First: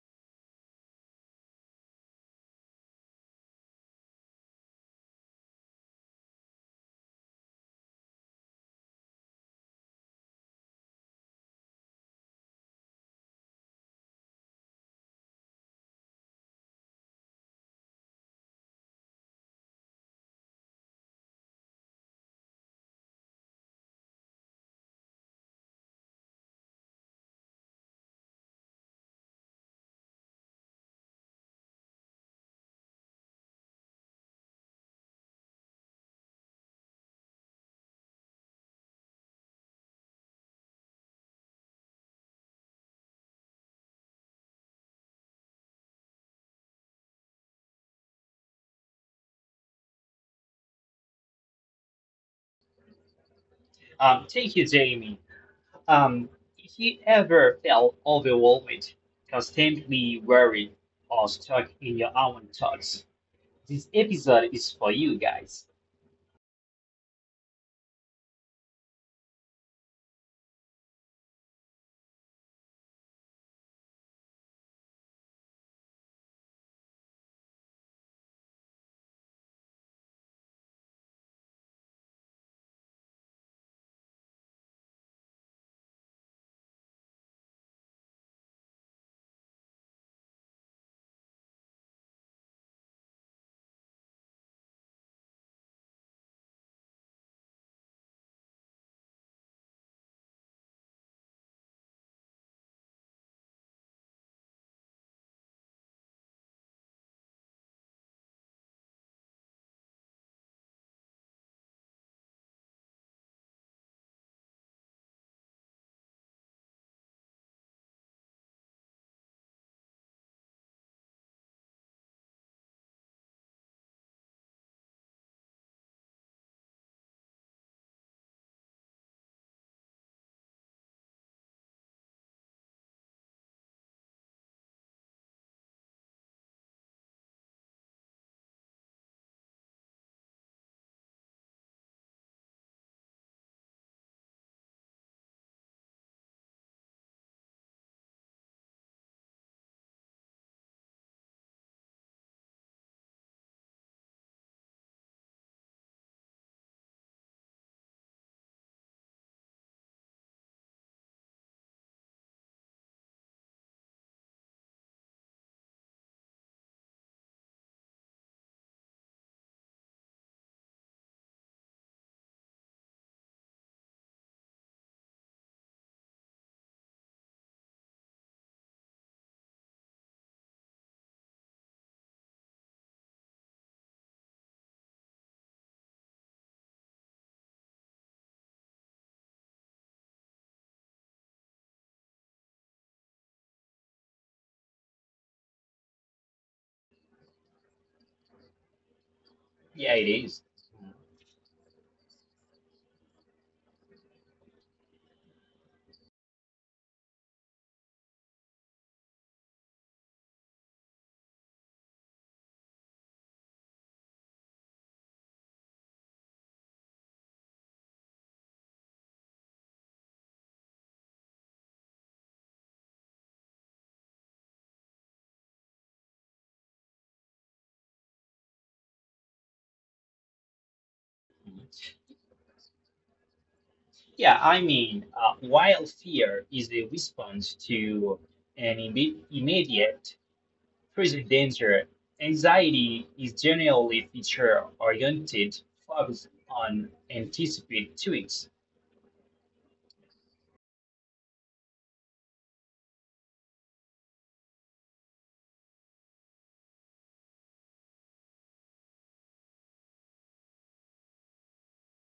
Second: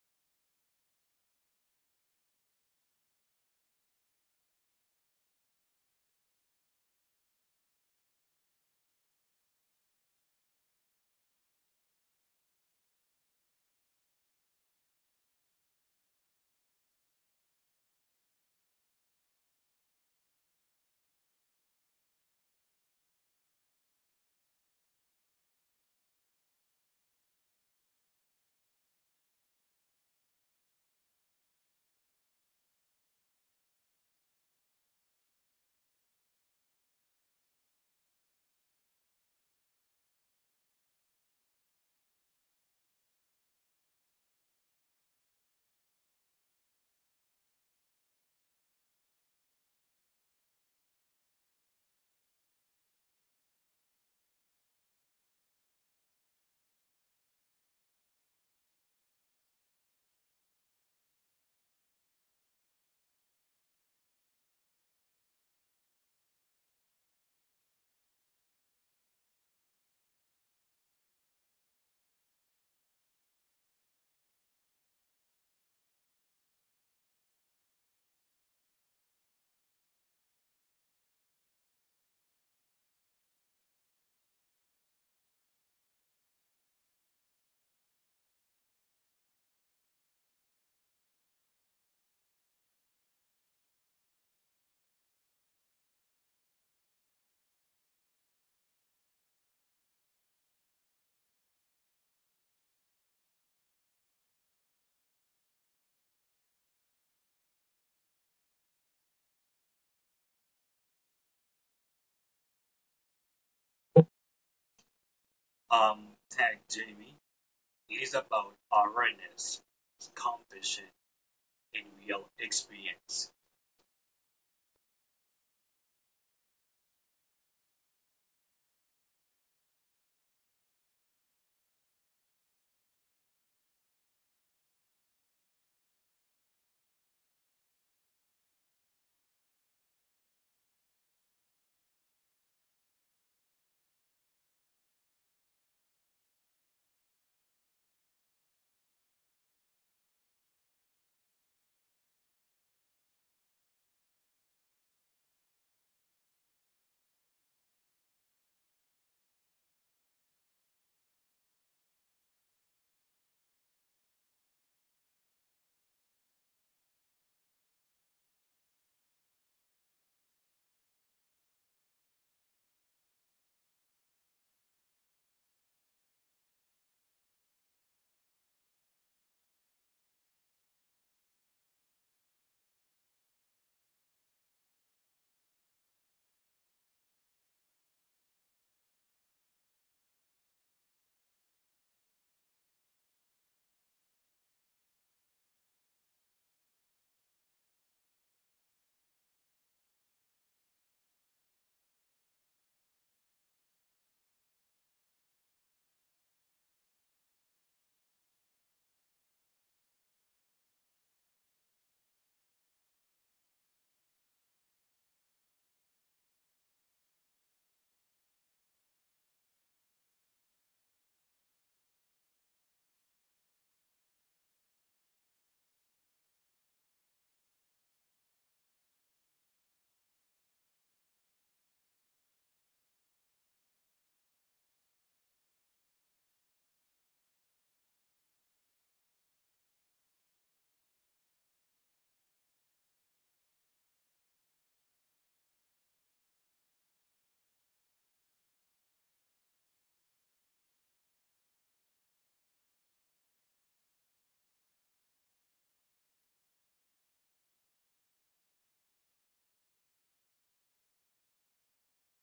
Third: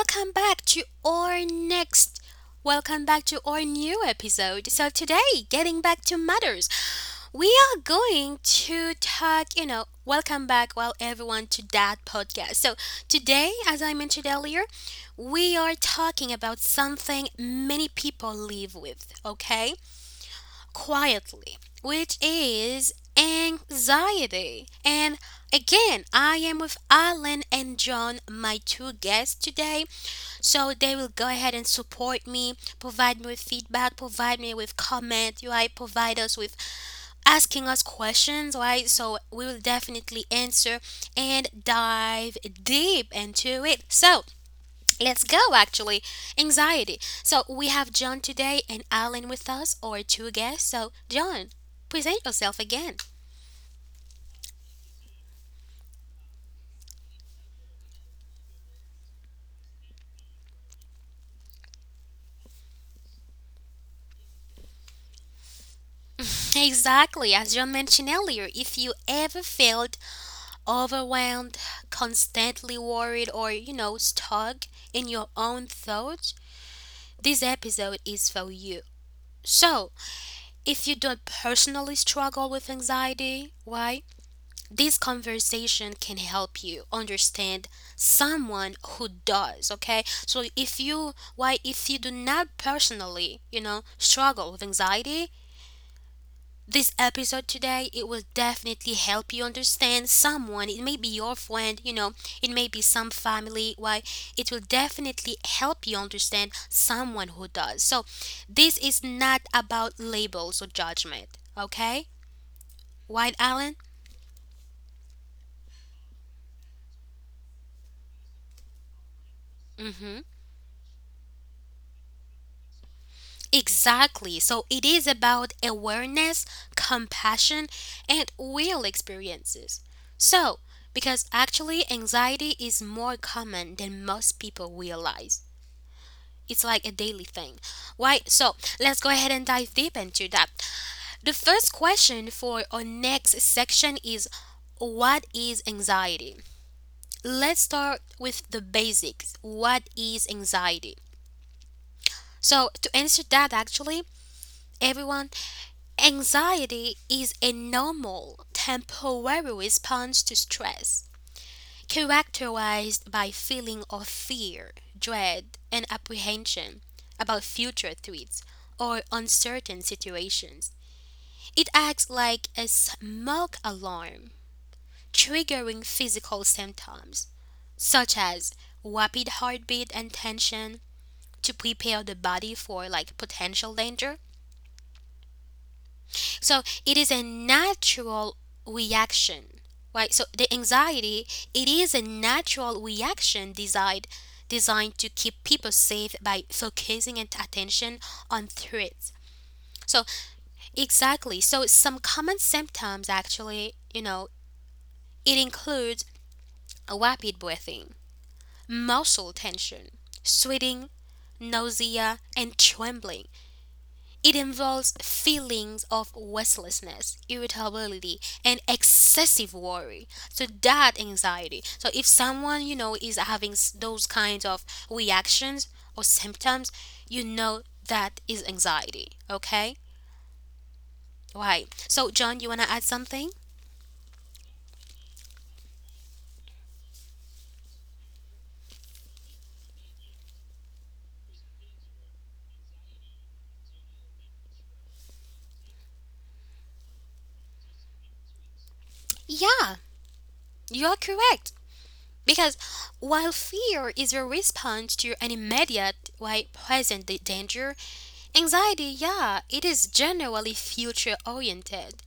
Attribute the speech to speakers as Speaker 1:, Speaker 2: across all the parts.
Speaker 1: Welcome back to our next. Welcome back to our new episode. So, today, getting back to matters, we are going to talk, welcome back, well, everyone, to that podcast. So, today, as I mentioned earlier, we are talking about something many people live with, okay? Quietly, which is anxiety. And again, I am with Alan and John, my two guests today. So they will go ahead and support me, provide me with feedback, provide me with comment, right? Provide us with asking us questions, right? So we will definitely answer and dive deep into it. So let's go, actually. Anxiety. So, we have John today and Alan with us, or two guests. So, John, present yourself again.
Speaker 2: Thank you, Jamie. Um, if you ever felt overwhelmed, constantly worried, or stuck in your own thoughts, this episode is for you guys.
Speaker 1: Exactly, as John mentioned earlier, if you ever felt overwhelmed, constantly worried, or stuck in your own thoughts, this episode is for you. So, if you don't personally struggle with anxiety, why this conversation can help you understand someone who does. Okay, so if you, why, if you do not personally, struggle with anxiety, this episode today, it will definitely help you understand someone. It may be your friend, it may be some family. Why? It will definitely help you understand someone who does. So this is not about labels or judgment. Okay, white Allen.
Speaker 3: um, tag Jamie is about awareness,
Speaker 1: Hmm.
Speaker 3: compassion, and real experience.
Speaker 1: Exactly. So it is about awareness, compassion, and real experiences. So, because actually anxiety is more common than most people realize. It's like a daily thing. Why? So, let's go ahead and dive deep into that. The first question for our next section is, what is anxiety? Let's start with the basics. What is anxiety? So, to answer that, actually, everyone, anxiety is a normal, temporary response to stress, characterized by feeling of fear, dread, and apprehension about future threats or uncertain situations. It acts like a smoke alarm, triggering physical symptoms such as rapid heartbeat and tension to prepare the body for like potential danger. So it is a natural reaction, right? So the anxiety, it is a natural reaction designed to keep people safe by focusing and attention on threats.
Speaker 2: Yeah, it
Speaker 1: So
Speaker 2: is.
Speaker 1: exactly. So some common symptoms actually, you know, it includes rapid breathing, muscle tension, sweating, nausea, and trembling. It involves feelings of restlessness, irritability, and excessive worry. So that anxiety. So if someone you know is having those kinds of reactions or symptoms, you know that is anxiety. Okay, right. So John, you wanna add something?
Speaker 2: While fear is a response to an immediate present danger, anxiety is generally feature oriented, focused on anticipate tweaks.
Speaker 1: Yeah, you're correct. Because while fear is your response to an immediate, right, present danger, anxiety, yeah, it is generally future oriented.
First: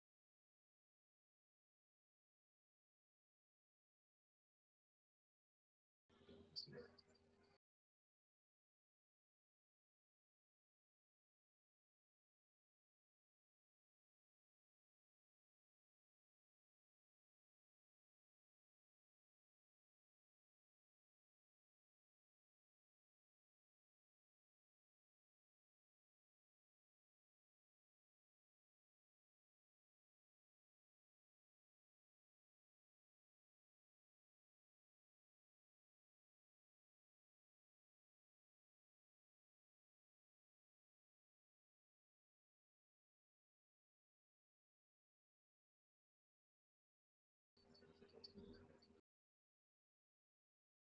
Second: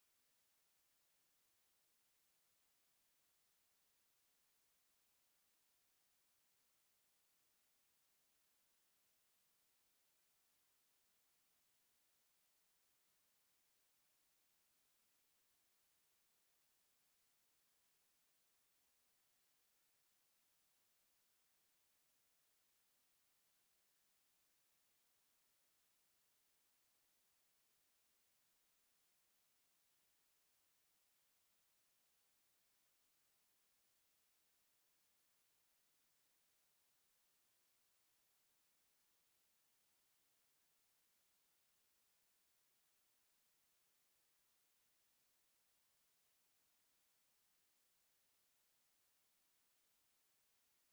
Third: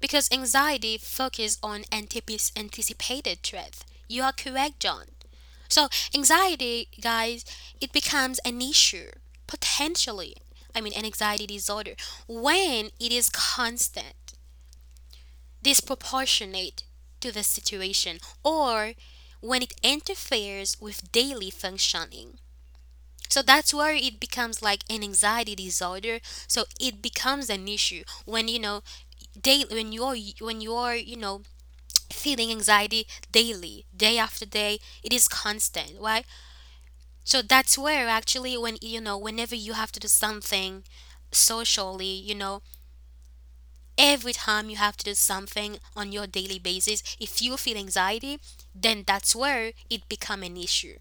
Speaker 1: Because anxiety focuses on anticipated threat. You are correct, John. So anxiety, guys, it becomes an issue potentially. I mean, an anxiety disorder when it is constant, disproportionate to the situation, or when it interferes with daily functioning. So that's where it becomes like an anxiety disorder. So it becomes an issue when you know daily when you're you know feeling anxiety daily, day after day. It is constant, right? So that's where actually, when you know, whenever you have to do something socially, you know, every time you have to do something on your daily basis, if you feel anxiety, then that's where it become an issue,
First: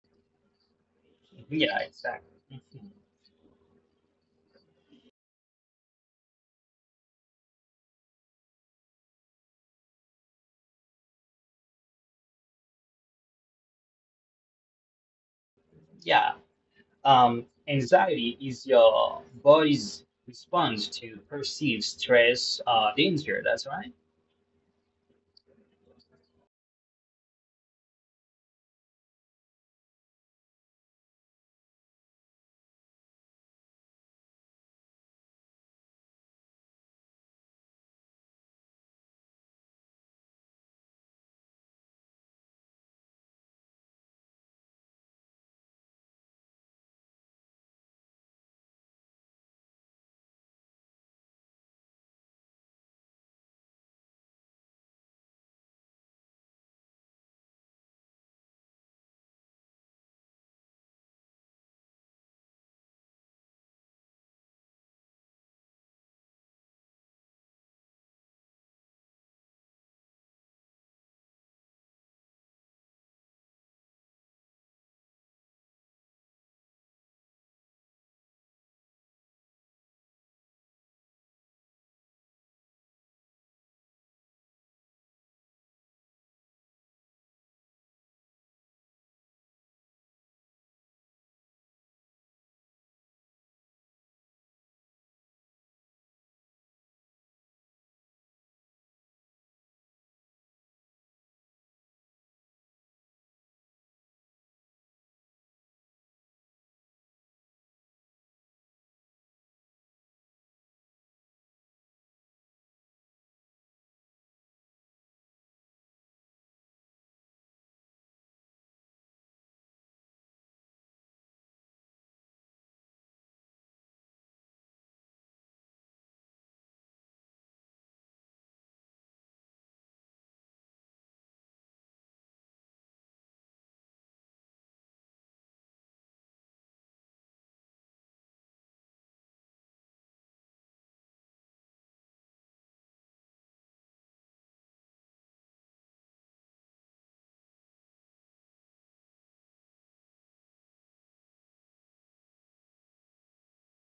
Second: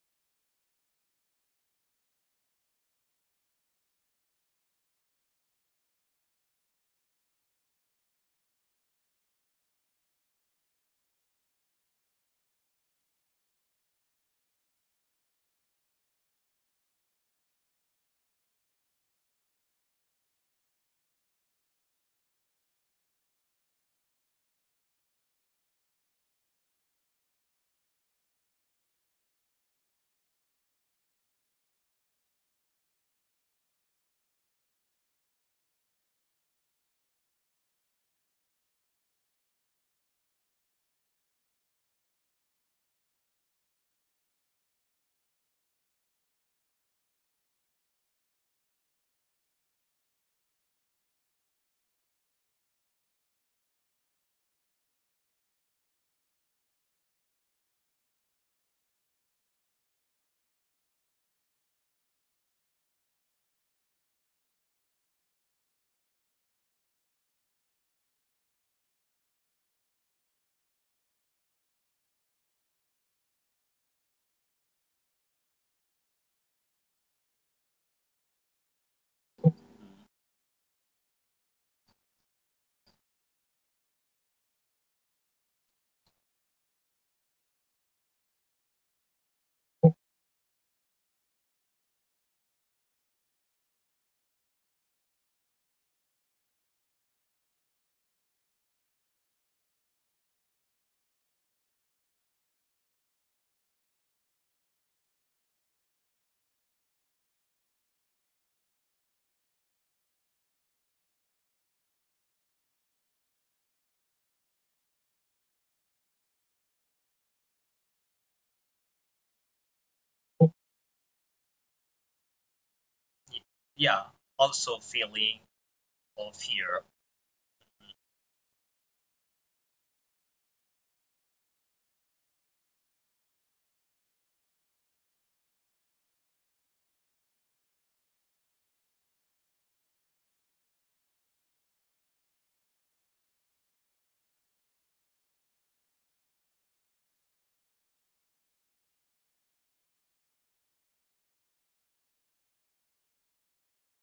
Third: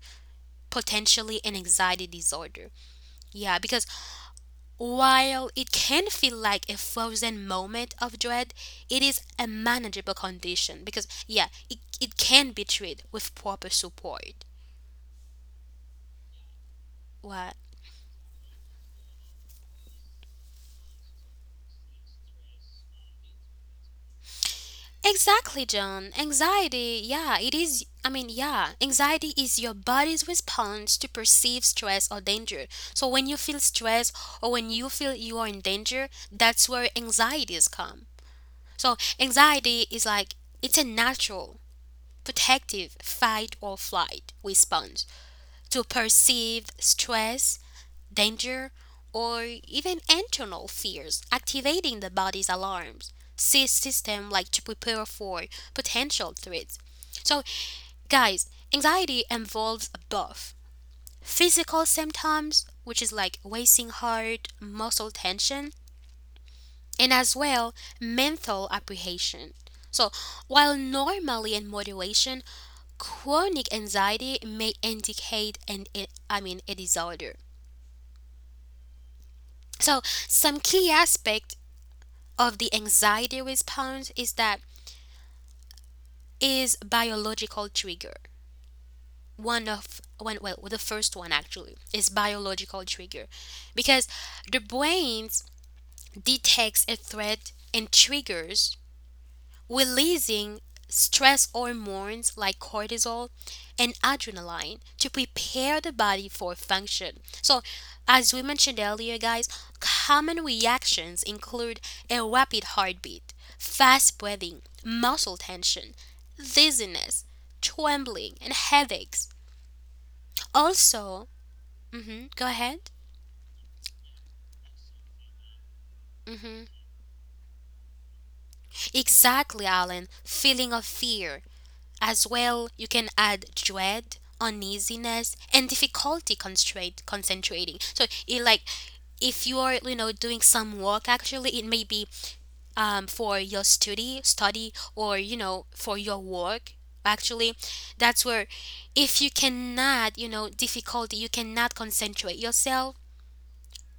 Speaker 1: potentially an
Speaker 2: Yeah,
Speaker 1: anxiety
Speaker 2: exactly.
Speaker 1: disorder.
Speaker 2: Mhm.
Speaker 1: Yeah, because while it can feel like a frozen moment of dread, it is a manageable condition because, yeah, it can be treated with proper support.
Speaker 2: Yeah,
Speaker 1: What?
Speaker 2: Anxiety is your body's response to perceived stress or danger. That's right.
Speaker 1: Exactly, John. Anxiety, yeah, it is. I mean, yeah, anxiety is your body's response to perceived stress or danger. So when you feel stress or when you feel you are in danger, that's where anxieties come. So anxiety is like it's a natural, protective fight or flight response to perceived stress, danger, or even internal fears, activating the body's alarms system like to prepare for potential threats. So, guys, anxiety involves both physical symptoms, which is like racing heart, muscle tension, and as well mental apprehension. So, while normally in moderation, chronic anxiety may indicate an, I mean a disorder.
Speaker 3: Mm-hmm.
Speaker 1: So, some key aspect of the anxiety response is that is biological trigger. One of one well, the first one actually is biological trigger because the brain detects a threat and triggers releasing stress hormones like cortisol and adrenaline to prepare the body for function. So, as we mentioned earlier, guys, common reactions include a rapid heartbeat, fast breathing, muscle tension, dizziness, trembling, and headaches. Also, mhm, go ahead.
Speaker 3: Yeah, also feeling of
Speaker 1: Mhm.
Speaker 3: fear.
Speaker 1: Exactly, Alan. Feeling of fear, as well, you can add dread, uneasiness, and difficulty concentrating. So, it, like if you are, you know, doing some work, actually, it may be for your study, or you know, for your work. Actually, that's where if you cannot, you know, difficulty, you cannot concentrate yourself.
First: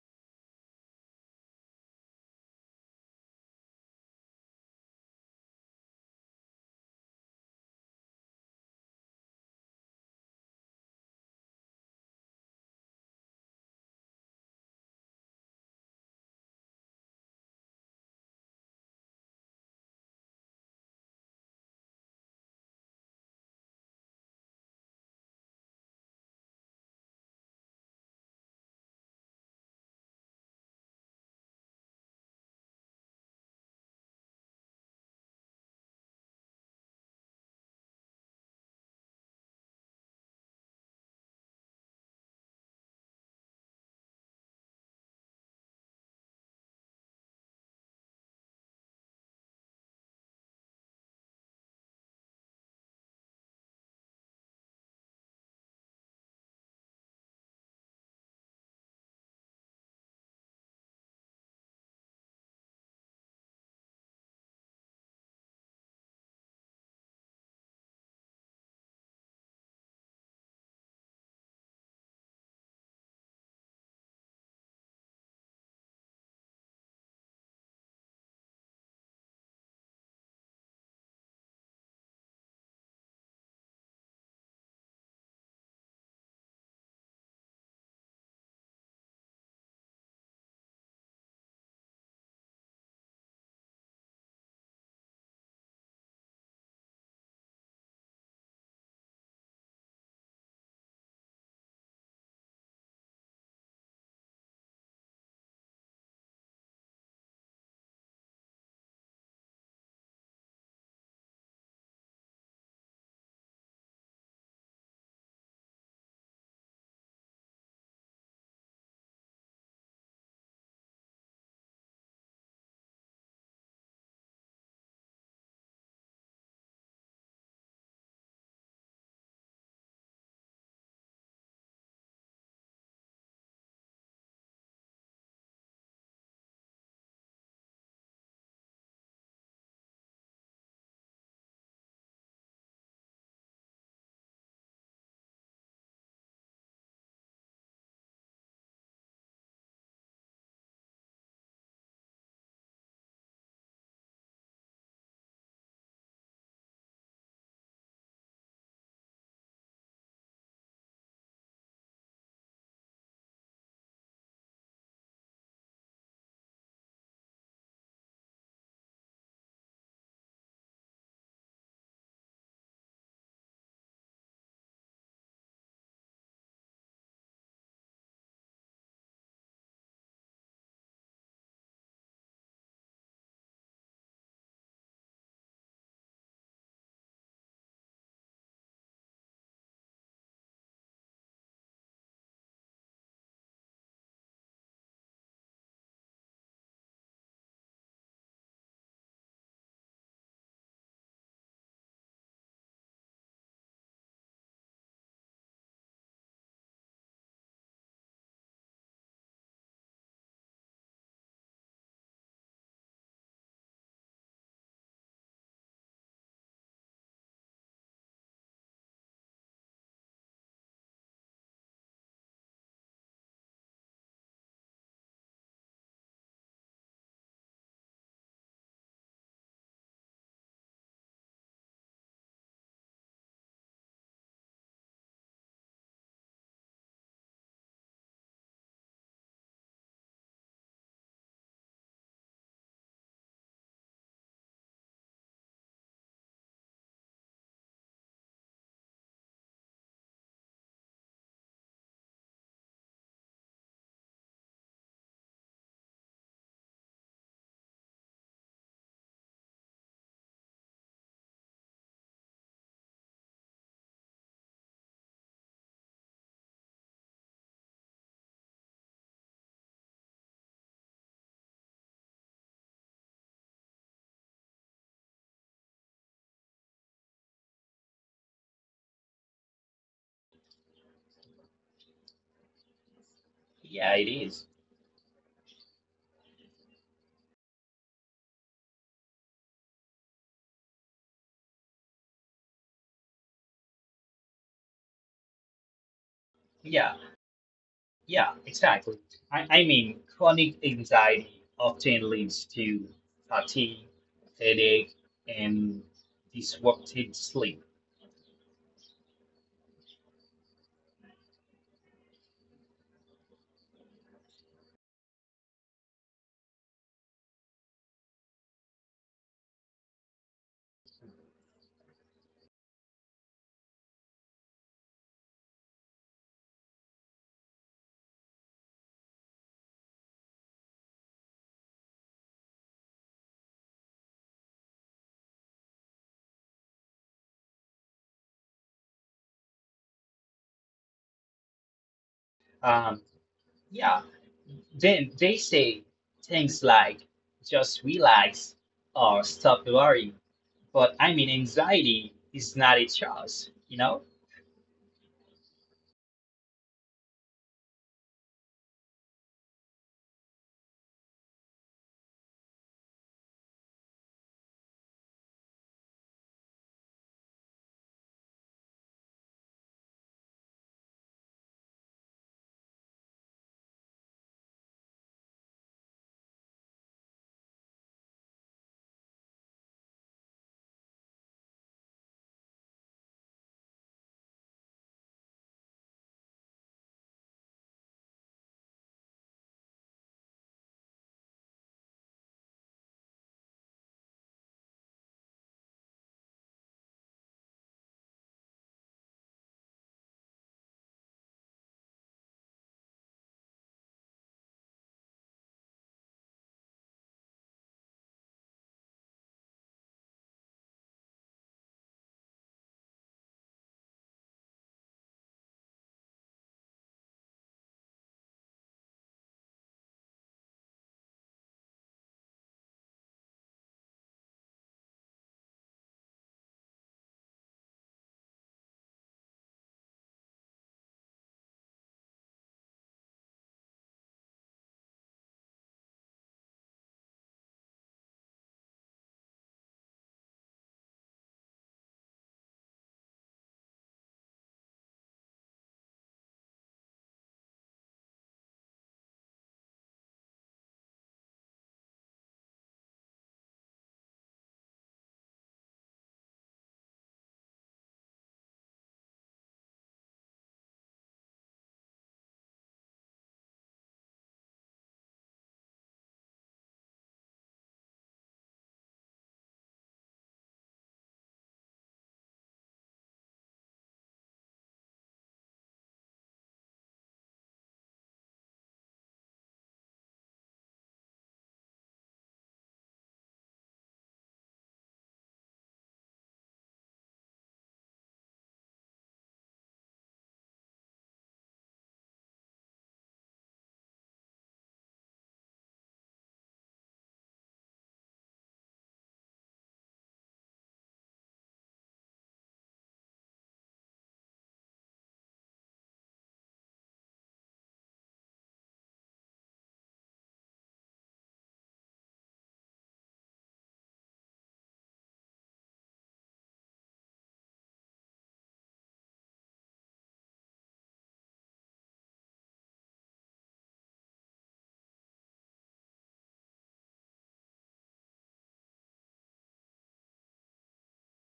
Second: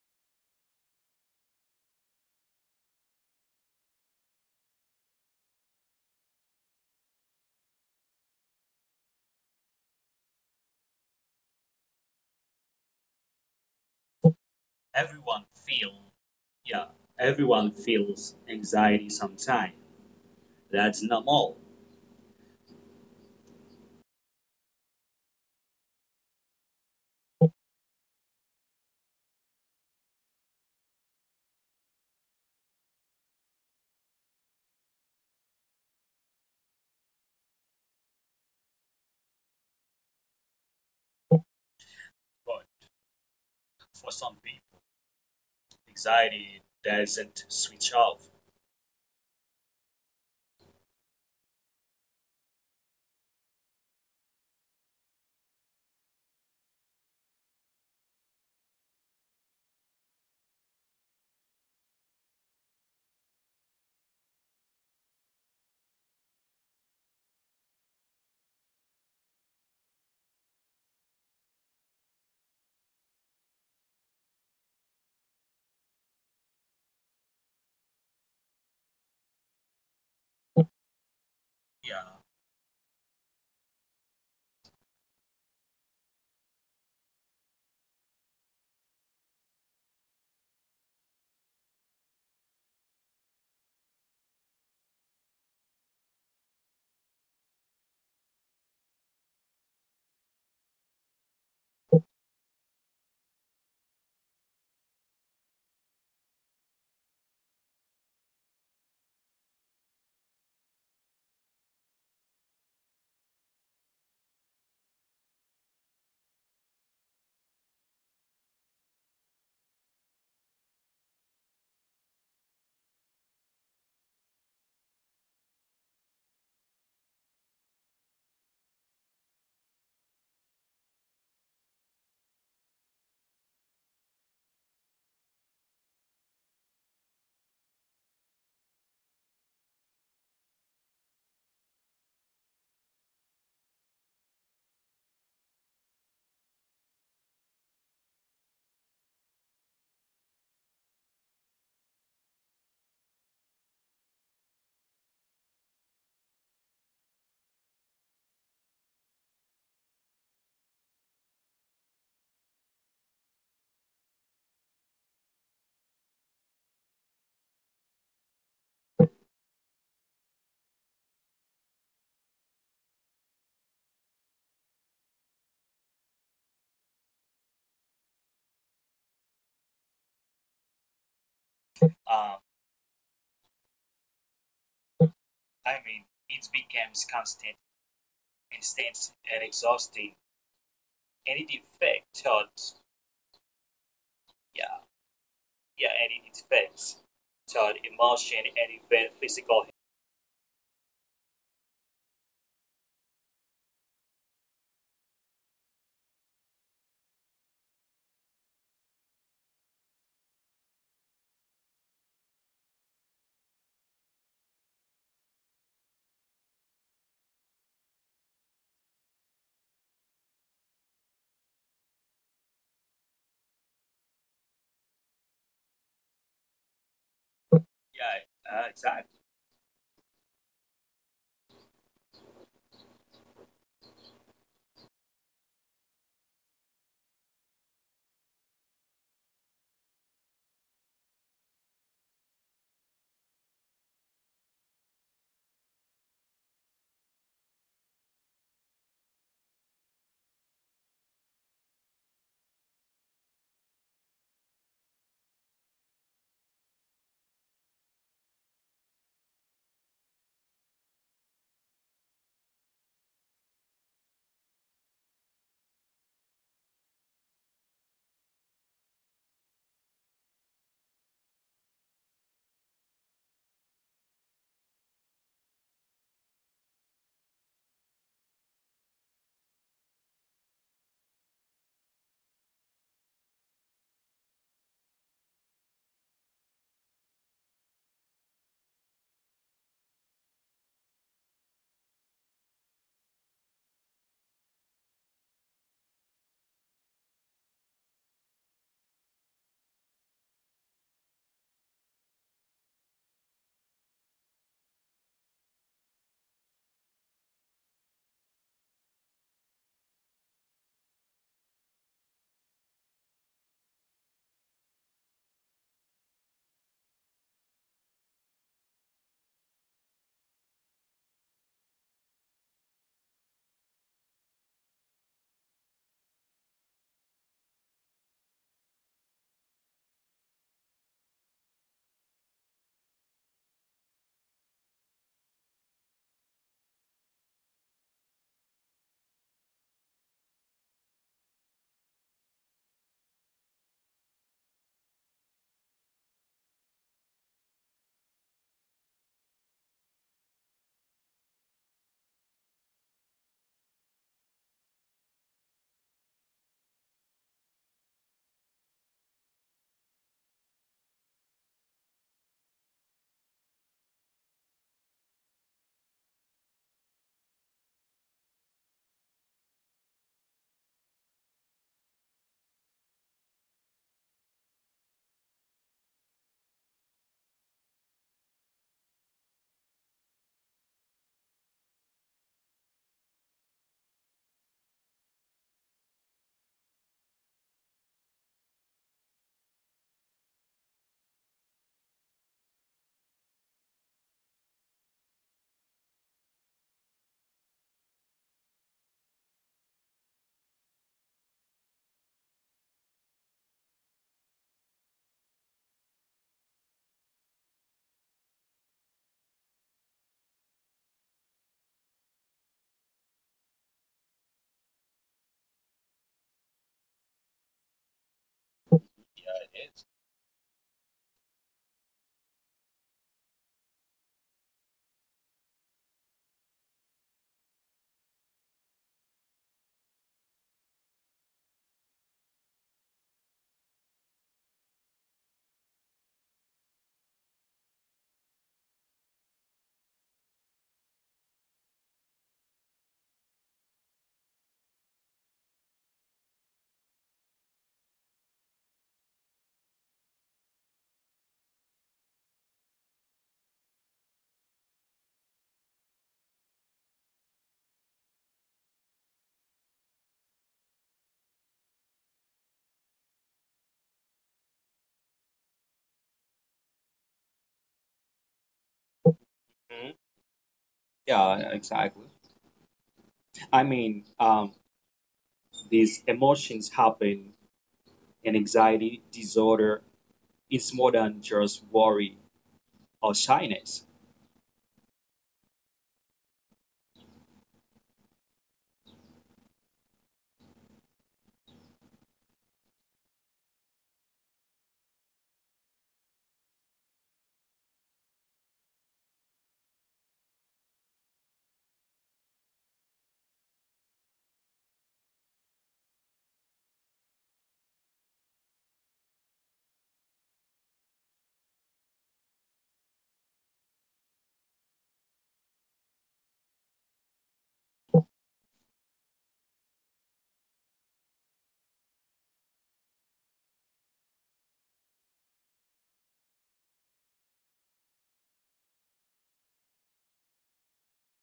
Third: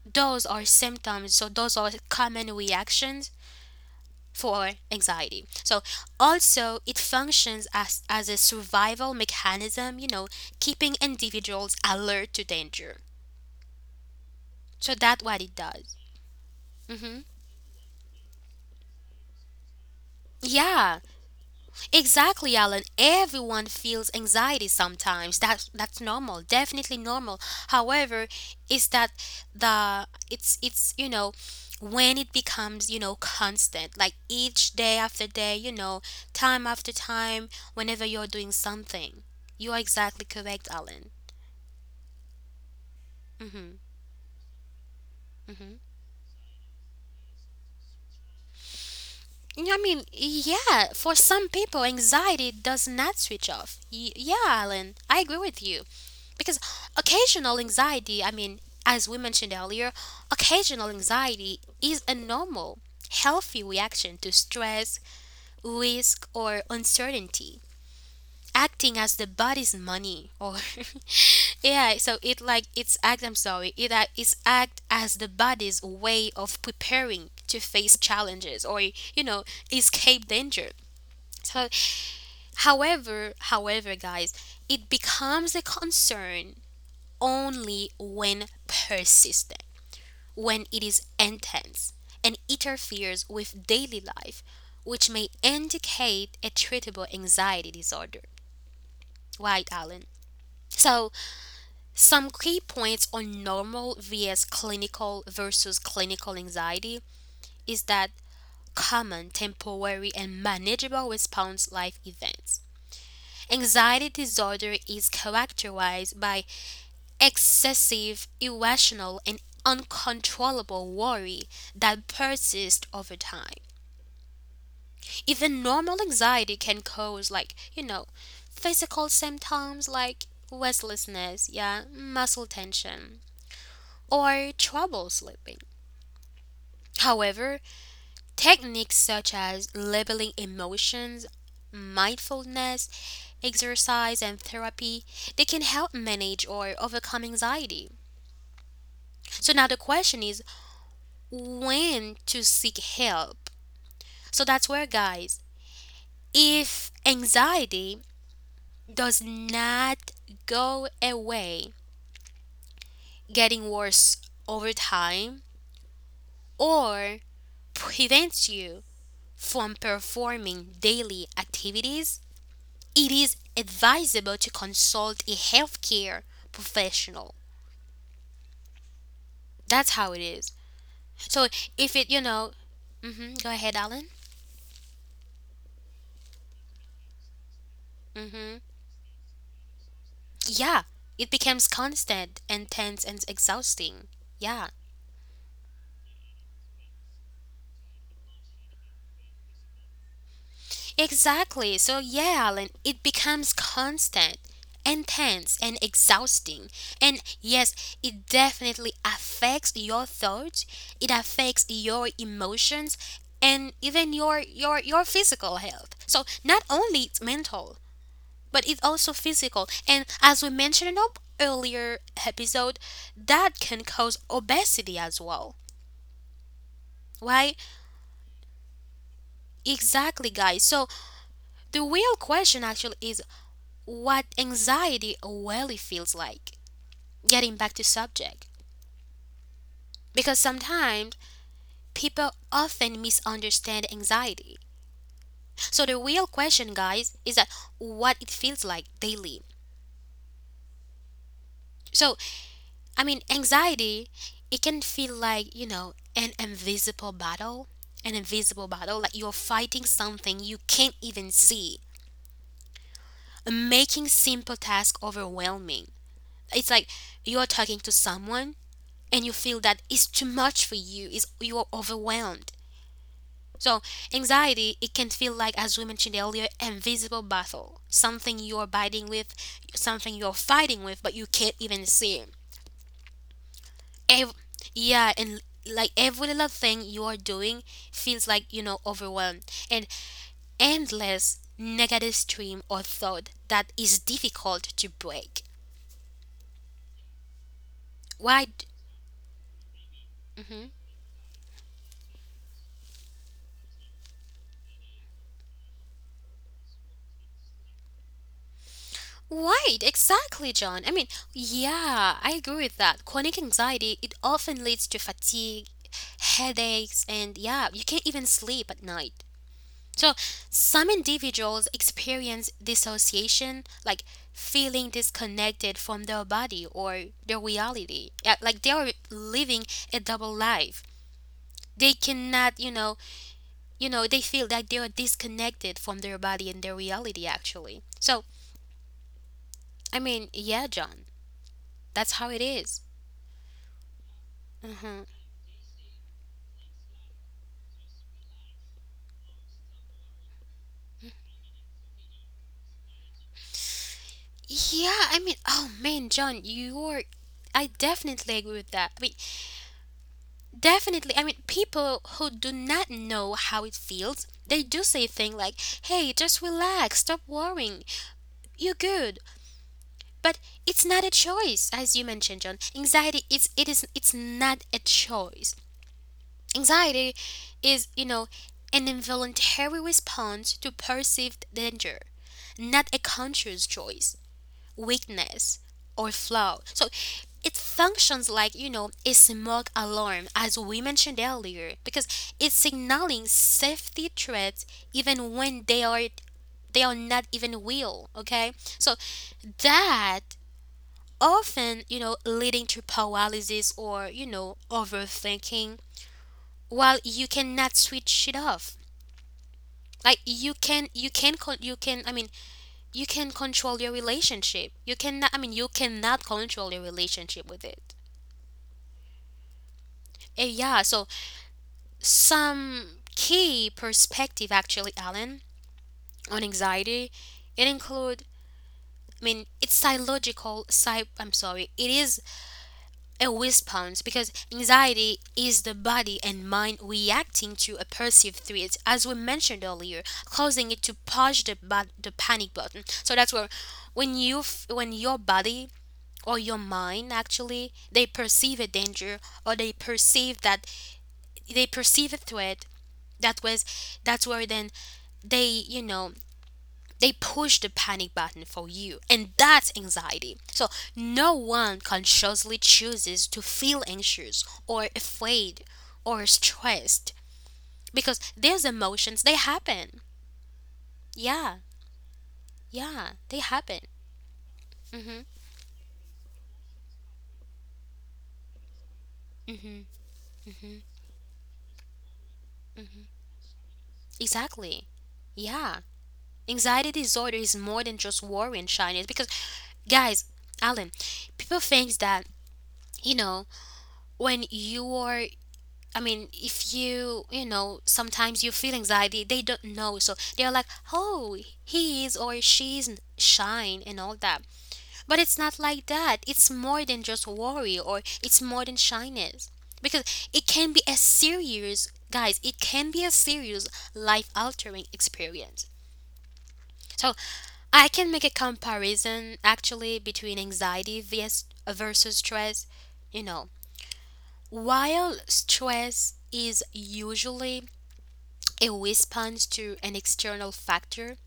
Speaker 1: Those are symptoms. So those are common reactions for anxiety. So also it functions as a survival mechanism, you know, keeping individuals alert to danger. So that's what
Speaker 3: Everyone
Speaker 1: it does.
Speaker 3: feel. Yeah,
Speaker 1: Hmm.
Speaker 3: everyone feels anxiety sometimes.
Speaker 1: Yeah,
Speaker 3: That's normal.
Speaker 1: exactly, Alan. Everyone feels anxiety sometimes. That's normal, definitely normal. However, is that the it's you know when it becomes you know constant, like each day after day, you know, time after time, whenever you're doing something, you are exactly correct, Alan.
Speaker 3: But
Speaker 1: Mhm.
Speaker 3: for some people,
Speaker 1: Mhm.
Speaker 3: anxiety doesn't switch off.
Speaker 1: I mean, yeah. For some people, anxiety does not switch off. Yeah, Alan, I agree with you. Because occasional anxiety, I mean, as we mentioned earlier, occasional anxiety is a normal, healthy reaction to stress, risk, or uncertainty, acting as the body's money. Or yeah, so it like it's act. I'm sorry, it act- it's act as the body's way of preparing to face challenges or you know escape danger. So,
Speaker 3: Yeah,
Speaker 1: however, guys, it becomes a concern only when persistent, when it is intense and interferes with daily life, which may indicate a treatable anxiety disorder. Right, Alan? So, some key points on normal vs clinical versus clinical anxiety is that common, temporary, and manageable response life events. Anxiety disorder is characterized by excessive, irrational, and uncontrollable worry that persists over time. Even normal anxiety can cause, like, you know, physical symptoms like restlessness, yeah, muscle tension, or trouble sleeping. However, techniques such as labeling emotions, mindfulness, exercise, and therapy, they can help manage or overcome anxiety. So now the question is, when to seek help. So that's where, guys, if anxiety does not go away, getting worse over time, or prevents you from performing daily activities, it is advisable to consult a healthcare professional. That's how it is. So if it, you
Speaker 3: uh,
Speaker 1: know, hmm, go ahead, Alan.
Speaker 3: I mean it becomes constant,
Speaker 1: Mm-hmm.
Speaker 3: intense, and exhausting,
Speaker 1: Yeah, it
Speaker 3: and it
Speaker 1: becomes constant,
Speaker 3: affects
Speaker 1: intense, and exhausting. Yeah,
Speaker 3: yeah yeah, any defense, child emotion, and even physical.
Speaker 1: exactly. So, yeah, Alan, it becomes constant, intense, and exhausting. And yes, it definitely affects your thoughts, it affects your emotions, and even your physical health. So, not only it's mental, but it's also physical. And as we mentioned in our earlier episode, that can cause obesity as well. Why?
Speaker 3: Yeah, exactly.
Speaker 1: Exactly, guys. So the real question actually is what anxiety really feels like. Getting back to subject, because sometimes people often misunderstand anxiety. So the real question, guys, is that what it feels like daily. So I mean, anxiety, it can feel like you know an invisible battle, like you're fighting something you can't even see, making simple tasks overwhelming. It's like you are talking to someone and you feel that it's too much for you is you are overwhelmed. So anxiety, it can feel like as we mentioned earlier invisible battle, something you're fighting with, something you're fighting with but you can't even see.
Speaker 2: Yeah, it
Speaker 1: Ev-
Speaker 2: is.
Speaker 1: yeah, and like every little thing you are doing feels like you know overwhelmed and endless negative stream or thought that is difficult to break.
Speaker 2: Yeah, yeah,
Speaker 1: Why?
Speaker 2: exactly. Chronic anxiety often leads to fatigue, headache, and disrupted sleep.
Speaker 1: Right, exactly, John. I mean, yeah, I agree with that. Chronic anxiety, it often leads to fatigue, headaches, and yeah, you can't even sleep at night. So, some individuals experience dissociation, like feeling disconnected from their body or their reality. Yeah, like they are living a double life. They cannot, you know, they feel that they are disconnected from their body and their reality actually. So, I mean, yeah, John, that's how it is.
Speaker 2: Um, yeah,
Speaker 1: Uh-huh.
Speaker 2: then they say things like just relax or stop worrying. Anxiety is not a choice, you know?
Speaker 1: Yeah, I mean, oh man, John, you're. I definitely agree with that. I mean, definitely. I mean, people who do not know how it feels, they do say things like, hey, just relax, stop worrying, you're good. But it's not a choice, as you mentioned, John. Anxiety is it is it's not a choice. Anxiety is, you know, an involuntary response to perceived danger, not a conscious choice. Weakness, or flaw. So it functions like, you know, a smoke alarm, as we mentioned earlier, because it's signaling safety threats even when they are not even real. Okay, so that often, leading to paralysis, or overthinking, while you cannot switch it off. Like you can call you can I mean you can control your relationship. You cannot, I mean, you cannot control your relationship with it.
Speaker 3: Yeah, it is.
Speaker 1: Yeah, so some key perspective actually, Alan, on anxiety. it include, I mean, it's psychological, I'm sorry, it is a response, because anxiety is the body and mind reacting to a perceived threat, as we mentioned earlier, causing it to push the panic button. So that's where, when when your body or your mind actually, they perceive a danger, or they perceive a threat, that was that's where then they, they push the panic button for you, and that's anxiety. So no one consciously chooses to feel anxious or afraid or stressed, because these emotions, they
Speaker 3: Mm-hmm.
Speaker 1: happen.
Speaker 3: Yeah,
Speaker 1: Yeah,
Speaker 3: exactly.
Speaker 1: yeah, they
Speaker 3: I
Speaker 1: happen.
Speaker 3: mean,
Speaker 1: Hmm.
Speaker 3: these emotions happen, and anxiety disorder is more than just worry or shyness.
Speaker 1: Exactly. Yeah. Anxiety disorder is more than just worry and shyness, because, guys, Alan, people thinks that, you know when you are I mean, if you, you know sometimes you feel anxiety, they don't know, so they're like, oh, he is or she's shine and all that. But it's not like that. It's more than just worry, or it's more than shyness, because it can be a serious, guys, it can be a serious, life altering experience. So I can make a comparison actually between anxiety vs versus stress. You know, while stress is usually a response to an external factor,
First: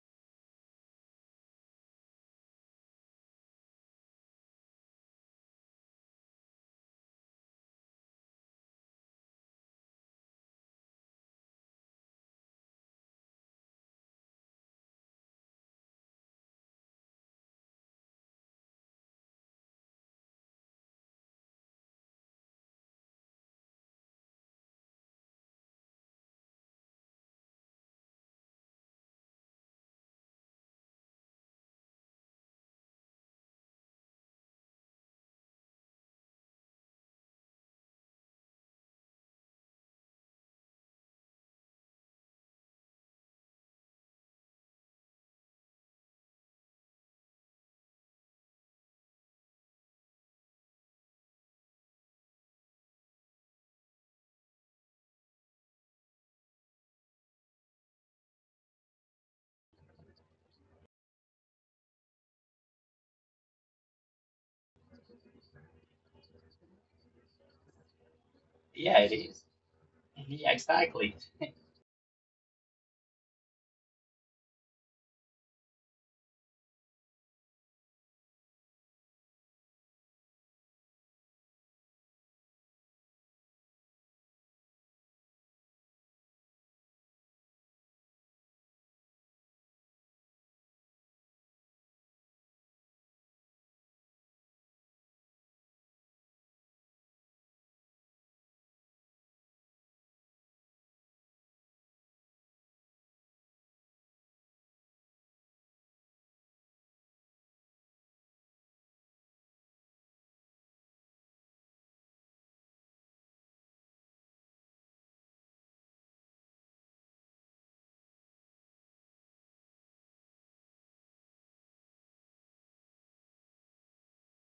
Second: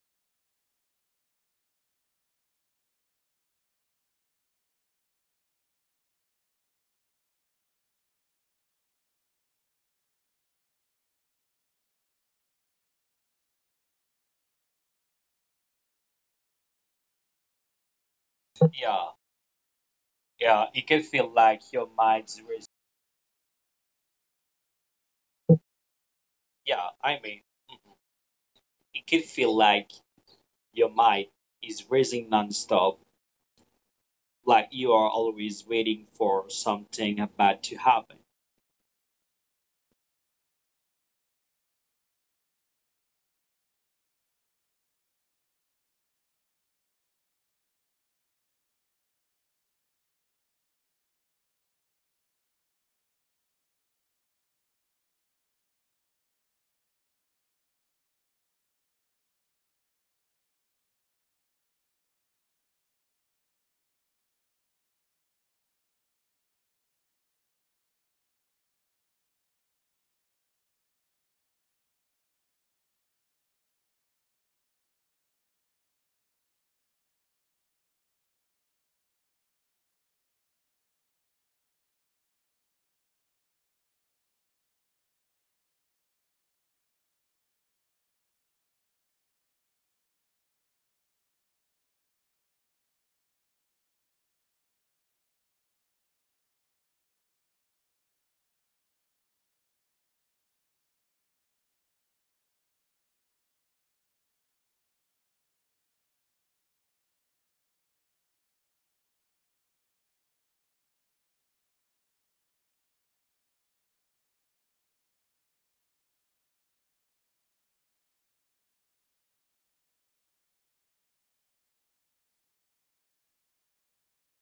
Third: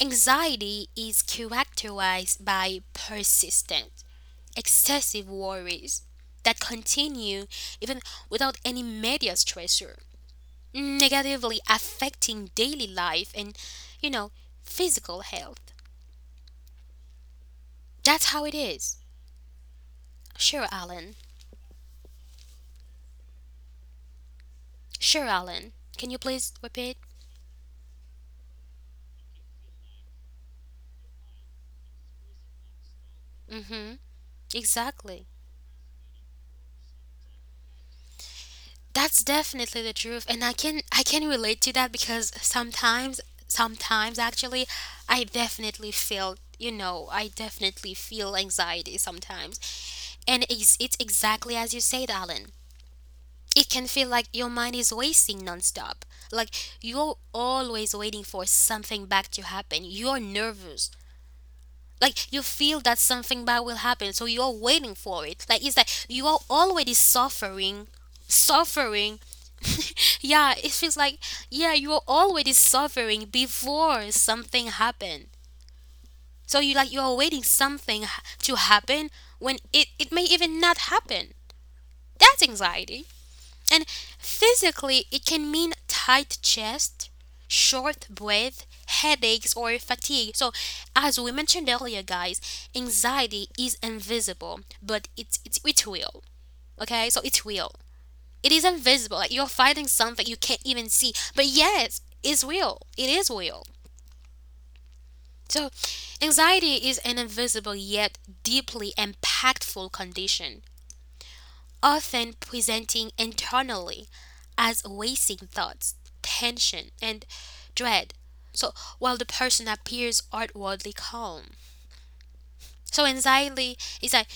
Speaker 1: anxiety is characterized by persistent, excessive worries that continue even without any major stressor, negatively affecting daily life and, you know, physical health. That's how it is.
Speaker 3: Yeah, yeah,
Speaker 1: Sure,
Speaker 3: it can
Speaker 1: Alan.
Speaker 3: feel like your mind's is
Speaker 1: Sure, Alan. Can you please
Speaker 3: Yeah,
Speaker 1: repeat?
Speaker 3: I mean, mhm. it can feel like your mind is racing nonstop,
Speaker 1: Mm-hmm.
Speaker 3: like you are
Speaker 1: Exactly.
Speaker 3: always waiting for something bad to happen.
Speaker 1: That's definitely the truth, and I can relate to that, because sometimes actually, I definitely feel anxiety sometimes, and it's exactly as you said, Alan. It can feel like your mind is racing nonstop. Like you're always waiting for something bad to happen. You're nervous. Like you feel that something bad will happen, so you're waiting for it, like it's like you are already suffering
Speaker 2: Yeah, it
Speaker 1: suffering
Speaker 2: is. Yeah,
Speaker 1: Yeah, it feels
Speaker 2: exactly.
Speaker 1: like, yeah, you're already suffering before something happened. So you, like, you're waiting to happen, when it may even not happen. That's anxiety. And physically, it can mean tight chest, short breath, headaches, or fatigue. So, as we mentioned earlier, guys, anxiety is invisible, but it's it will. Okay, so it's real. It is invisible. Like you're fighting something you can't even see, but yes, it's real. It is real. So anxiety is an invisible yet deeply impactful condition, often presenting internally as wasting thoughts, tension, and dread. So while the person appears outwardly calm. So anxiety is like,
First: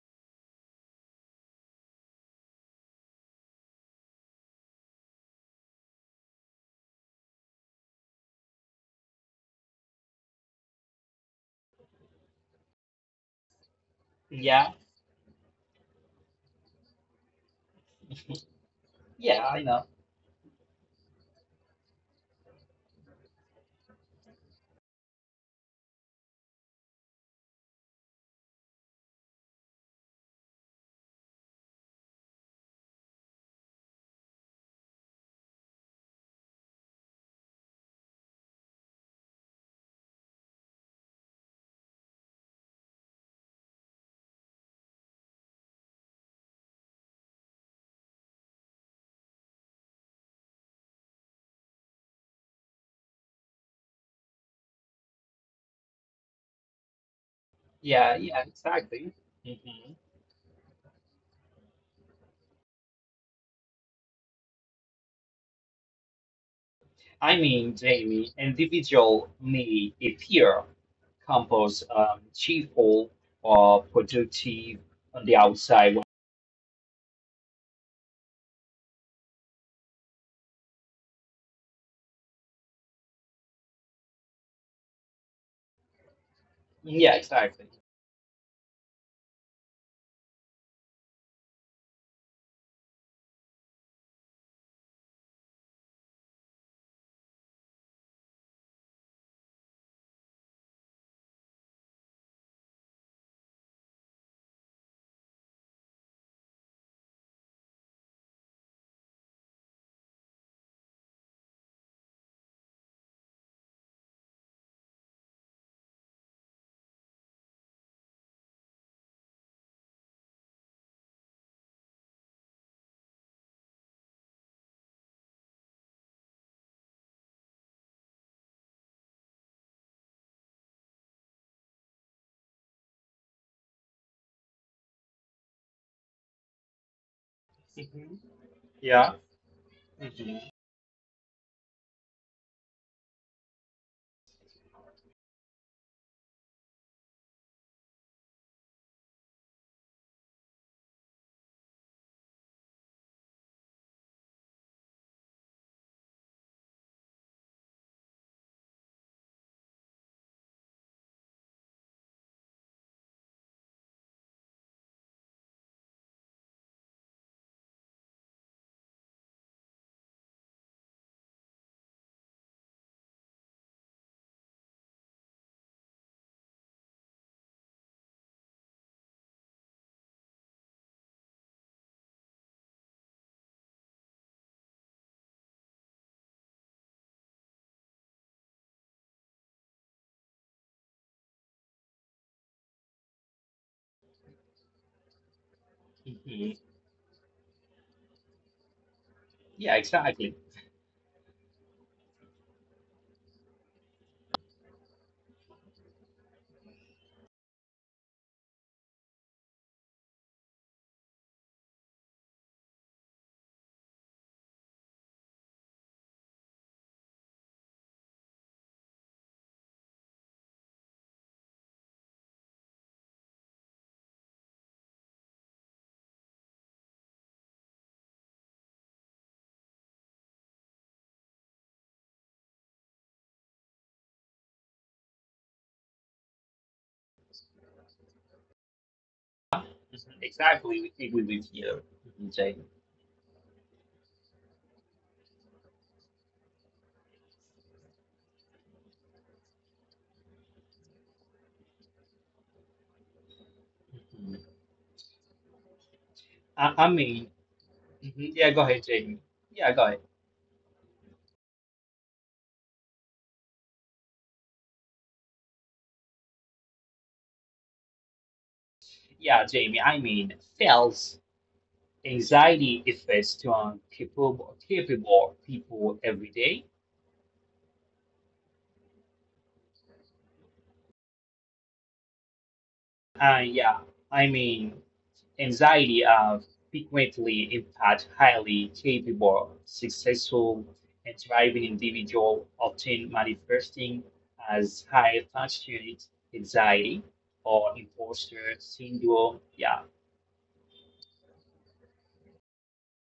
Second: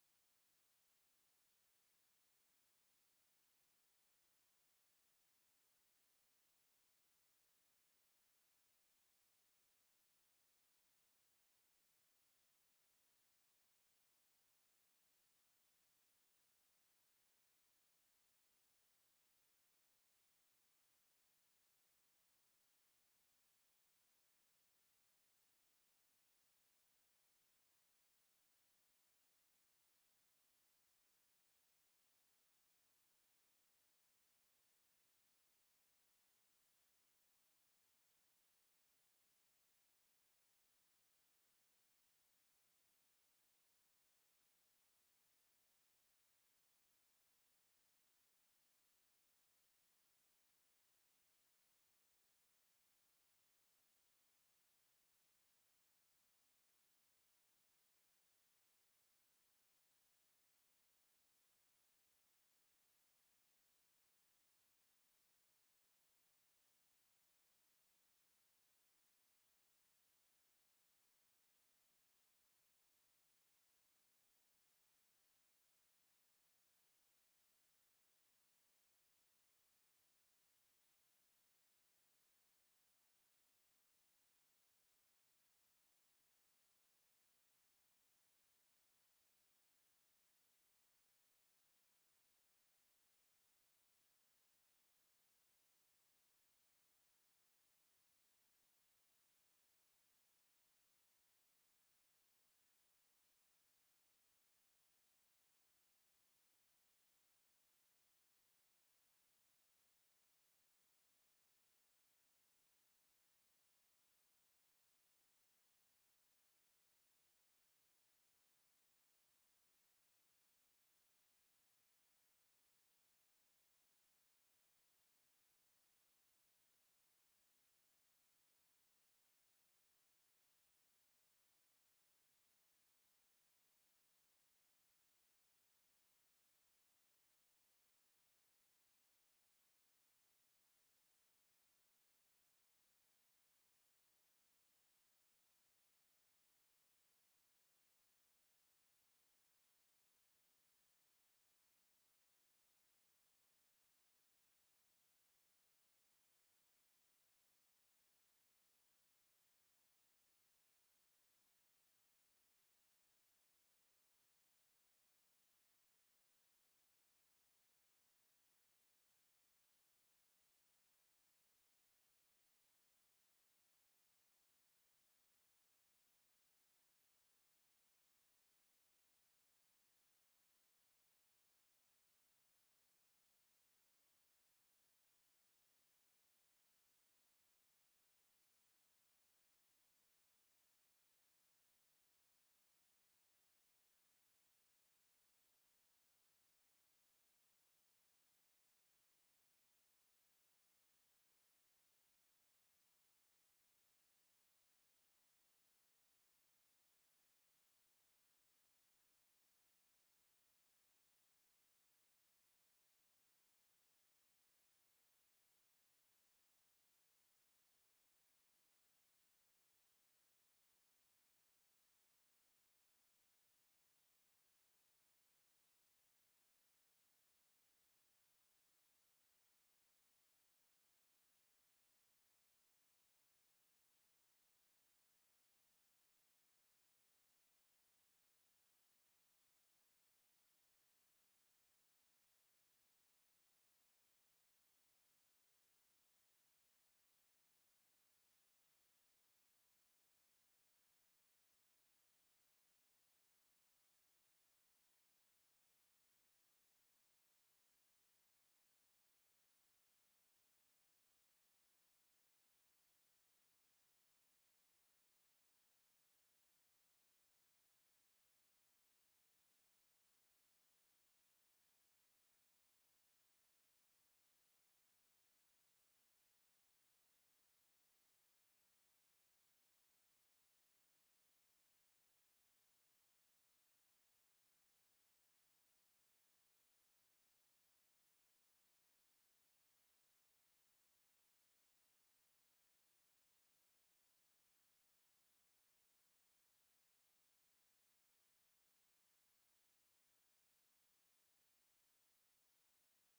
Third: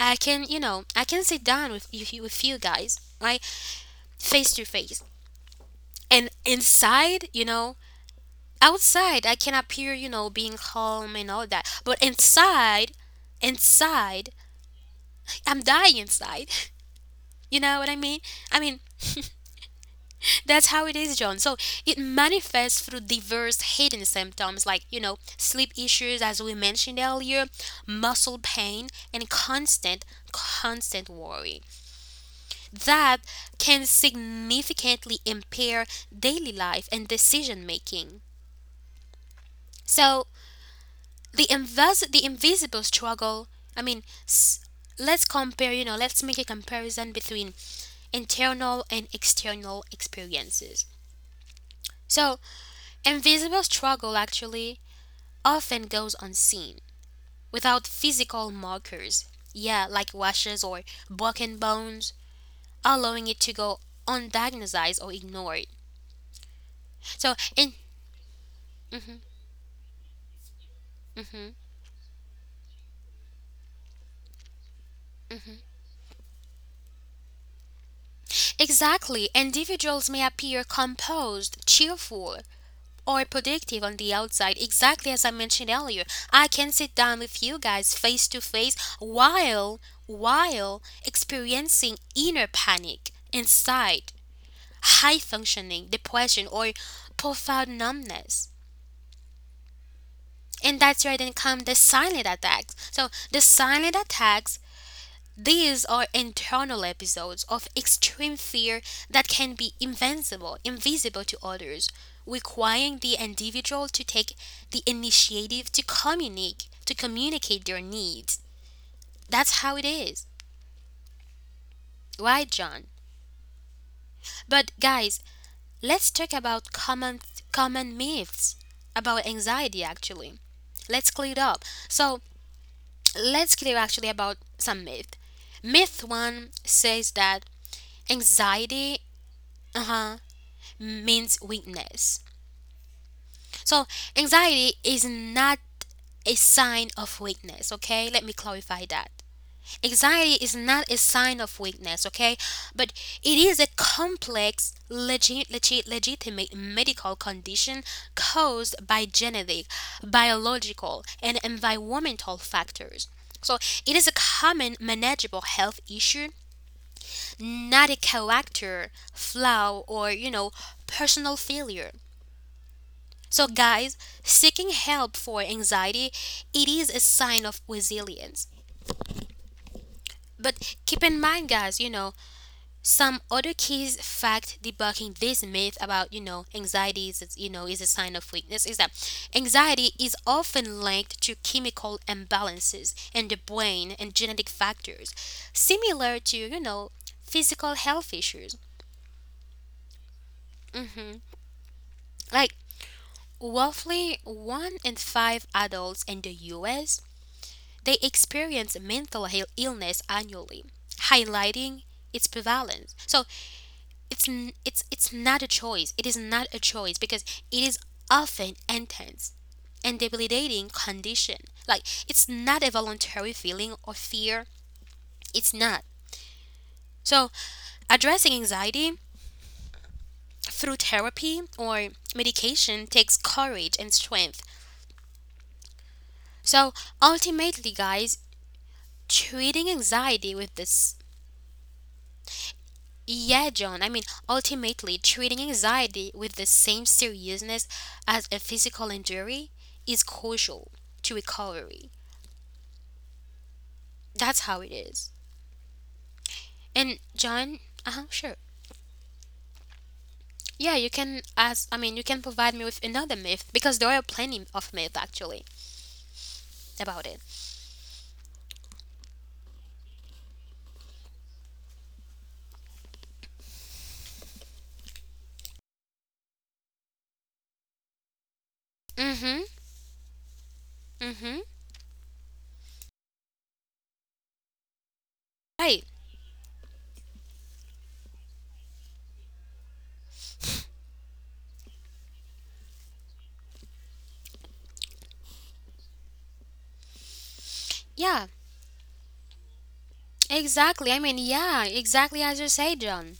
Speaker 1: I can, you know, I can sit down with you guys, like, face to face. And inside, you know, outside I can appear, you know, being calm and all that. But inside
Speaker 2: Yeah,
Speaker 1: I'm dying inside. You know what I mean? I mean,
Speaker 2: yeah, I know.
Speaker 1: that's how it is, John. So it manifests through diverse hidden symptoms like, you know, sleep issues, as we mentioned earlier, muscle pain, and constant worry that can significantly impair daily life and decision making. So the invisible struggle, I mean, let's compare, you know, let's make a comparison between internal and external experiences. So invisible struggle actually often goes unseen, without
Speaker 2: Yeah,
Speaker 1: physical
Speaker 2: exactly.
Speaker 1: markers. Yeah,
Speaker 2: hmm
Speaker 1: like washes or broken bones, allowing it to go undiagnosed or ignored. So, in,
Speaker 2: Jamie, individual may appear
Speaker 1: mhm.
Speaker 2: composed, cheerful, or productive on the outside.
Speaker 1: exactly, individuals may appear composed, cheerful, or productive on the outside, exactly as I mentioned earlier. I can sit
Speaker 2: Yeah,
Speaker 1: down with you
Speaker 2: exactly.
Speaker 1: guys face to face, while experiencing inner panic inside, high functioning depression, or profound numbness. And that's where then come the silent attacks. So the silent attacks, these are internal episodes of extreme fear that can be invisible to others, requiring the individual to take the initiative to communicate their needs. That's how it is. Right, John? But, guys, let's talk about common myths about anxiety actually. Let's clear it up. So let's clear actually about some myth. Myth 1 says that
Speaker 2: hmm
Speaker 1: anxiety,
Speaker 2: Yeah.
Speaker 1: uh-huh,
Speaker 2: hmm
Speaker 1: means weakness. So anxiety is not a sign of weakness, okay? Let me clarify that. Anxiety is not a sign of weakness, okay? But it is a complex, legitimate medical condition caused by genetic, biological, and environmental factors. So it is a common manageable health issue, not a character flaw or, you know, personal failure. So, guys, seeking help for anxiety, it is a sign of resilience. But keep in mind, guys, you know, some other keys fact debunking this myth about, you know, anxiety is a sign of weakness is that anxiety is often linked to chemical imbalances in the brain and genetic factors, similar to,
Speaker 2: hmm
Speaker 1: you know, physical health issues.
Speaker 2: Yeah, exactly.
Speaker 1: Like roughly one in five adults in the US, they experience mental health illness annually, highlighting its prevalence. So it's not a choice. It is not a choice, because it is often intense and debilitating condition. Like it's not a voluntary feeling or fear. It's not. So addressing anxiety through therapy or medication takes courage and strength. So, ultimately, guys, treating
Speaker 2: Mhm.
Speaker 1: anxiety with
Speaker 2: Exactly.
Speaker 1: this.
Speaker 2: We agree with you, mhm, Jamie.
Speaker 1: Yeah, John. I mean, ultimately, treating anxiety with the same seriousness as a physical injury is crucial to recovery.
Speaker 2: Mhm.
Speaker 1: That's how it is.
Speaker 2: I, I
Speaker 1: And,
Speaker 2: mean,
Speaker 1: John, uh-huh,
Speaker 2: mhm,
Speaker 1: sure.
Speaker 2: yeah, go ahead, Jamie. Yeah, go ahead.
Speaker 1: Yeah, you can ask, I mean, you can provide me with another myth, because there are plenty of myths actually about it.
Speaker 2: Yeah, Jamie, I mean, fails. Anxiety affects to on capable people every day.
Speaker 1: Mm-hmm. Mm-hmm.
Speaker 2: And I mean
Speaker 1: Right.
Speaker 2: anxiety frequently impacts highly capable, successful, and thriving individual, often manifesting as high functioning anxiety or
Speaker 1: Yeah,
Speaker 2: imposter syndrome. Yeah.
Speaker 1: exactly. I mean, yeah, exactly as you say, John.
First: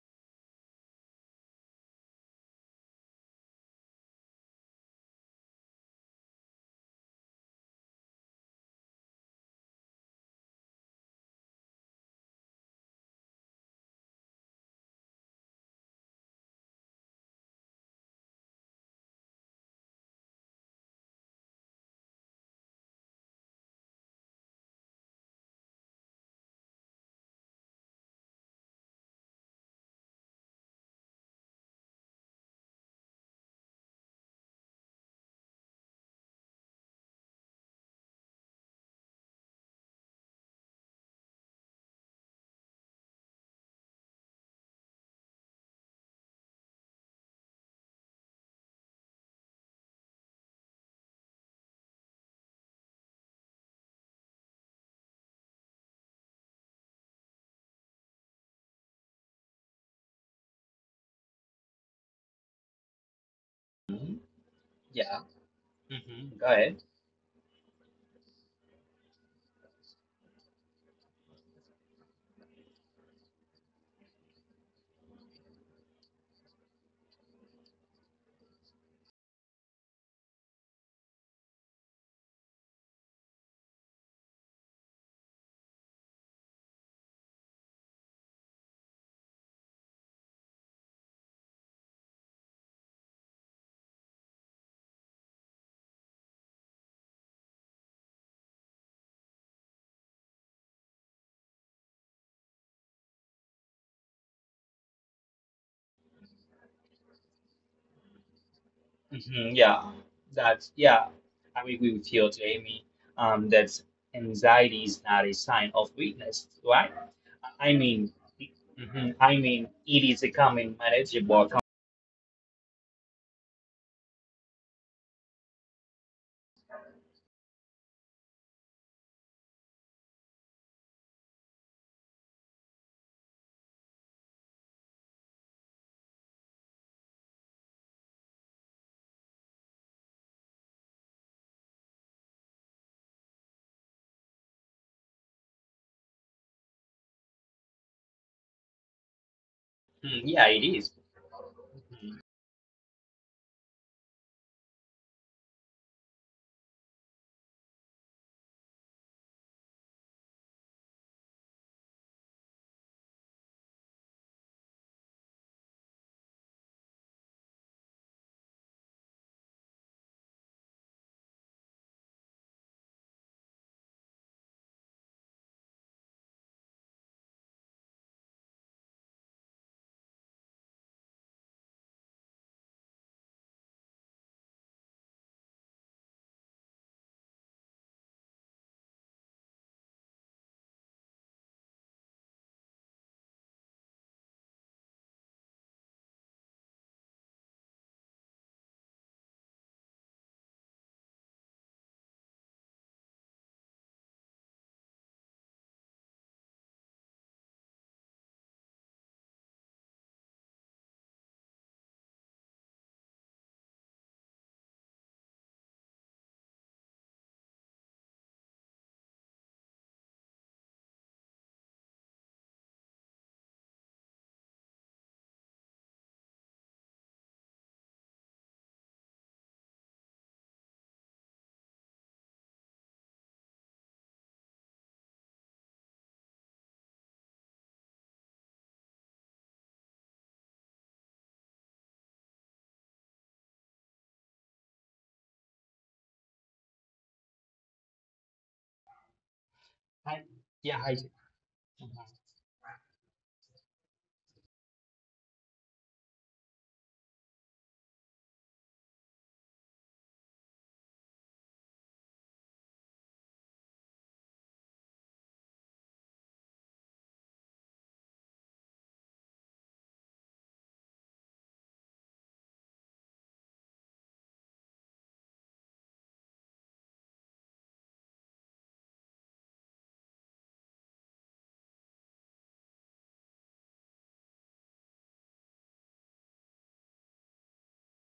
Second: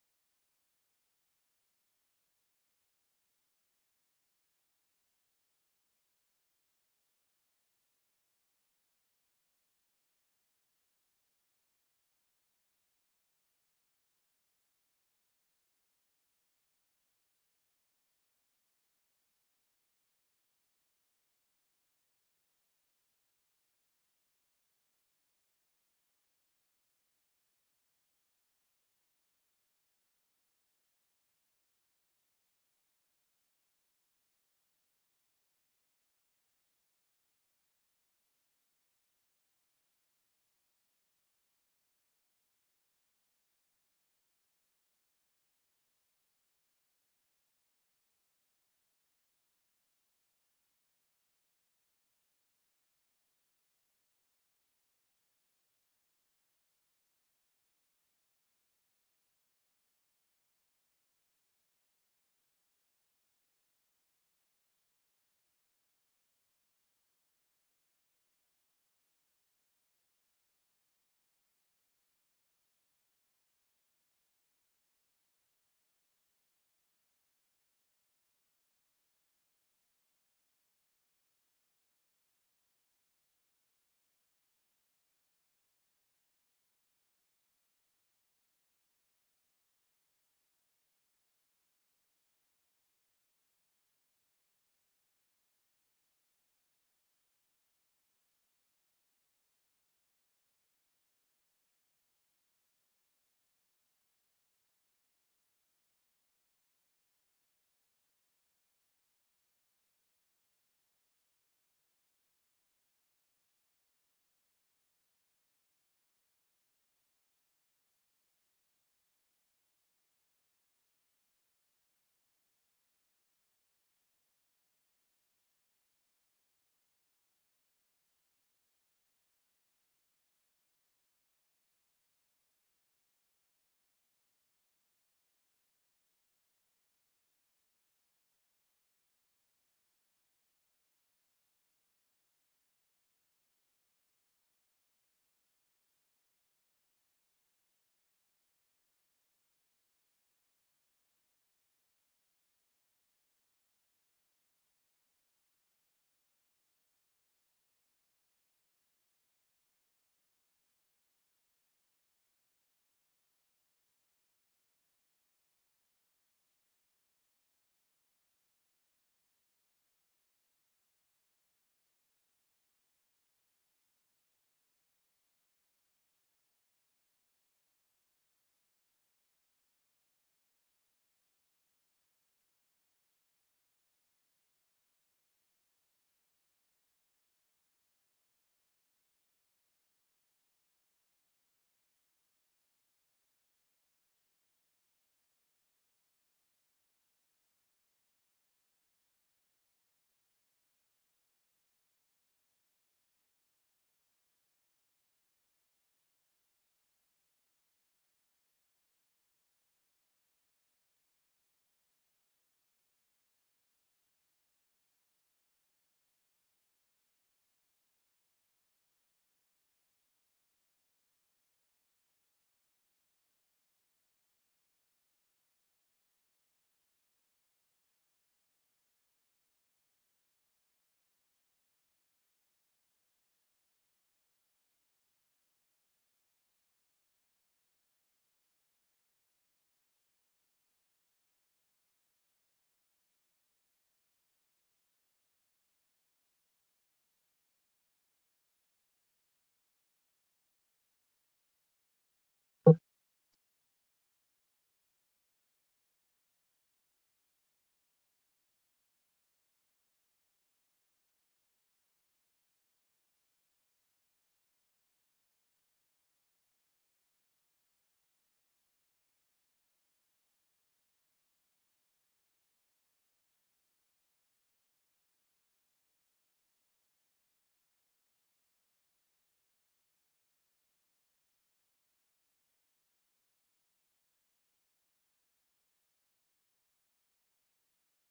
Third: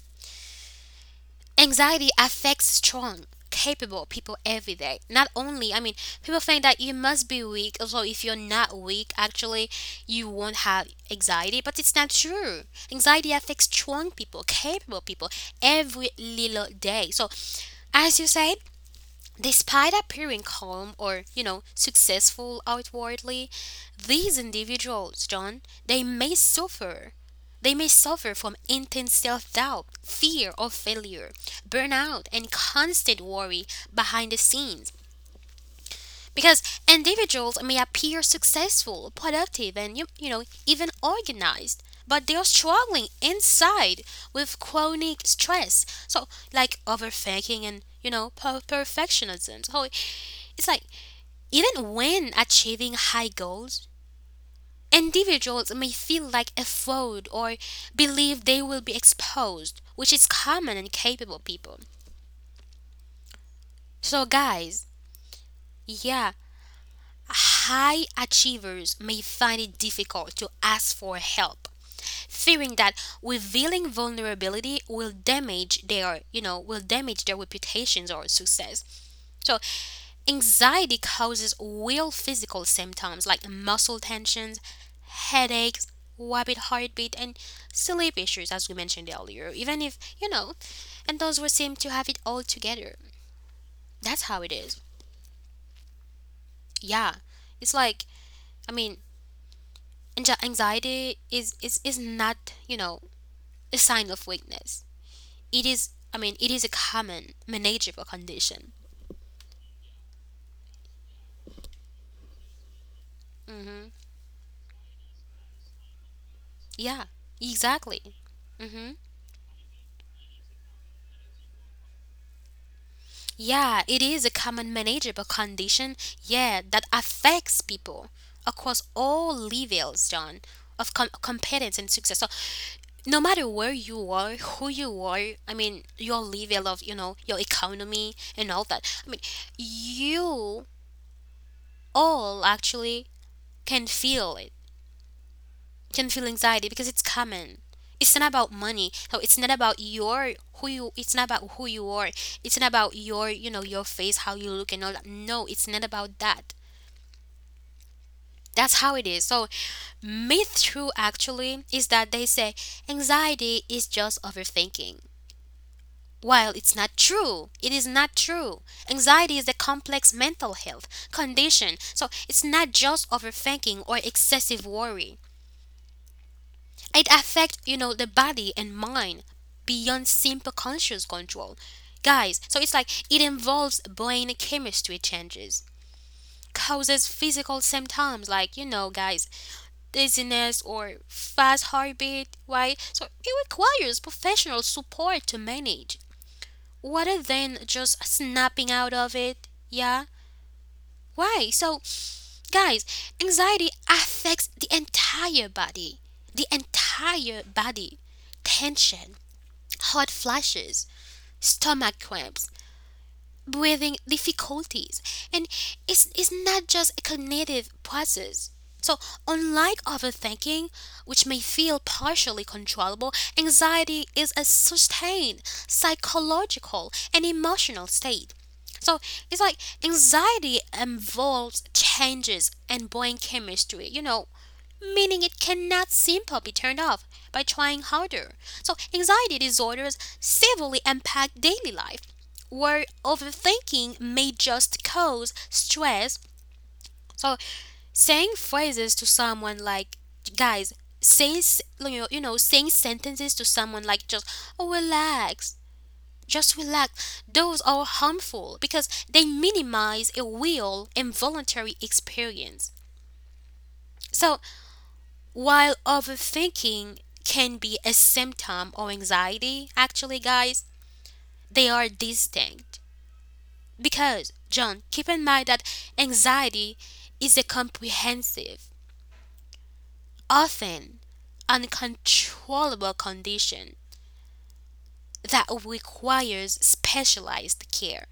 Speaker 1: Anxiety affects strong, capable people every day. Not only, I mean, people think that you must be weak. Also, if you're not weak, actually, you won't have anxiety, but it's not true. Anxiety affects strong people, capable people every little day. So, as you said, despite appearing calm or, you know, successful outwardly, these individuals, John, they may suffer. They may suffer from intense self doubt, fear of failure, burnout, and constant worry behind the scenes. Because individuals may appear successful, productive, and, you know, even organized, but they are struggling inside with chronic stress. So, like, overthinking and, you know, perfectionism. So, it's like, even when achieving high goals, individuals may feel like a fraud or believe they will be exposed, which is common in capable people.
Speaker 2: Mhm.
Speaker 1: So, guys,
Speaker 2: Yeah.
Speaker 1: yeah,
Speaker 2: Go ahead.
Speaker 1: high achievers may find it difficult to ask for help, fearing that revealing vulnerability will damage their, you know, will damage their reputations or success. So anxiety causes real physical symptoms like muscle tensions, headaches, rapid heartbeat, and sleep issues, as we mentioned earlier. Even if, you know, and those who seem to have it all together. That's how it is. Yeah. It's like, I mean, anxiety is not, you know, a sign of weakness. It is, I mean, it is a common manageable condition.
Speaker 2: Mhm, yeah, that's yeah. I agree with you, Jamie. That
Speaker 1: Hmm.
Speaker 2: anxiety is not a sign of weakness, right?
Speaker 1: Yeah,
Speaker 2: I mean,
Speaker 1: exactly. Mm-hmm.
Speaker 2: mhm, I mean, it is a common manageable. Com-
Speaker 1: Yeah, it is a common manageable condition, yeah, that affects people across all levels, John, of competence and success. So, no matter where you are, who you are, I mean, your level of, you know, your economy and all that, I mean, you all actually can feel anxiety, because it's common. It's not about money. No, it's not about
Speaker 2: Mhm,
Speaker 1: your
Speaker 2: yeah, it
Speaker 1: who
Speaker 2: is.
Speaker 1: you. It's not about who you are.
Speaker 2: Mhm.
Speaker 1: It's not about your, you know, your face, how you look, and all that. No, it's not about that. That's how it is. So myth true actually is that they say anxiety is just overthinking. While it's not true, it is not true. Anxiety is a complex mental health condition. So it's not just overthinking or excessive worry. It affects, you know, the body and mind beyond simple conscious control. Guys, so it's like it involves brain chemistry changes, causes physical symptoms like, you know, guys, dizziness or fast heartbeat, right? So it requires professional support to manage, rather than just snapping out of it, yeah? Why? So, guys, anxiety affects the entire body, the entire body, tension, hot flashes, stomach cramps, breathing difficulties, and it's not just a cognitive process. So, unlike overthinking, which may feel partially controllable, anxiety is a sustained psychological and emotional state. So, it's like, anxiety involves changes in brain chemistry, you know, meaning it cannot simply be turned off by trying harder. So anxiety disorders severely impact daily life, where overthinking may just cause stress. So saying phrases to someone like,
Speaker 2: I,
Speaker 1: guys,
Speaker 2: yeah, I.
Speaker 1: saying s- you know saying sentences to someone like, just, oh, relax, just relax, those are harmful because they minimize a real and voluntary experience. So while overthinking can be a symptom of anxiety, actually, guys, they are distinct. Because, John, keep in mind that anxiety is a comprehensive, often uncontrollable condition that requires specialized care.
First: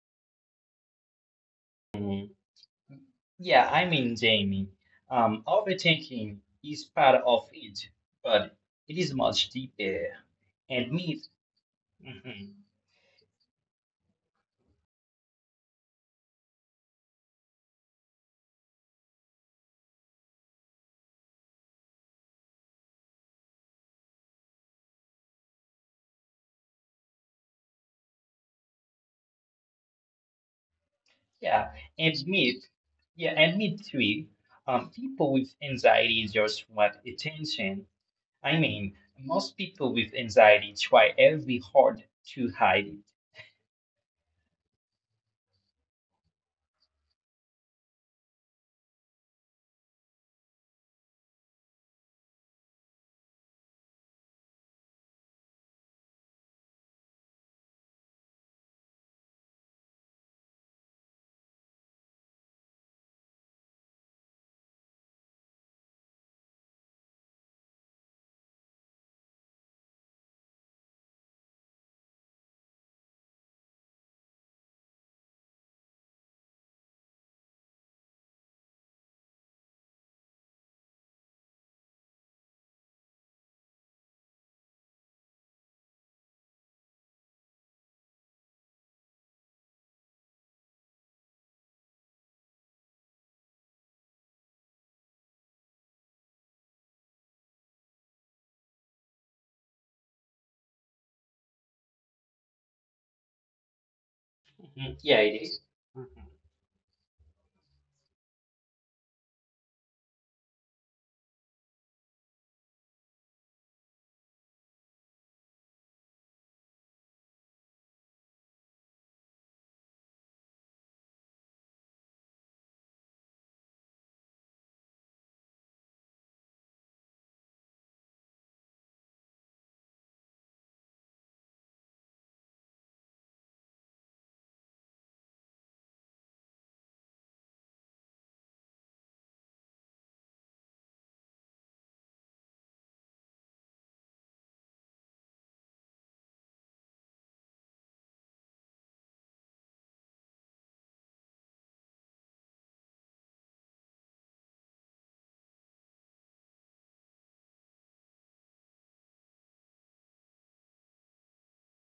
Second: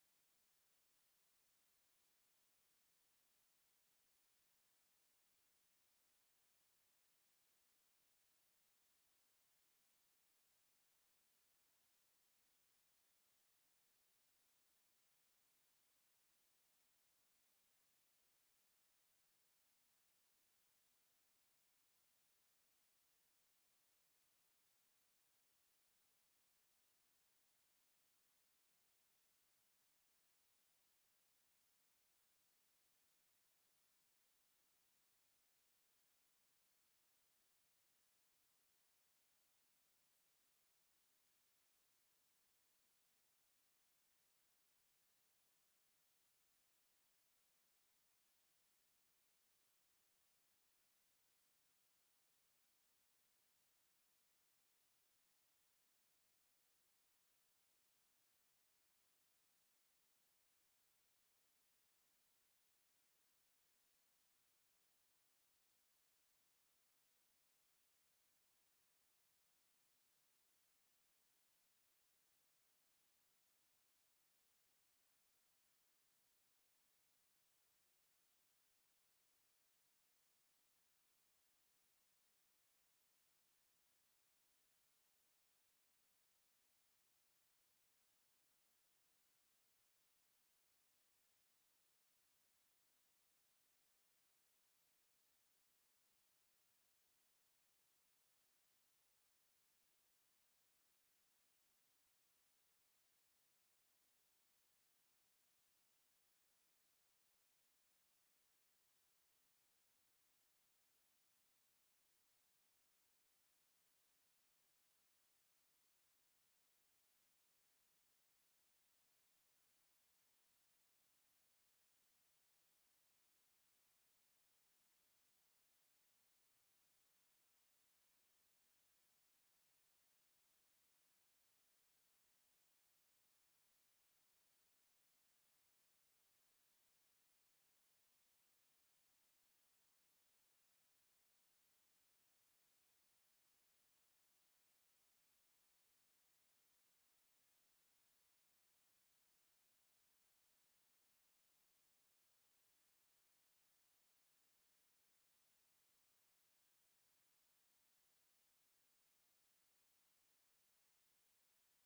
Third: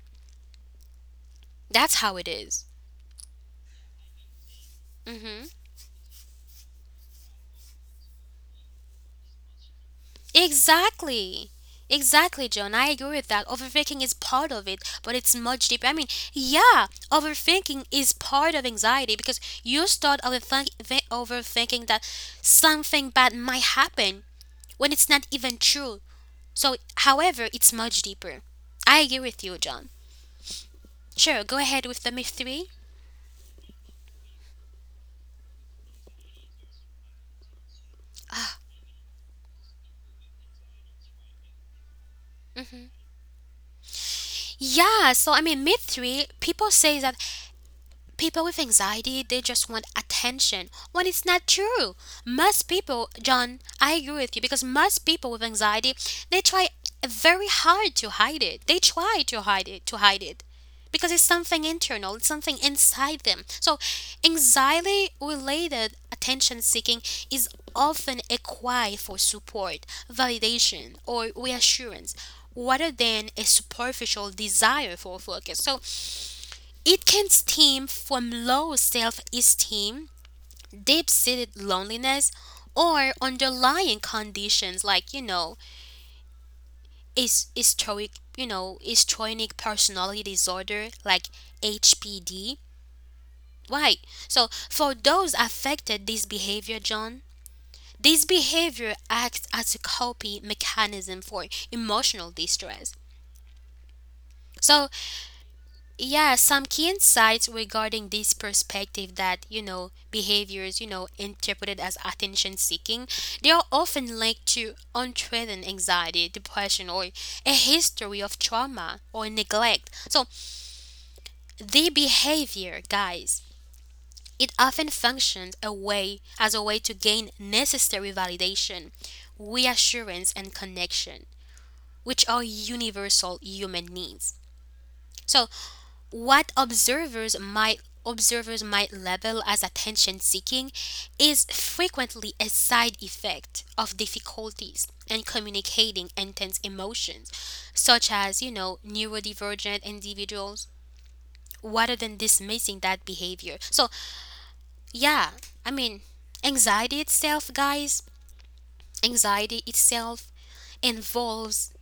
Speaker 1: That's how it
Speaker 2: Mhm.
Speaker 1: is.
Speaker 2: Mhm. Jamie.
Speaker 1: Mm-hmm.
Speaker 2: Overthinking is part of it, but it is much deeper and means.
Speaker 1: Exactly. Exactly,
Speaker 2: Mm-hmm,
Speaker 1: John. I agree with that. Overthinking is part of it, but it's much deeper. Overthinking is part of anxiety because you start overthinking that something bad might happen when it's not even true. So, however, it's much deeper. I agree with you, John. Sure, go
Speaker 2: Yeah,
Speaker 1: ahead with
Speaker 2: and
Speaker 1: the myth
Speaker 2: myth,
Speaker 1: three.
Speaker 2: yeah, and myth three, people with anxiety just want attention. I mean, most people with anxiety try every hard to hide it.
Speaker 1: Myth three, people say that people with anxiety, they just want attention when it's not true. Most people, John, I agree with you because most people with anxiety, they try very hard to hide it. They try to hide it because it's something internal, it's something inside them. So, anxiety related attention seeking is often a cry for support, validation, or reassurance rather than a superficial desire for focus. So, it can stem from low self esteem, deep seated loneliness, or underlying conditions like, is historic, you know, histrionic personality disorder like HPD. Right. So for those affected this behavior, John, this behavior acts as a coping mechanism for emotional distress. So
Speaker 2: Mhm, Yeah, it is. Mhm.
Speaker 1: Yeah, some key insights regarding this perspective that, you know, behaviors, you know, interpreted as attention seeking, they are often linked to untreated anxiety, depression, or a history of trauma or neglect. So, the behavior, guys, it often functions a way as a way to gain necessary validation, reassurance, and connection, which are universal human needs. So, What observers might label as attention seeking is frequently a side effect of difficulties in communicating intense emotions such as, you know, neurodivergent individuals rather than dismissing that behavior. Yeah i mean anxiety itself guys anxiety itself involves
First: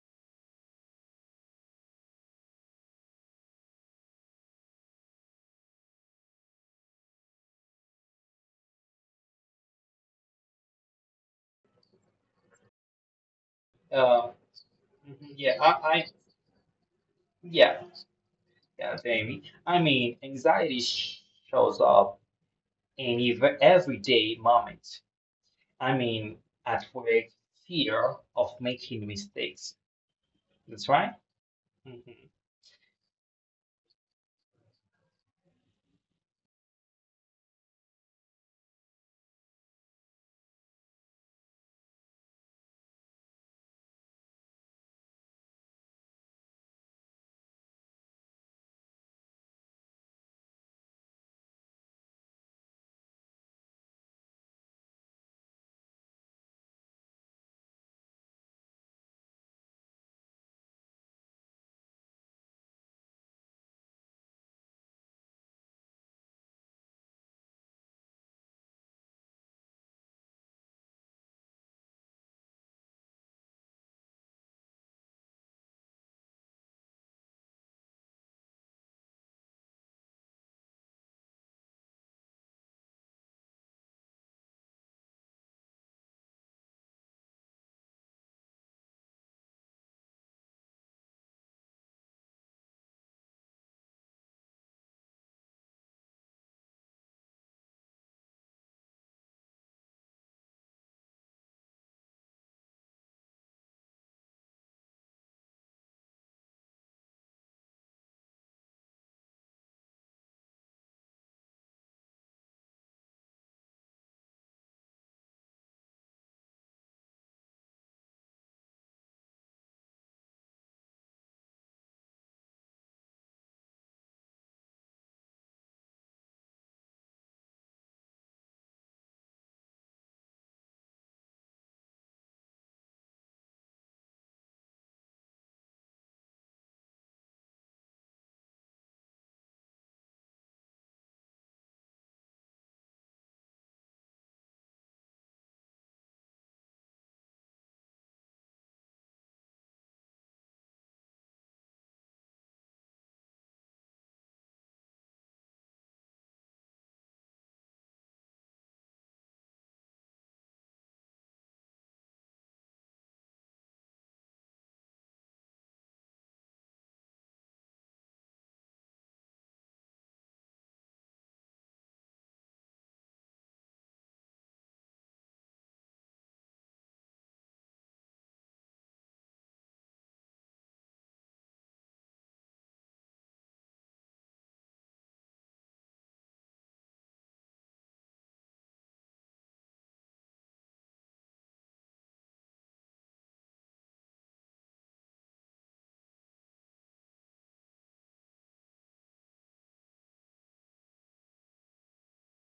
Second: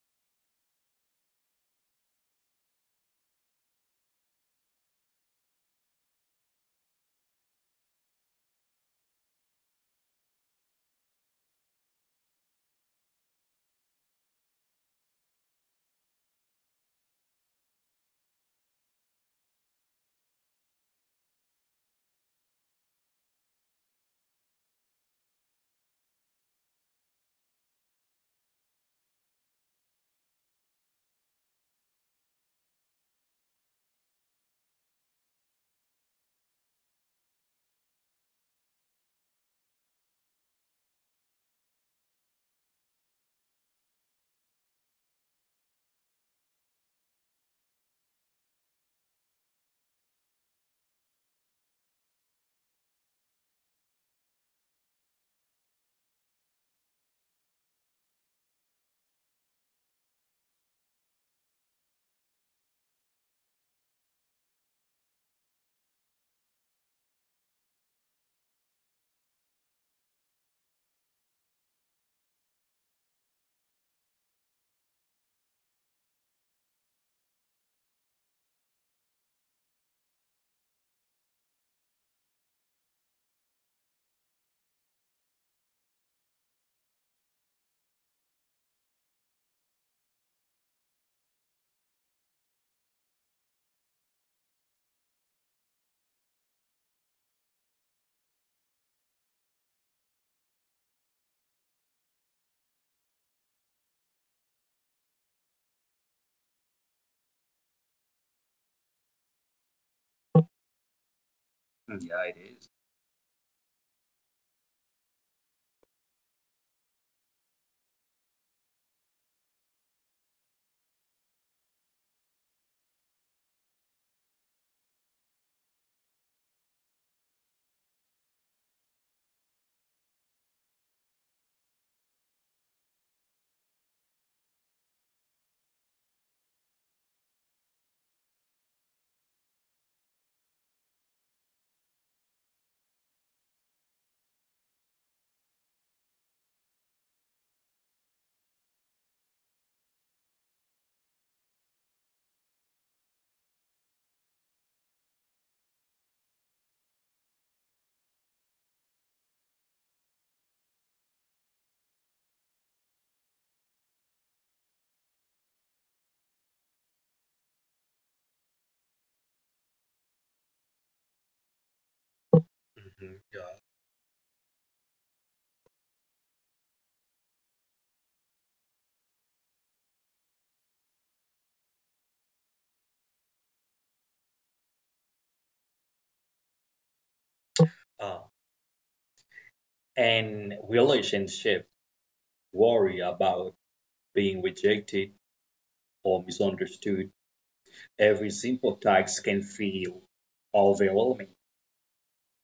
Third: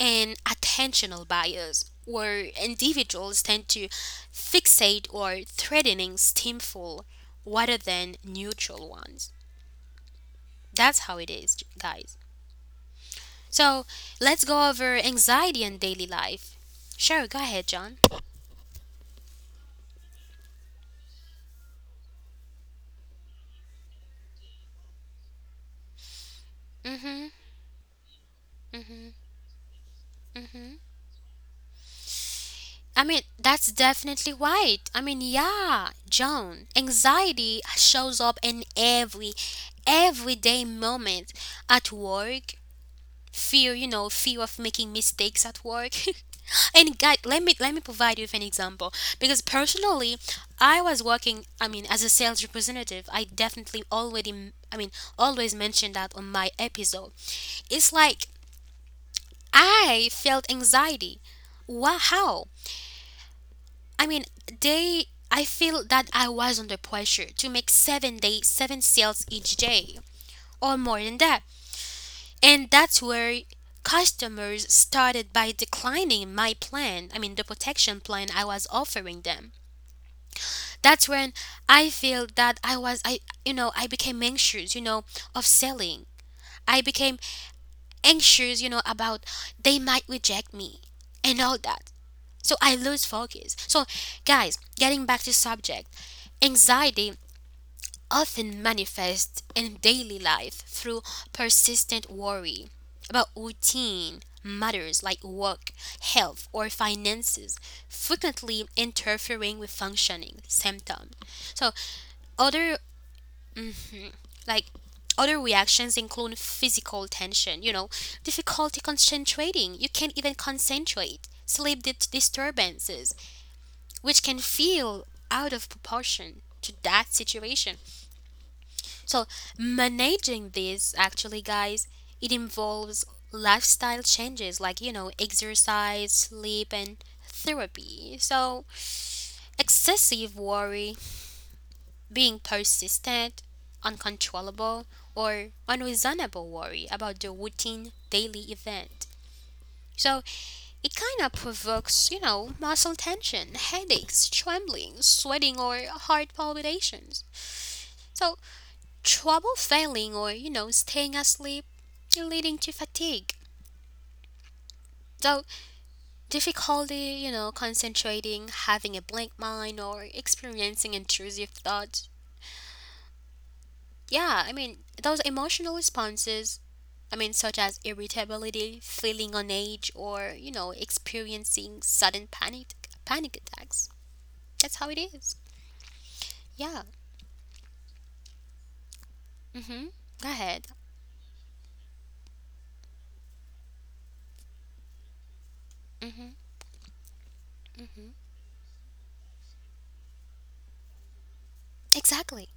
Speaker 1: and attentional bias, where individuals tend to fixate or threatening stimful rather than neutral ones. That's how it is, guys. So
Speaker 2: Uh,
Speaker 1: let's go over
Speaker 2: mhm, yeah,
Speaker 1: anxiety
Speaker 2: I,
Speaker 1: and
Speaker 2: I,
Speaker 1: daily life. Sure, go ahead,
Speaker 2: yeah,
Speaker 1: John.
Speaker 2: yeah, Amy. Anxiety shows up in everyday moments. I mean, at
Speaker 1: Mm-hmm.
Speaker 2: work, fear of making mistakes. That's right. Mhm.
Speaker 1: That's definitely right. John, anxiety shows up in everyday moment at work, fear you know fear of making mistakes at work. And guys, let me provide you with an example, because personally, I was working, as a sales representative. I definitely already, mean always mentioned that on my episode. It's like I felt anxiety. Wow how I mean they I feel that I was under pressure to make seven sales each day or more than that. And that's where customers started by declining my plan, I mean, the protection plan I was offering them. That's when I feel that you know, I became anxious, you know, of selling. I became anxious, you know, about they might reject me and all that. So I lose focus. So, guys, getting back to subject, anxiety often manifest in daily life through persistent worry about routine matters like work, health, or finances, frequently interfering with functioning symptom. So,
Speaker 3: Mm, yeah, it is.
Speaker 1: other like other reactions include physical tension, you know, difficulty concentrating, you can't even concentrate, disturbances, which can feel out of proportion to that situation. So, managing this actually, guys, it involves lifestyle changes like, you know, exercise, sleep, and therapy. So, excessive worry, being persistent, uncontrollable, or unreasonable worry about the routine daily event. So, it kind of provokes, you know, muscle tension, headaches, trembling, sweating, or heart palpitations. So, trouble failing or, you know, staying asleep, leading to fatigue. So difficulty, you know, concentrating, having a blank mind, or experiencing intrusive thoughts.
Speaker 3: Mhm.
Speaker 1: Those emotional responses, such as irritability, feeling on edge, or, you know, experiencing sudden panic attacks. That's how it is. Yeah,
Speaker 3: Uh,
Speaker 1: mm-hmm, go
Speaker 3: and
Speaker 1: ahead.
Speaker 3: relationship worry about being rejected
Speaker 1: Mm-hmm.
Speaker 3: or misunderstood.
Speaker 1: Mm-hmm.
Speaker 3: Every simple task can feel overwhelming.
Speaker 1: Exactly.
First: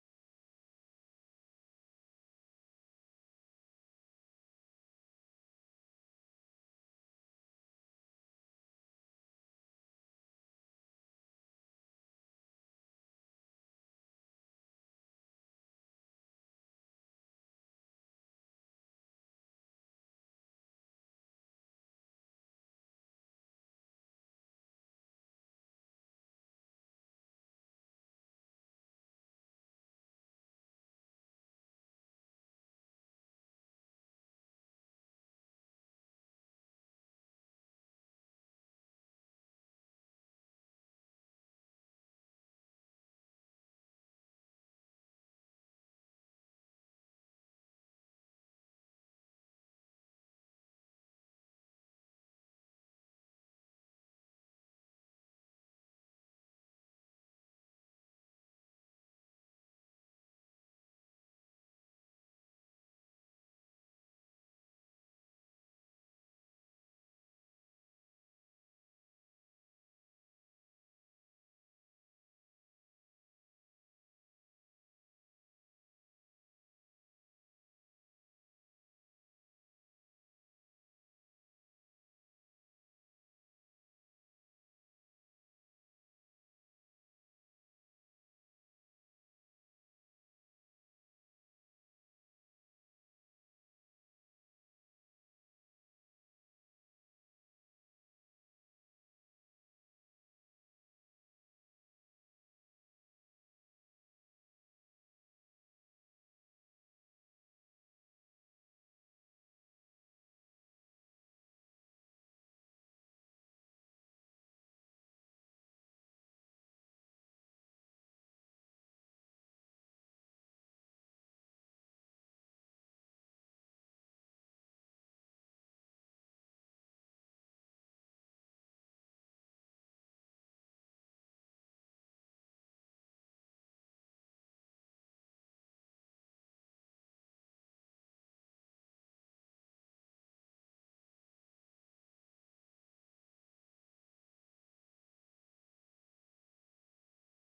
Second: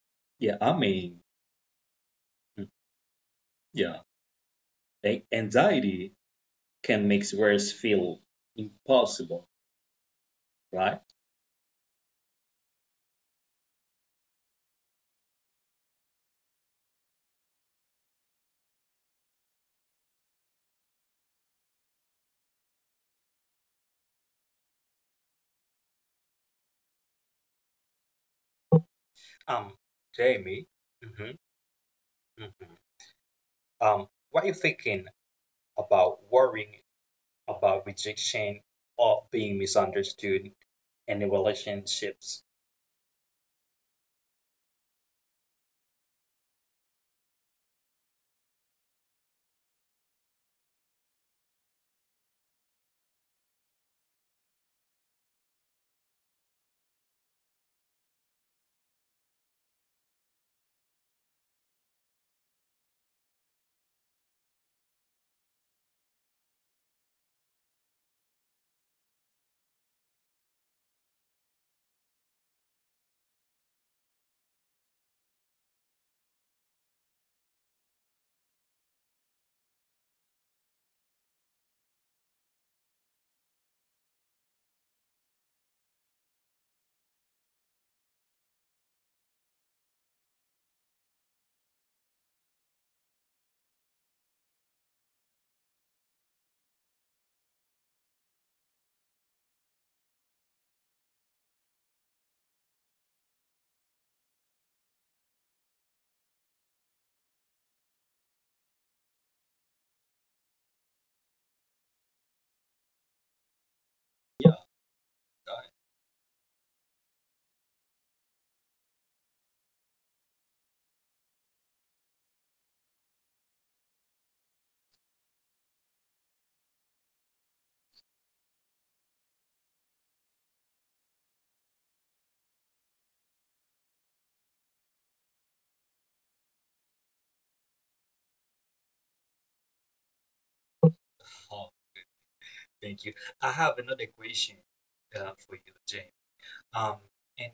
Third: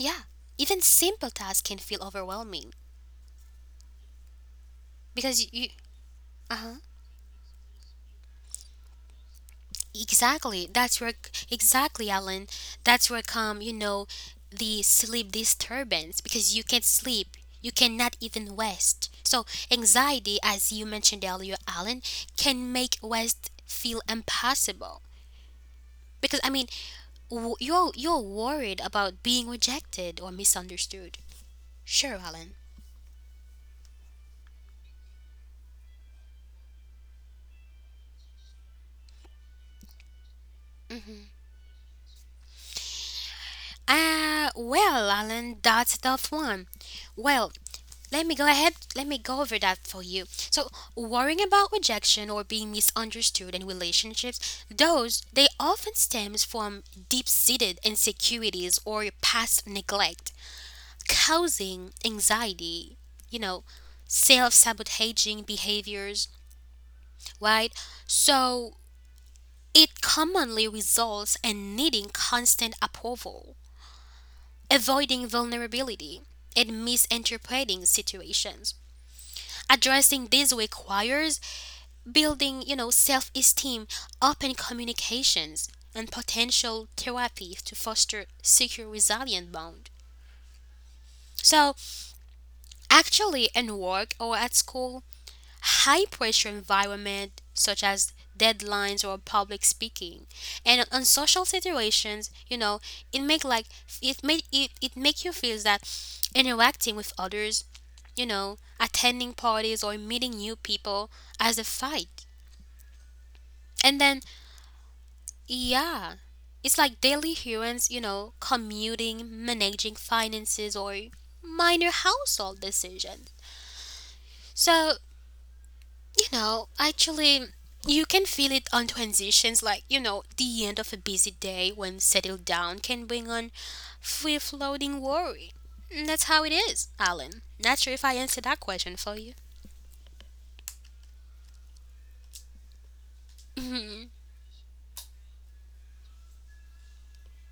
Speaker 1: Yeah,
Speaker 3: Yeah, I
Speaker 1: even
Speaker 3: mean,
Speaker 1: simple tasks can feel
Speaker 3: mm,
Speaker 1: overwhelming
Speaker 3: yeah,
Speaker 1: because you,
Speaker 3: anxiety
Speaker 1: uh-huh.
Speaker 3: can make worse feel impossible,
Speaker 1: Exactly.
Speaker 3: right?
Speaker 1: That's where exactly, Alan. That's where come, you know, the sleep disturbance because you can't sleep. You cannot even rest. So anxiety, as you mentioned earlier, Alan, can make rest feel impossible. Because, you're worried about being
Speaker 3: Um,
Speaker 1: rejected or
Speaker 3: Jamie,
Speaker 1: misunderstood.
Speaker 3: hmm
Speaker 1: Sure, Alan.
Speaker 3: hmm what are you thinking about worrying about rejection or being misunderstood in the relationships?
Speaker 1: Ah, well, Alan, that's a tough one. Well, let me go over that for you. So, worrying about rejection or being misunderstood in relationships, those they often stems from deep-seated insecurities or past neglect, causing anxiety, you know, self-sabotaging behaviors, right? So, it commonly results in needing constant approval, avoiding vulnerability, and misinterpreting situations. Addressing these requires building, you know, self esteem, open communications, and potential therapies to foster secure, resilient bond. So, actually, in work or at school, high pressure environment such as deadlines or public speaking, and on social situations, you know, it make like it make it, it make you feel that interacting with others, you know, attending parties or meeting new people as a fight. And then
Speaker 3: Yeah.
Speaker 1: yeah. It's like daily humans, you know, commuting, managing finances, or minor household decisions. So, you know, actually, you can feel it on transitions like, you know, the end of a busy day when settled down can bring on free floating worry. And that's how it is, Alan. Not sure if I answered that question for you.
Speaker 3: Thank you. I have another question for you, Jane. Um, and,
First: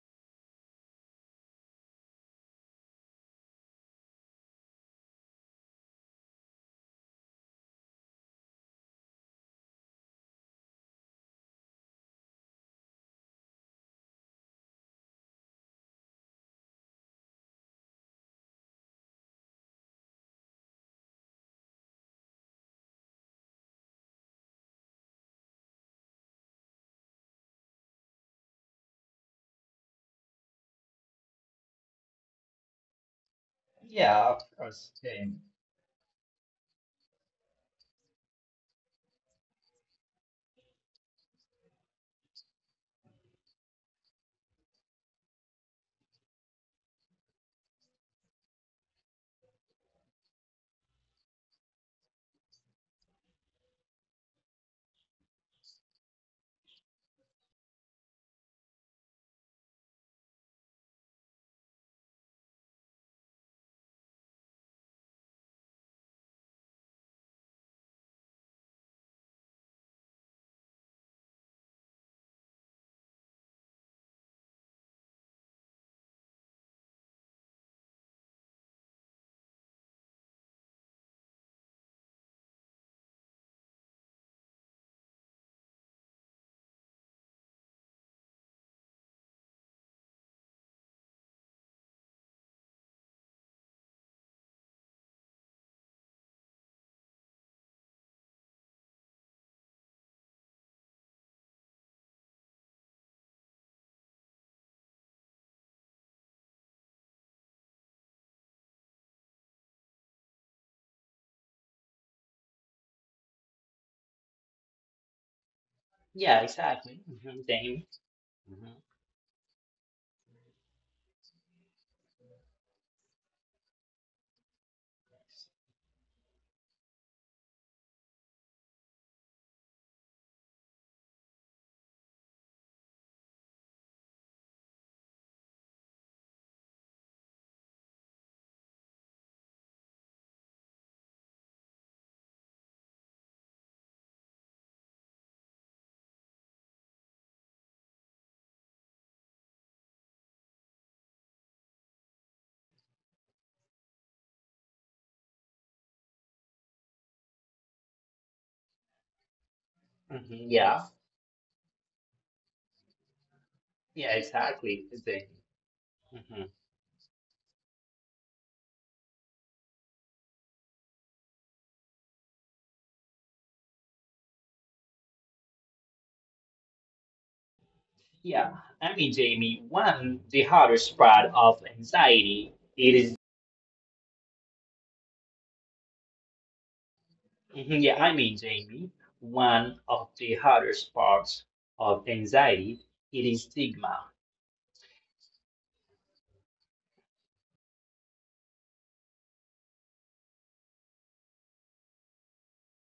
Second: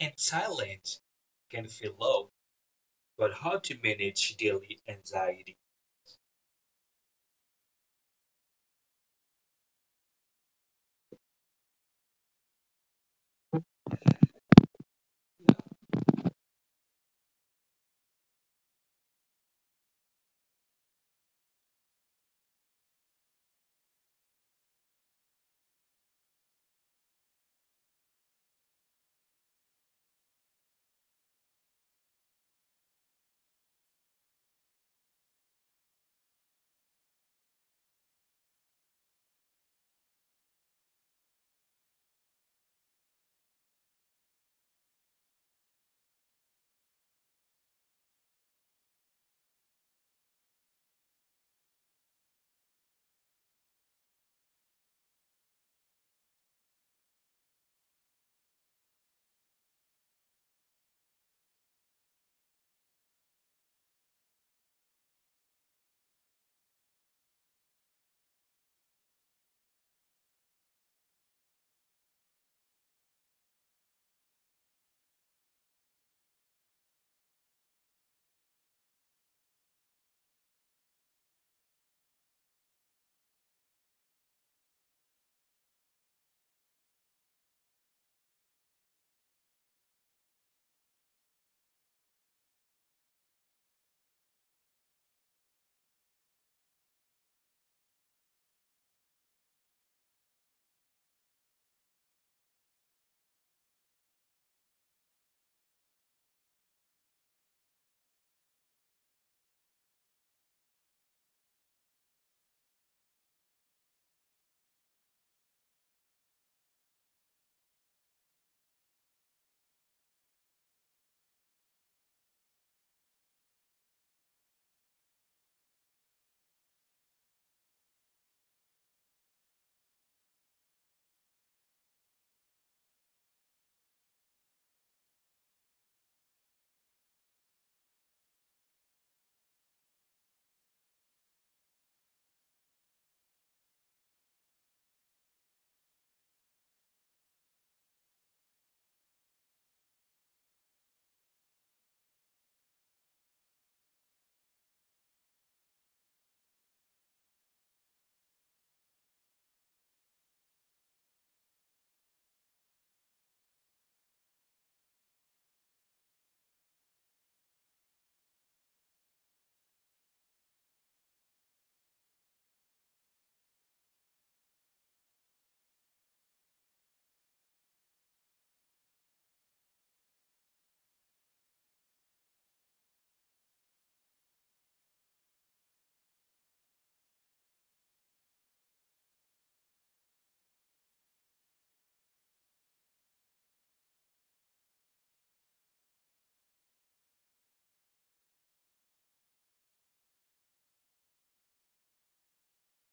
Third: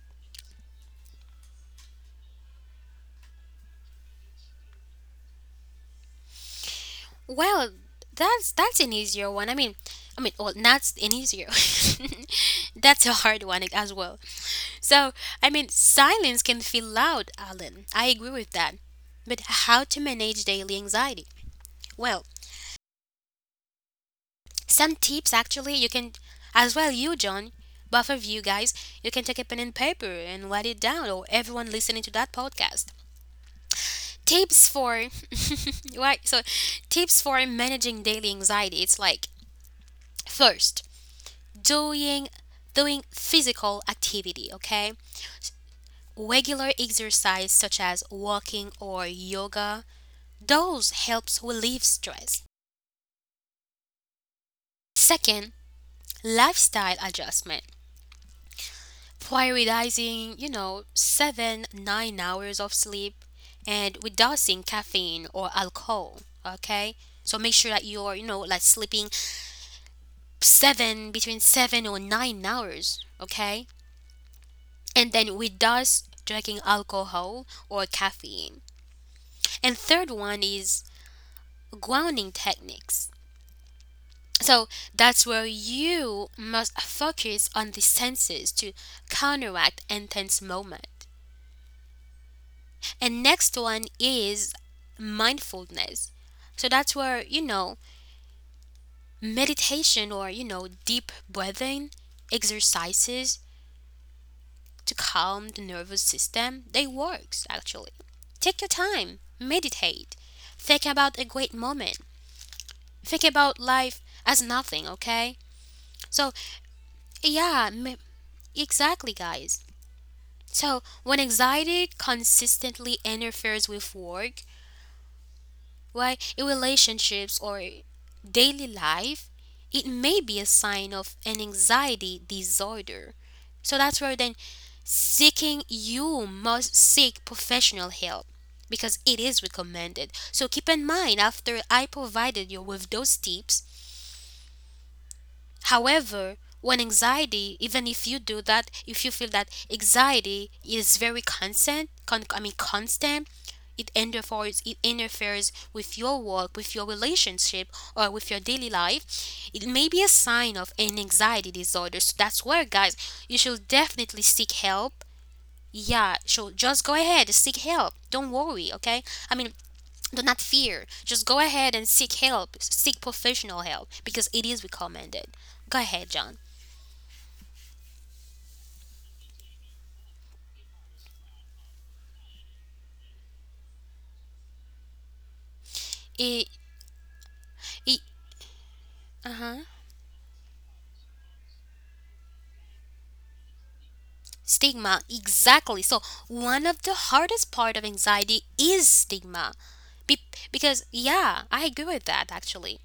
Speaker 3: and silence can feel low, but how to manage daily anxiety?
Speaker 1: Well, that's an easier one. Well, not an easier. That's a hard one as well. So, silence can feel loud, Alan. I agree with that. But how to manage daily anxiety? Well, some tips actually you can, as well you, John, both of you guys, you can take a pen and paper and write it down, or everyone listening to that podcast.
Speaker 2: Yeah, of
Speaker 1: Tips
Speaker 2: course,
Speaker 1: for,
Speaker 2: Jamie.
Speaker 1: right? So, tips for managing daily anxiety. It's like first, doing doing physical activity, okay? Regular exercise such as walking or yoga, those helps relieve stress. Second, lifestyle adjustment. Prioritizing, you know, 7 to 9 hours of sleep and reducing caffeine or alcohol, okay? So make sure that you're, you know, like sleeping 7 between 7 or 9 hours, okay? And then we does drinking alcohol or caffeine. And third one is grounding techniques. So that's where you must focus on the senses to counteract intense moment. And next one is mindfulness. So that's where, you know, meditation or, you know, deep breathing exercises to calm the nervous system, they works actually. Take your time, meditate, think about a great moment, think about life as nothing, okay? So,
Speaker 2: Yeah, exactly.
Speaker 1: yeah,
Speaker 2: Damon.
Speaker 1: m-
Speaker 2: hmm
Speaker 1: exactly, guys. So, when anxiety consistently interferes with work, right, in relationships or daily life, it may be a sign of an anxiety disorder. So that's where then seeking you must seek professional help because it is recommended. So keep in mind, after I provided you with those tips, however, when anxiety, even if you do that, if you feel that anxiety is very constant con- I mean constant, it interferes with your work, with your relationship, or with your daily life, it may be a
Speaker 2: hmm
Speaker 1: sign of
Speaker 2: Yeah,
Speaker 1: an anxiety disorder. So that's where, guys, you should
Speaker 2: yeah,
Speaker 1: definitely seek
Speaker 2: exactly.
Speaker 1: help.
Speaker 2: Jamie.
Speaker 1: Yeah,
Speaker 2: hmm
Speaker 1: so just go ahead, seek help. Don't worry, okay? I mean, do not fear. Just go ahead and seek help, seek professional help because it is recommended. Go ahead, John.
Speaker 2: Yeah, Jamie, one the hardest part of anxiety it is.
Speaker 1: It, it,
Speaker 2: Jamie,
Speaker 1: uh-huh.
Speaker 2: one of the hardest parts of anxiety it is stigma.
Speaker 1: Stigma, exactly. So, one of the hardest part of anxiety is stigma. Be- because yeah, I agree with that actually.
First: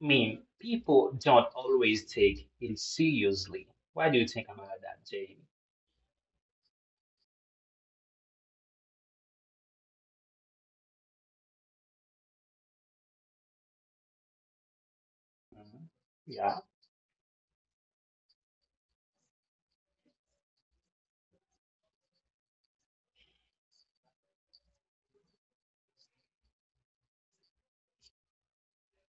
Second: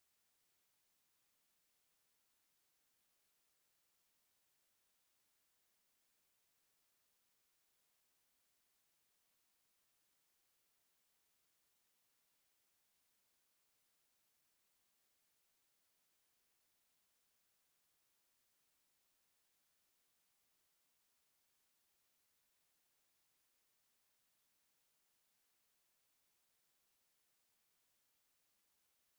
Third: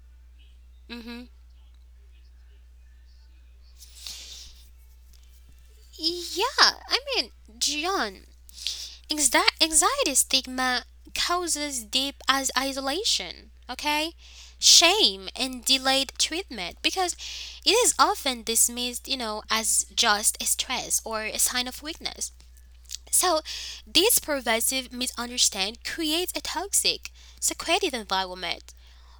Speaker 2: I mean, people
Speaker 1: Mhm.
Speaker 2: don't always take it seriously. Why do you think about that, Jamie?
Speaker 1: Yeah, I mean, John, anxiety stigma causes deep as isolation, okay? Shame and
Speaker 2: Mhm.
Speaker 1: delayed
Speaker 2: Yeah,
Speaker 1: treatment because it is often dismissed, you know, as just a stress or a sign of weakness. So, this pervasive misunderstanding creates a toxic, secretive environment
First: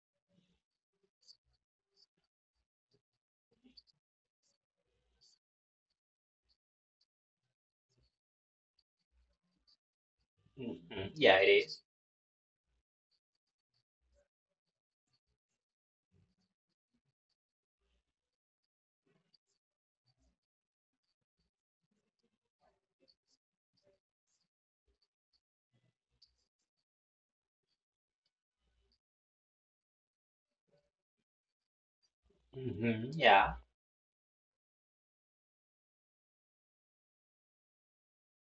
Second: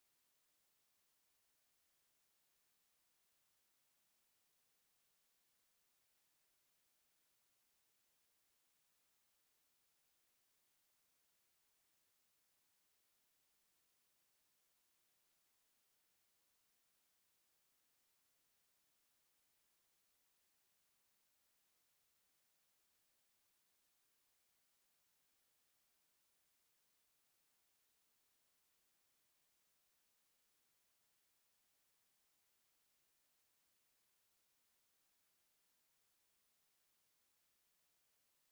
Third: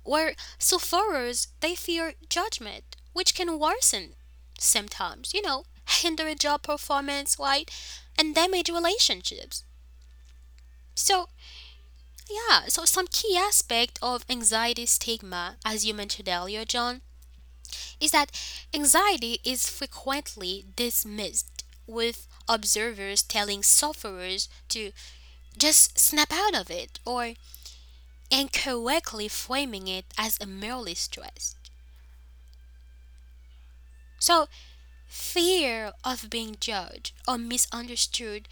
Speaker 1: where sufferers they fear judgment, which can worsen symptoms, you know, hinder job performance, right, and damage relationships.
Speaker 2: hmm
Speaker 1: So,
Speaker 2: yeah, it
Speaker 1: yeah, so some key aspect of anxiety stigma, as you mentioned earlier, John, is that anxiety is frequently dismissed, with observers telling sufferers to just snap out of it or incorrectly framing it as a merely stress.
Speaker 2: Yeah.
Speaker 1: So, fear of being judged or misunderstood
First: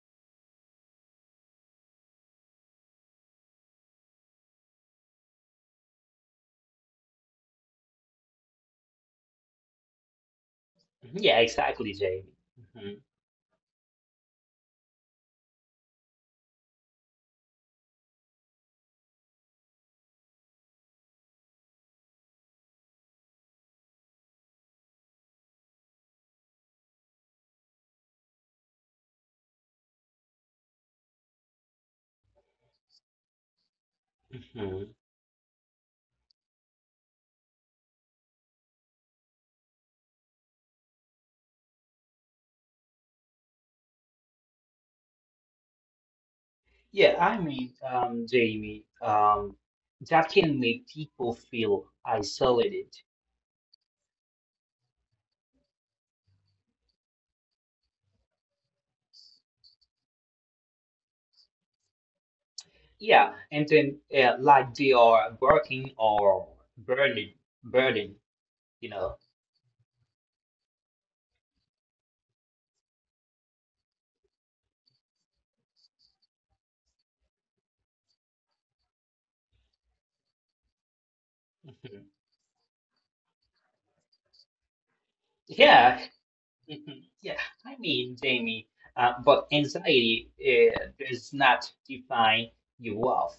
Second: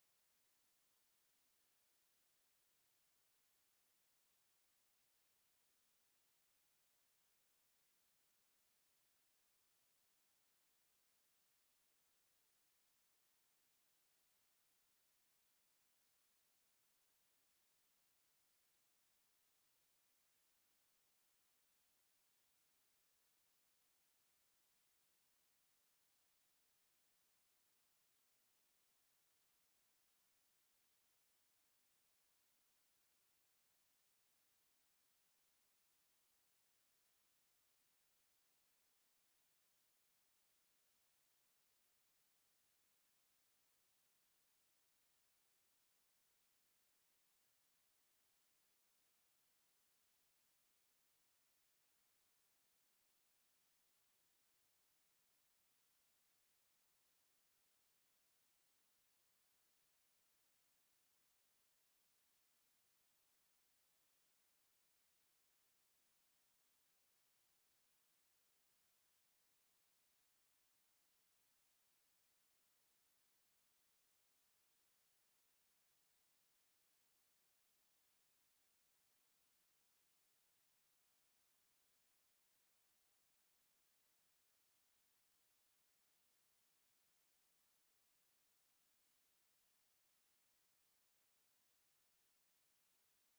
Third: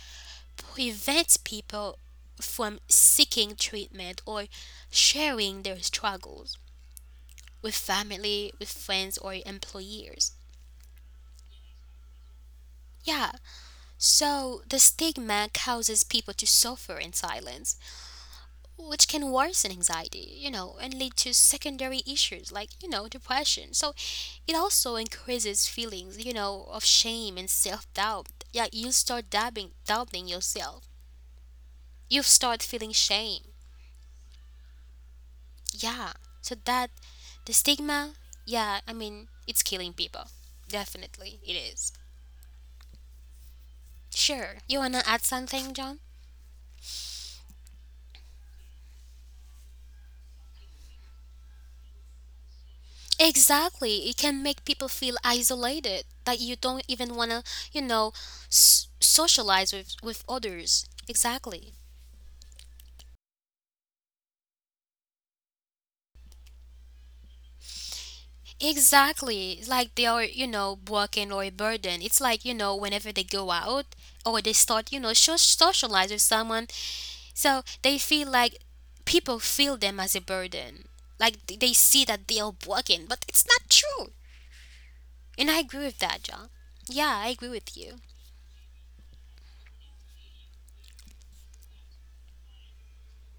Speaker 1: prevents people from seeking treatment or sharing their struggles with family, with friends, or employers.
Speaker 2: Mhm, Yeah, exactly, Jamie. hmm
Speaker 1: Yeah, so the stigma causes people to suffer in silence, which can worsen anxiety, you know, and lead to secondary issues like, you know, depression. So it also increases feelings, you know, of shame and self doubt. Yeah, you start doubting yourself. You start feeling shame.
Speaker 2: hmm
Speaker 1: Yeah, so that the stigma, it's killing people. Definitely, it is. Sure. You want to add something, John?
Speaker 2: Jamie, that can make people feel isolated.
Speaker 1: Exactly. It can make people feel isolated, that you don't even want to, you know, socialize with others. Exactly.
Speaker 2: Yeah, and then like they are working or burning, burning, you know.
Speaker 1: Exactly. It's like they are, you know, broken or a burden. It's like, you know, whenever they go out or they start, you know, socialize with someone, so they feel like people feel them as a burden. Like they see
Speaker 2: Mhm.
Speaker 1: that they are broken, but it's not true. And I agree with
Speaker 2: Yeah,
Speaker 1: that, John.
Speaker 2: mhm,
Speaker 1: Yeah, I
Speaker 2: yeah.
Speaker 1: agree with you.
Speaker 2: Jamie, but anxiety does not define you off,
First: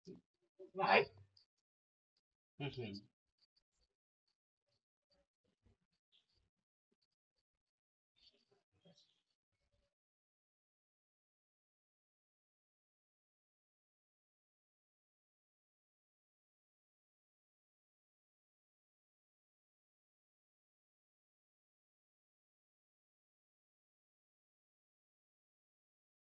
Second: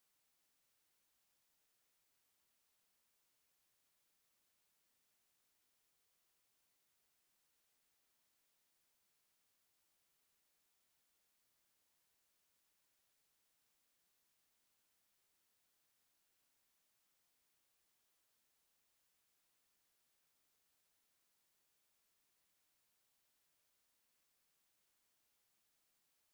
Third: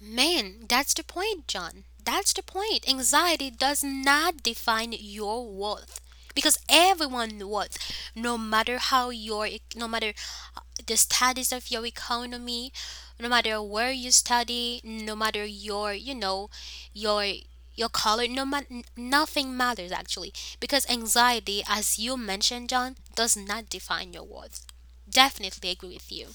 Speaker 1: Man, that's the
Speaker 2: right?
Speaker 1: point, John. That's the point. Anxiety does not define your worth because everyone worth, no matter how your, no matter uh, the status of your economy, no matter where you study, no matter your, you know, your your color, nothing matters actually because anxiety, as you mentioned, John, does not define your worth. Definitely agree with you.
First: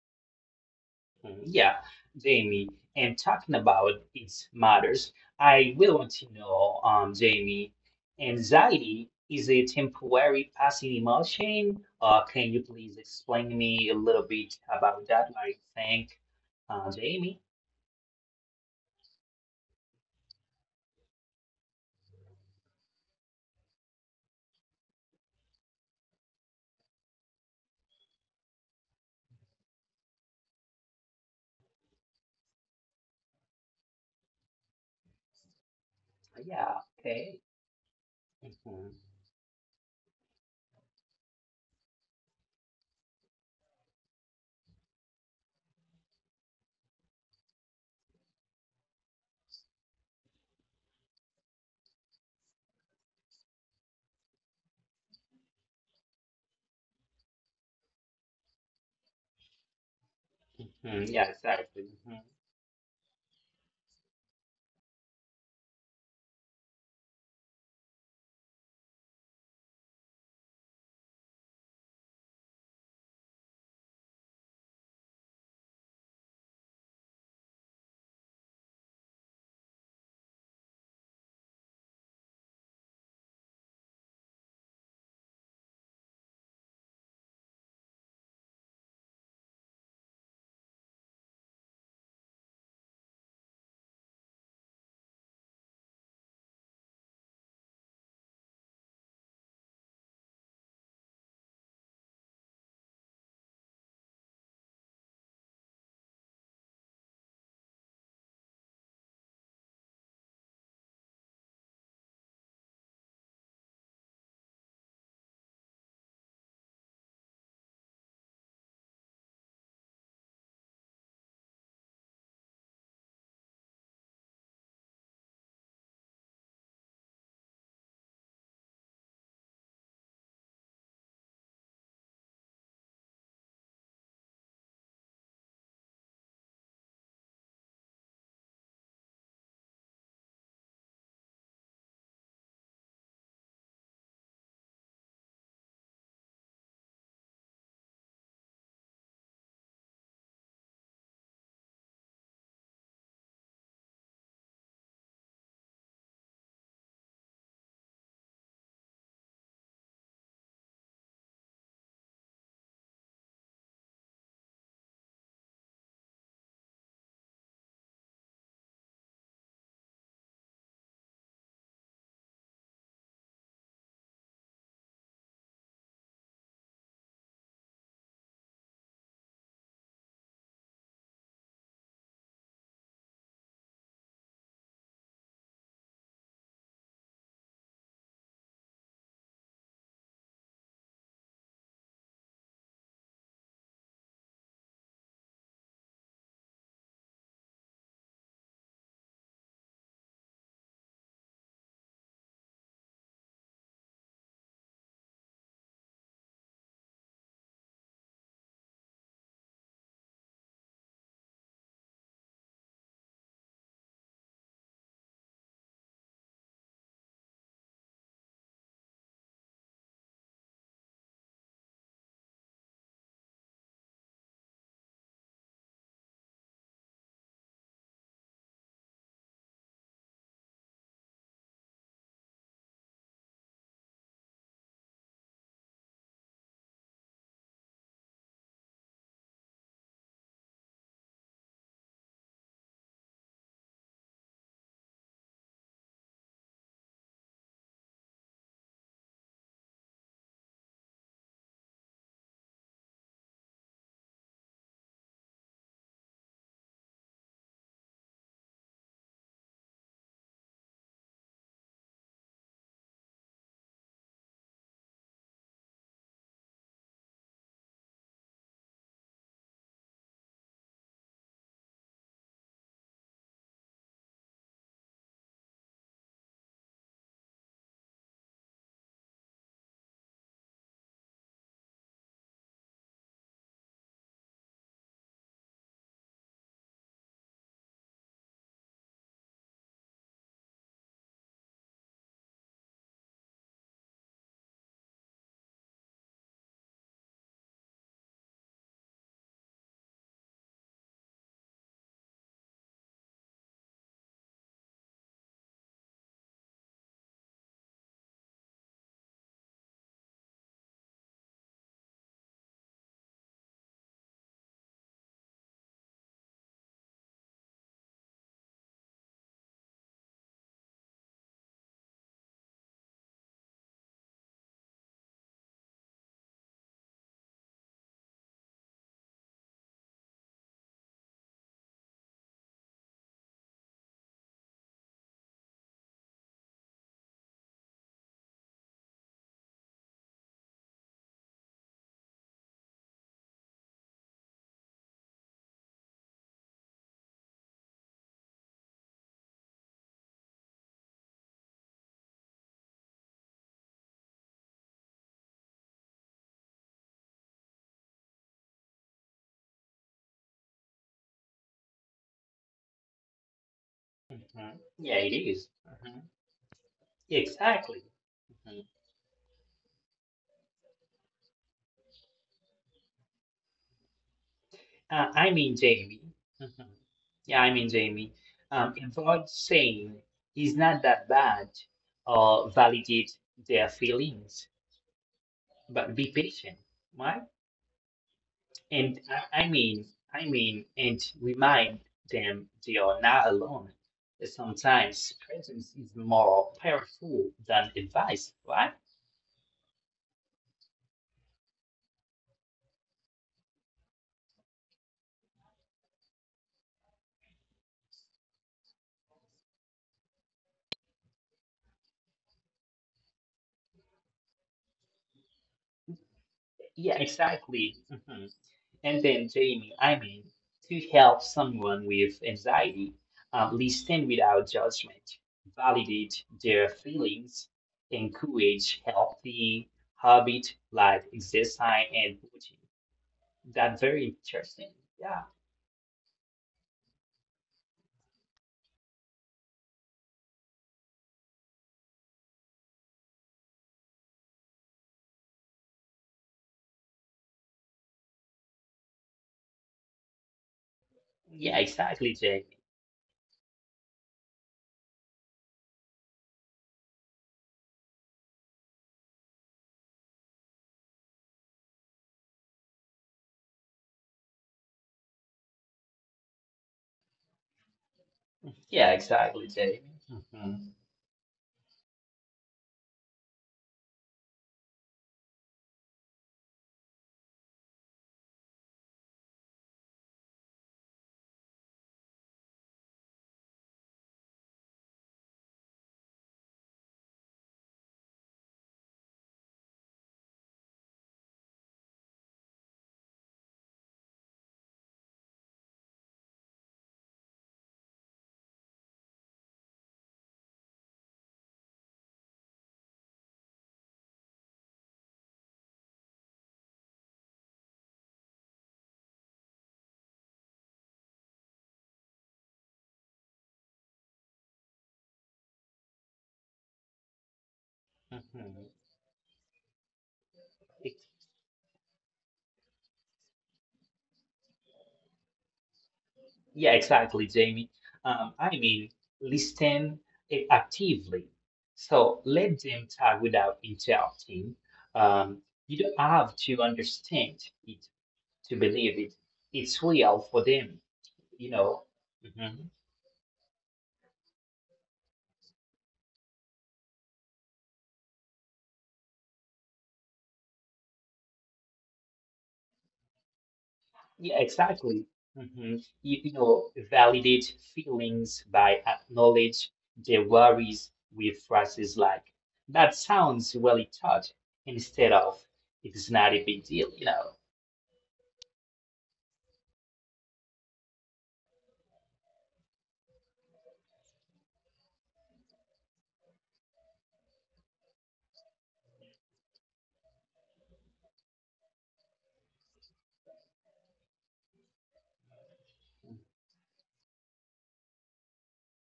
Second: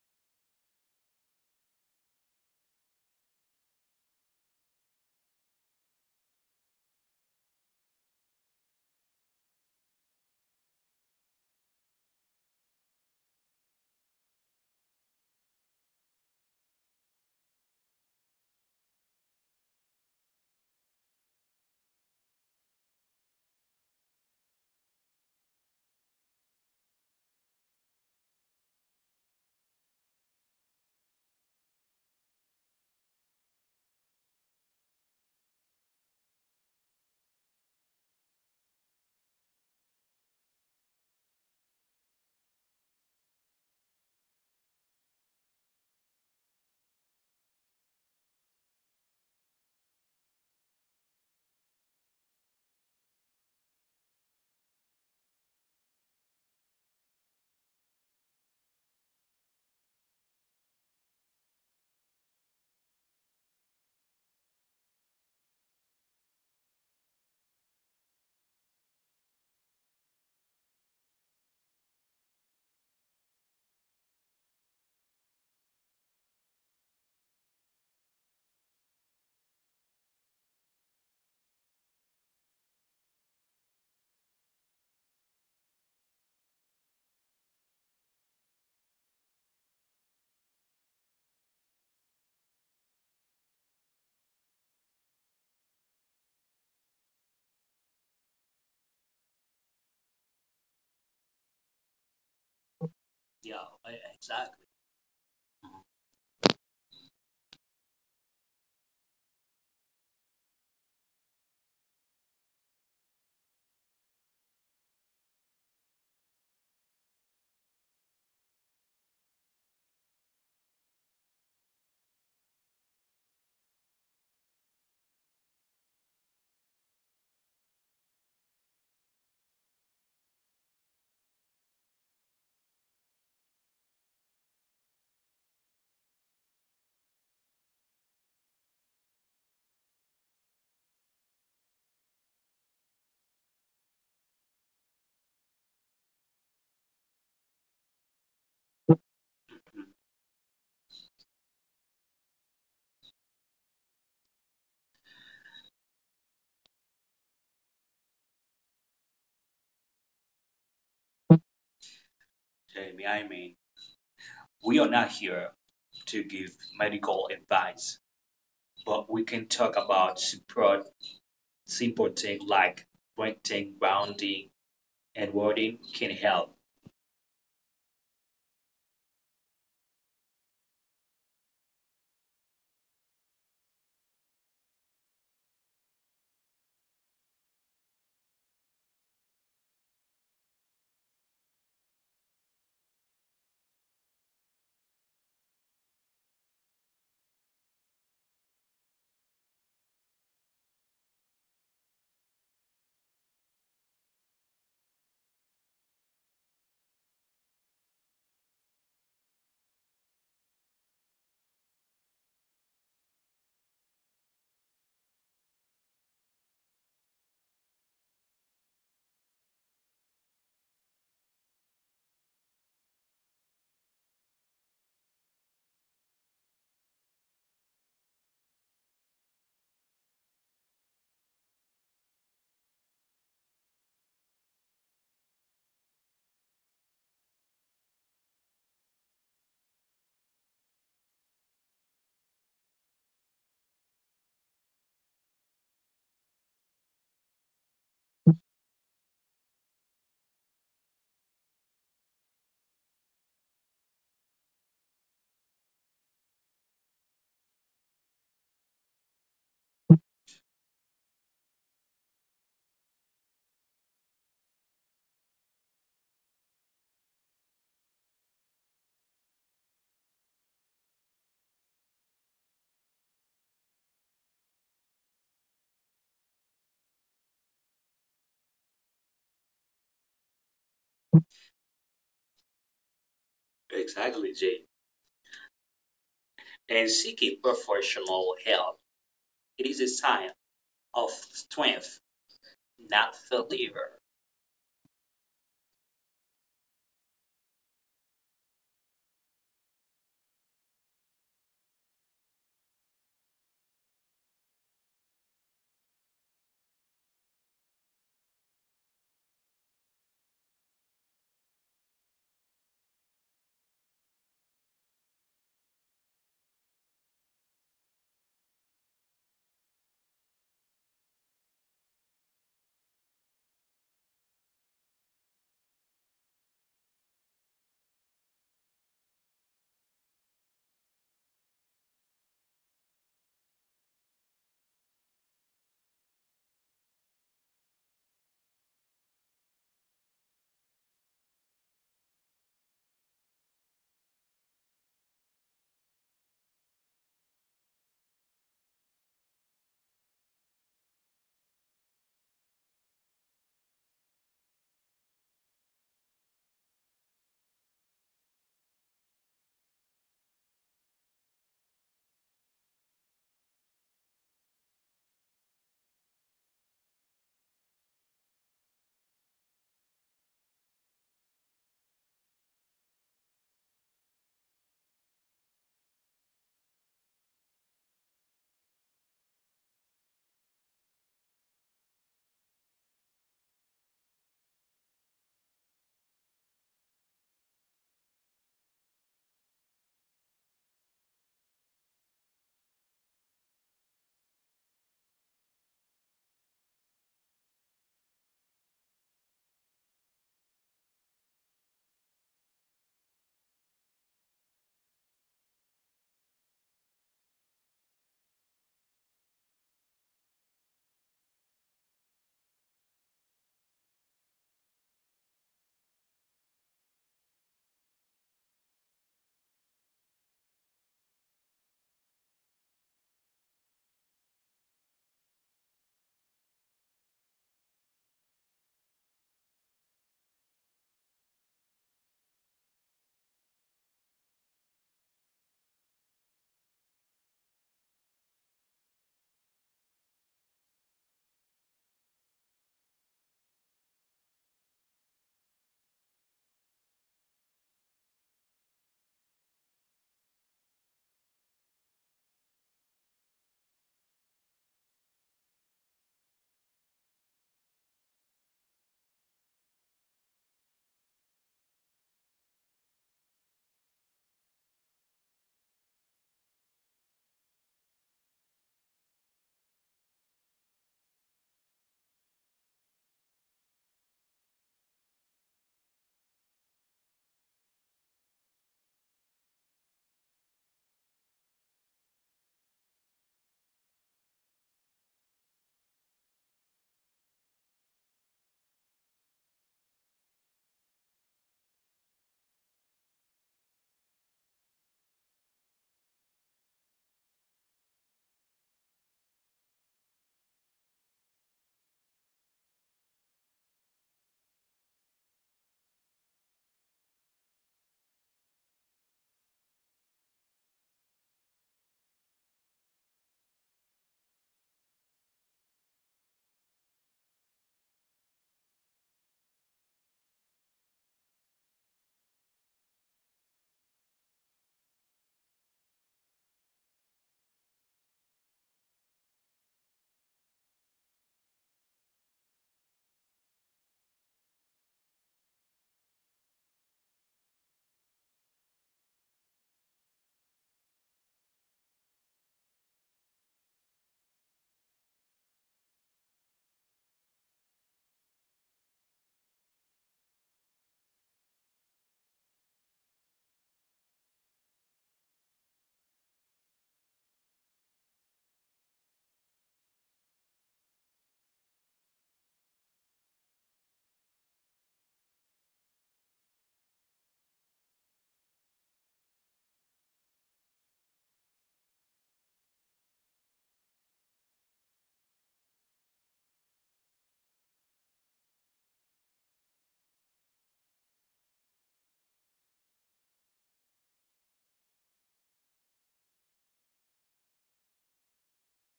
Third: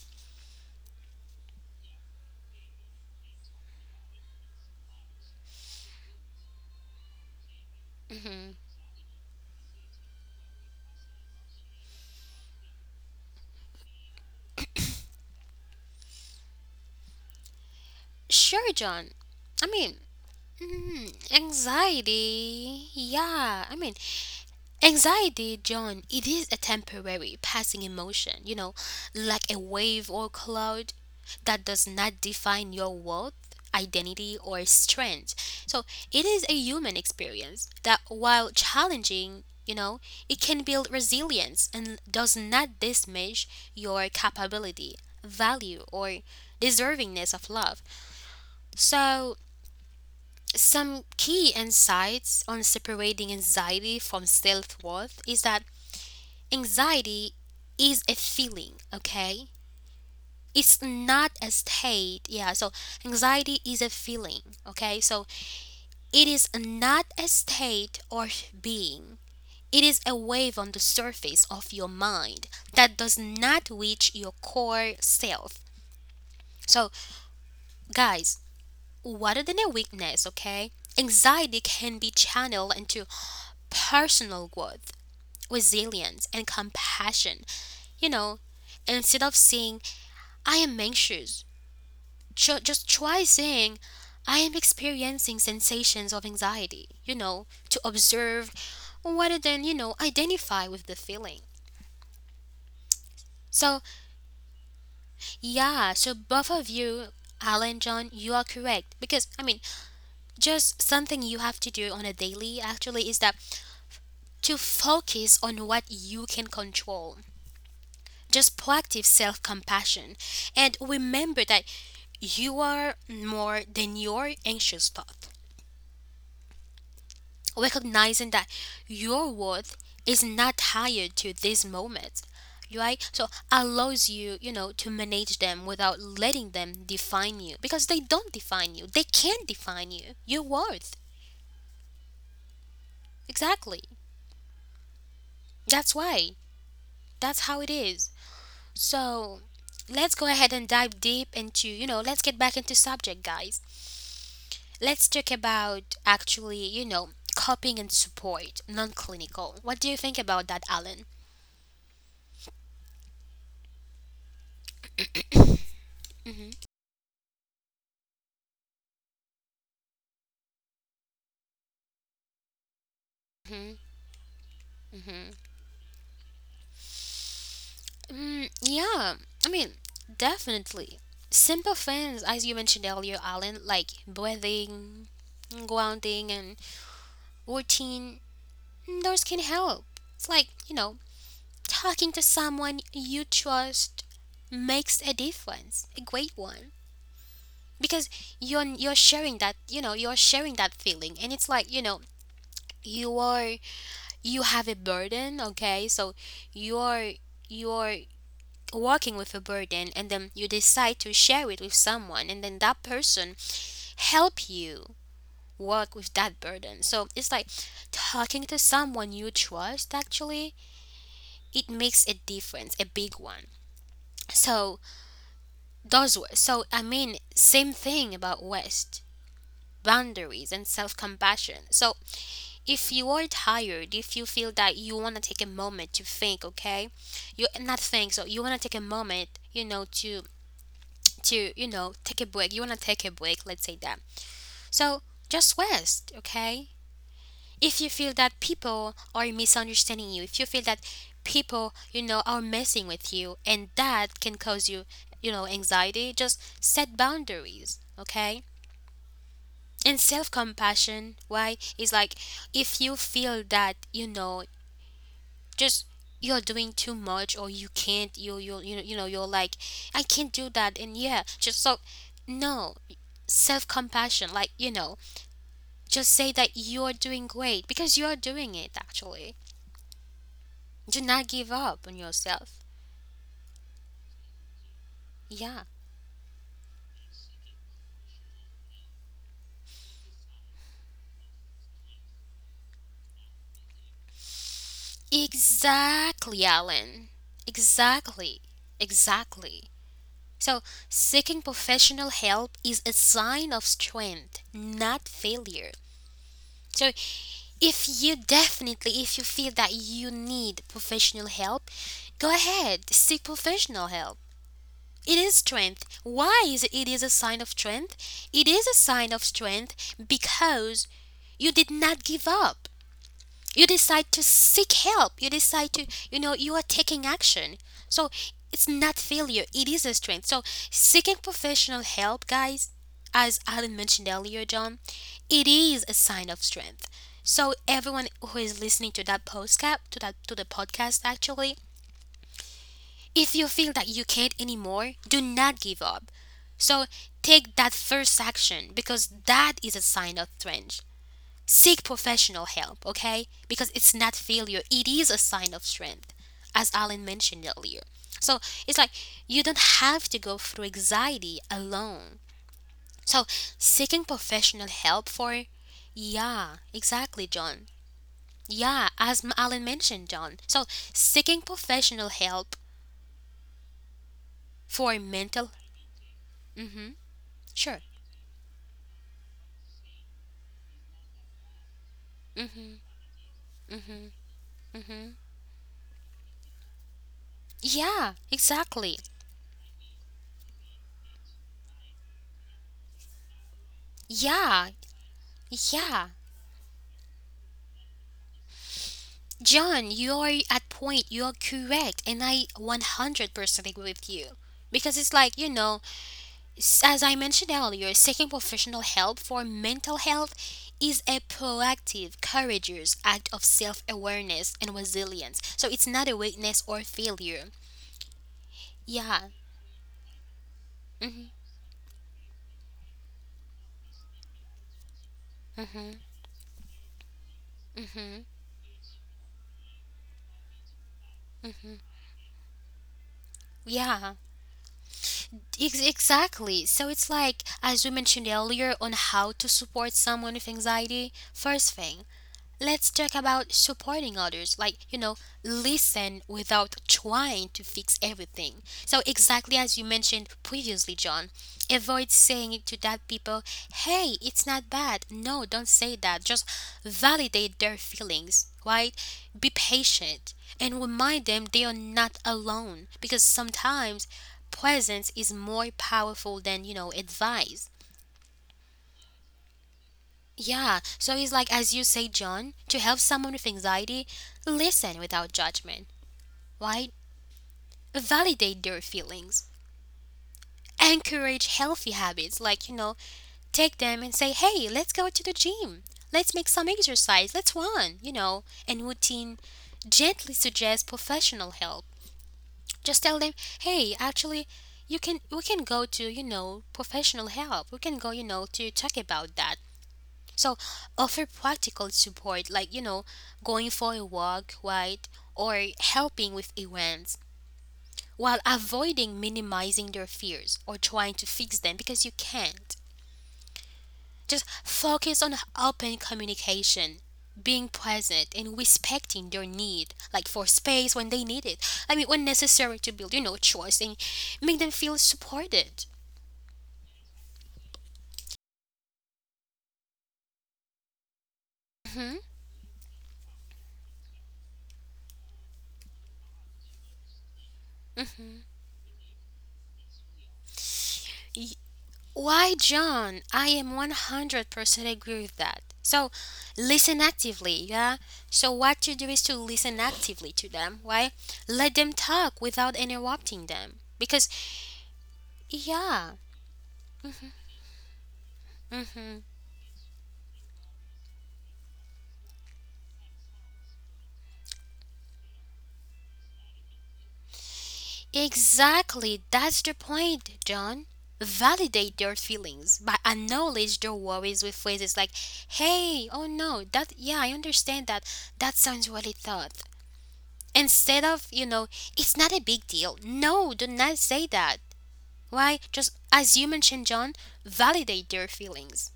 Speaker 2: Mm, Yeah, Jamie, and talking about its matters, I will want to know, Jamie, anxiety is a temporary passing emotion, or can you please explain me a little bit about that? Jamie.
Speaker 1: Sure, John. I mean, anxiety. Yeah, I mean, anxiety, John, it is a temporary passing emotion, you know, like a wave or cloud that does not define your worth, identity, or strength. So, it is a
Speaker 2: Yeah,
Speaker 1: human
Speaker 2: okay.
Speaker 1: experience that, while
Speaker 2: hmm
Speaker 1: challenging, you know, it can build resilience and does not diminish your capability, value, or deservingness of love. So, some key insights on separating anxiety from self worth is that anxiety is a feeling, okay? It's
Speaker 2: Yeah,
Speaker 1: not a
Speaker 2: exactly.
Speaker 1: state. Yeah, so anxiety is a feeling, okay? So it is not a state or being. It is a wave on the surface of your mind that does not reach your core self. So, guys, rather than a weakness, okay? Anxiety can be channeled into personal growth resilience and compassion. You know, instead of saying, I am anxious, just try saying, I am experiencing sensations of anxiety, you know, to observe rather than, you know, identify with the feeling.
Speaker 3: Yeah,
Speaker 1: So,
Speaker 3: exactly.
Speaker 1: yeah, so both of you, Alan, John, you are correct. Because, I mean, just something you have to do on a daily actually is that to focus on what you can control. Just proactive self compassion. And remember that you are more than your anxious thought, recognizing that your worth is not tied to these moments, right? So allows you, you know, to manage them without letting them define you because they don't define you. They can't define you. Your worth. Exactly. That's why. That's how it is. So let's go ahead and dive deep into, you know, let's get back into subject, guys. Let's talk about actually, you know, coping and support, non clinical. What do you think about that, Alan?
Speaker 3: Jamie, I mean, we are not here to give medical advice, but we can talk about support, simple things like
Speaker 1: hmm
Speaker 3: breathing, grounding, and wording can help.
Speaker 1: Yeah, I mean, definitely. Simple things, as you mentioned earlier, Alan, like breathing, grounding, and routine, those can help. It's like, you know, talking to someone you trust makes a difference, a great one. Because you're sharing that, you know, you're sharing that feeling and it's like, you know, you are you have a burden, okay, so you're you're walking with a burden, and then you decide to share it with someone, and then that person help you work with that burden. So it's like talking to someone you trust actually, it makes a difference, a big one. So those were, so I mean same thing about west boundaries and self-compassion. So if you are tired, if you feel that you want to take a moment to think, okay, you not think, so you want to take a moment, you know, to you know take a break. You want to take a break. Let's say that. So just rest, okay. If you feel that people are misunderstanding you, if you feel that people, you know, are messing with you, and that can cause you know, anxiety, just set boundaries, okay. And self compassion, why? Is like if you feel that, you know, just you're doing too much, or you can't, you know you know you're like I can't do that, and yeah just so no, self compassion like, you know, just say that you're doing great because you're doing it actually. Do not give up on yourself.
Speaker 3: Exactly, Jay.
Speaker 1: Yeah,
Speaker 3: And seeking professional help, it is a sign of strength not the leader.
Speaker 1: exactly, Alan, exactly, exactly. So seeking professional help is a sign of strength, not failure. So if you definitely, if you feel that you need professional help, go ahead, seek professional help. It is strength. Why is it, it is a sign of strength? It is a sign of strength because you did not give up, you decide to seek help, you decide to, you know, you are taking action. So it's not failure, it is a strength. So seeking professional help, guys, as Alan mentioned earlier, John, it is a sign of strength. So everyone who is listening to that podcast, to that, to the podcast actually, if you feel that you can't anymore, do not give up. So take that first action because that is a sign of strength. Seek professional help, okay? Because it's not failure, it is a sign of strength, as Alan mentioned earlier. So it's like you don't have to go through anxiety alone. So seeking
Speaker 2: Hmm
Speaker 1: professional
Speaker 2: Yeah, it
Speaker 1: help
Speaker 2: is.
Speaker 1: for,
Speaker 2: Mhm.
Speaker 1: yeah, exactly, John.
Speaker 2: Exactly. Mm-hmm.
Speaker 1: Yeah, as Alan mentioned, John. So seeking professional help for mental.
Speaker 2: Jamie. Mhm.
Speaker 1: Mm-hmm. Sure.
Speaker 2: Jamie. Avoid saying "is not that bad" or
Speaker 1: Mm-hmm.
Speaker 2: validate their
Speaker 1: Mm-hmm.
Speaker 2: feelings,
Speaker 1: Mm-hmm.
Speaker 2: but be patient, right?
Speaker 1: Yeah,
Speaker 2: And
Speaker 1: exactly.
Speaker 2: I mean, and remind them they are not alone.
Speaker 1: Yeah,
Speaker 2: Sometimes presence is
Speaker 1: yeah,
Speaker 2: more powerful than advice, right?
Speaker 1: John, you are at point. You are correct, and I 100% agree with you. Because it's like, you know, as I mentioned earlier, seeking professional help for mental health is a proactive, courageous act of self awareness and resilience. So it's not a weakness or
Speaker 2: Yeah,
Speaker 1: failure.
Speaker 2: exactly. Mm-hmm. And
Speaker 1: Yeah.
Speaker 2: then, Jamie, I mean, To help
Speaker 1: Hmm.
Speaker 2: someone with anxiety, listen without judgment,
Speaker 1: Hmm.
Speaker 2: validate their feelings,
Speaker 1: Hmm.
Speaker 2: encourage healthy habit like exercise and routine. That's very
Speaker 1: Yeah.
Speaker 2: interesting. Yeah,
Speaker 1: Exactly. So it's like, as we mentioned earlier, on how to support someone with anxiety, first thing, let's talk about supporting others. Like, you know, listen without trying to fix everything. So, exactly as you mentioned previously, John,
Speaker 2: yeah, exactly,
Speaker 1: avoid
Speaker 2: Jamie.
Speaker 1: saying to that people, hey, it's not bad. No, don't say that. Just validate their feelings, right? Be patient and remind them they are not alone because sometimes presence is more powerful than, you know, advice.
Speaker 2: Yeah, exactly, Jamie. hmm
Speaker 1: Yeah, so it's like, as you say, John, to help someone with anxiety, listen without judgment, right? Validate their feelings, encourage healthy habits, like, you know, take them and say, hey, let's go to the gym, let's make some exercise, let's run, you know, and routine. Gently suggest professional help. Just tell them, hey, actually, you can, we can go to, you know, professional help, we can go, you know, to talk about that. So offer practical support like, you know, going for a walk, right? Or helping with events while avoiding minimizing their fears or trying to fix them because you can't. Just focus on open communication, being present
Speaker 2: hmm
Speaker 1: and respecting their need, like for space when they need it. I mean when necessary to build, you know, trust and make them feel supported.
Speaker 2: Yeah, exactly, Jamie. I mean, listen actively. So
Speaker 1: Mhm.
Speaker 2: let them talk without interrupting. Um, you don't have to understand it to believe it. It's real for them, you know.
Speaker 1: Why,
Speaker 2: Mhm.
Speaker 1: John, I am 100% agree with that. So, listen actively, yeah? So, what you do is to listen actively to them, why? Let them talk without interrupting them. Because,
Speaker 2: Yeah, exactly. hmm You,
Speaker 1: yeah,
Speaker 2: validate feelings by
Speaker 1: hmm,
Speaker 2: acknowledge their worries with phrases like, that sounds really tough, instead of, it's not a big deal, you know.
Speaker 1: exactly, that's the point, John. Validate their feelings by acknowledge their worries with phrases like, hey, oh no, that, yeah, I understand that. That sounds really thought instead of, you know, it's not a big deal, no, do not say that. Why? Just as you mentioned, John, validate their feelings.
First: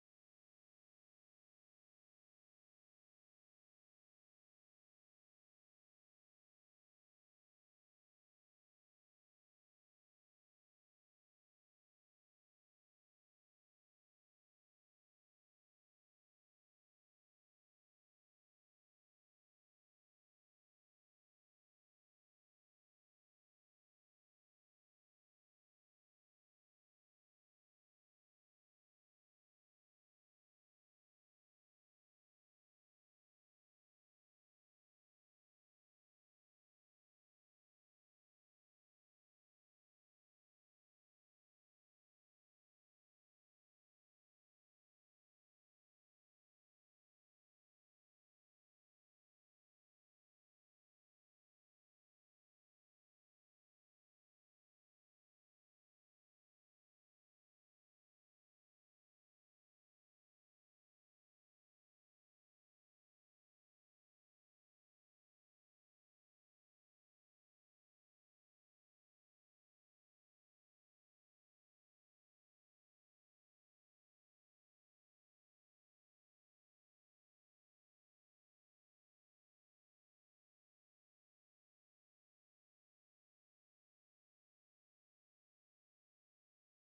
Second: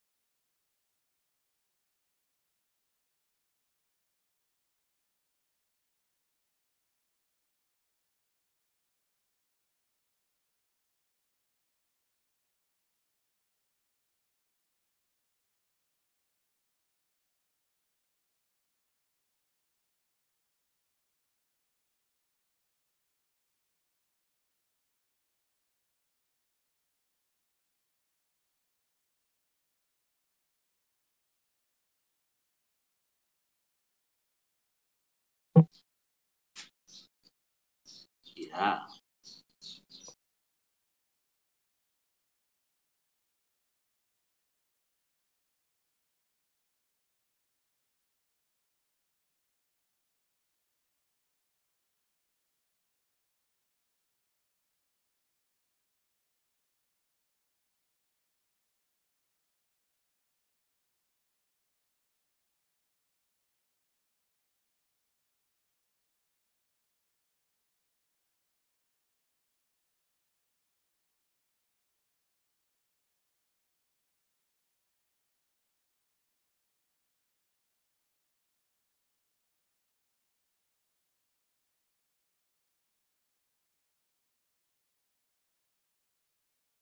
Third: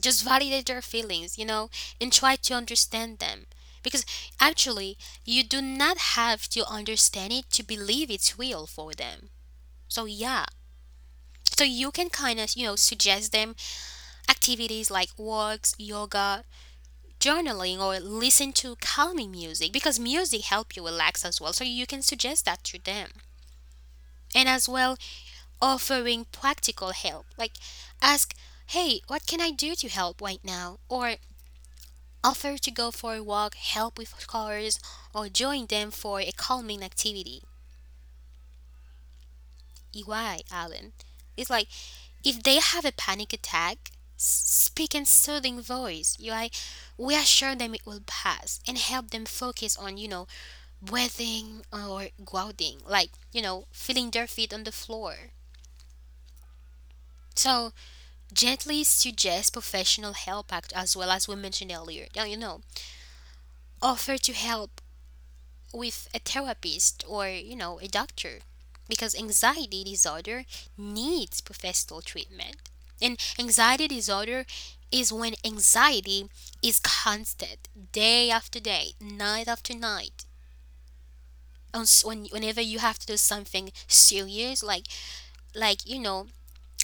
Speaker 1: Just validate their feelings, you know, and try to understand them. Because actually, you do not have to understand it to believe it's real for them. So, yeah. So, you can kind of, you know, suggest them activities like walks, yoga, journaling, or listen to calming music because music help you relax as well. So, you can suggest that to them. And as well, offering practical help. Like ask, hey, what can I do to help right now? Or offer to go for a walk, help with chores, or join them for a calming activity.
Speaker 3: Yeah,
Speaker 1: Why, Alan. It's like if they have a panic attack, speak in soothing voice. You like reassure them it will pass and help them focus on, you know, breathing or grounding, like, you know, feeling their feet on the floor. So gently suggest professional help act as well as we mentioned earlier. Yeah, you know, offer to help with a therapist or, you know, a doctor because anxiety disorder needs professional treatment. And anxiety disorder is when anxiety is constant, day after day, night after night. When, whenever you have to do something serious, like you know,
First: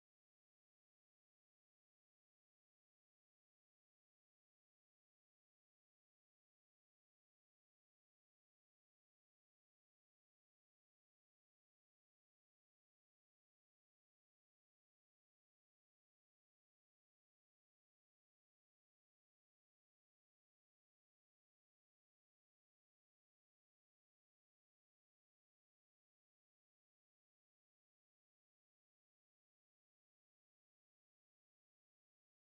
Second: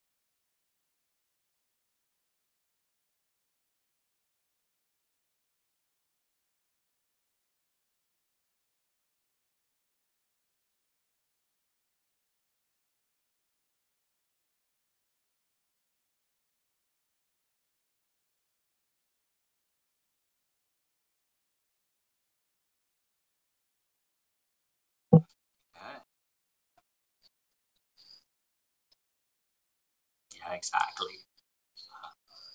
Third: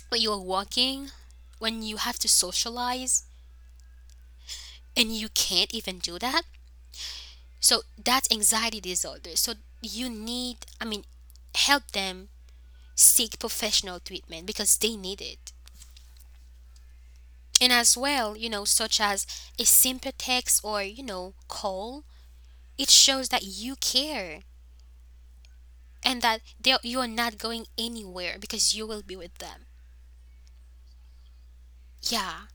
Speaker 1: when you're walking, when you have to socialize and you can't even do that, so that's anxiety disorder. So you need, I mean, help them seek professional treatment because they need it. And as well, you know, such as a simple text or, you know, call, it shows that you care
Speaker 3: yeah,
Speaker 1: and that they you're not going anywhere because you will be with them.
Speaker 3: exactly.
Speaker 1: Yeah.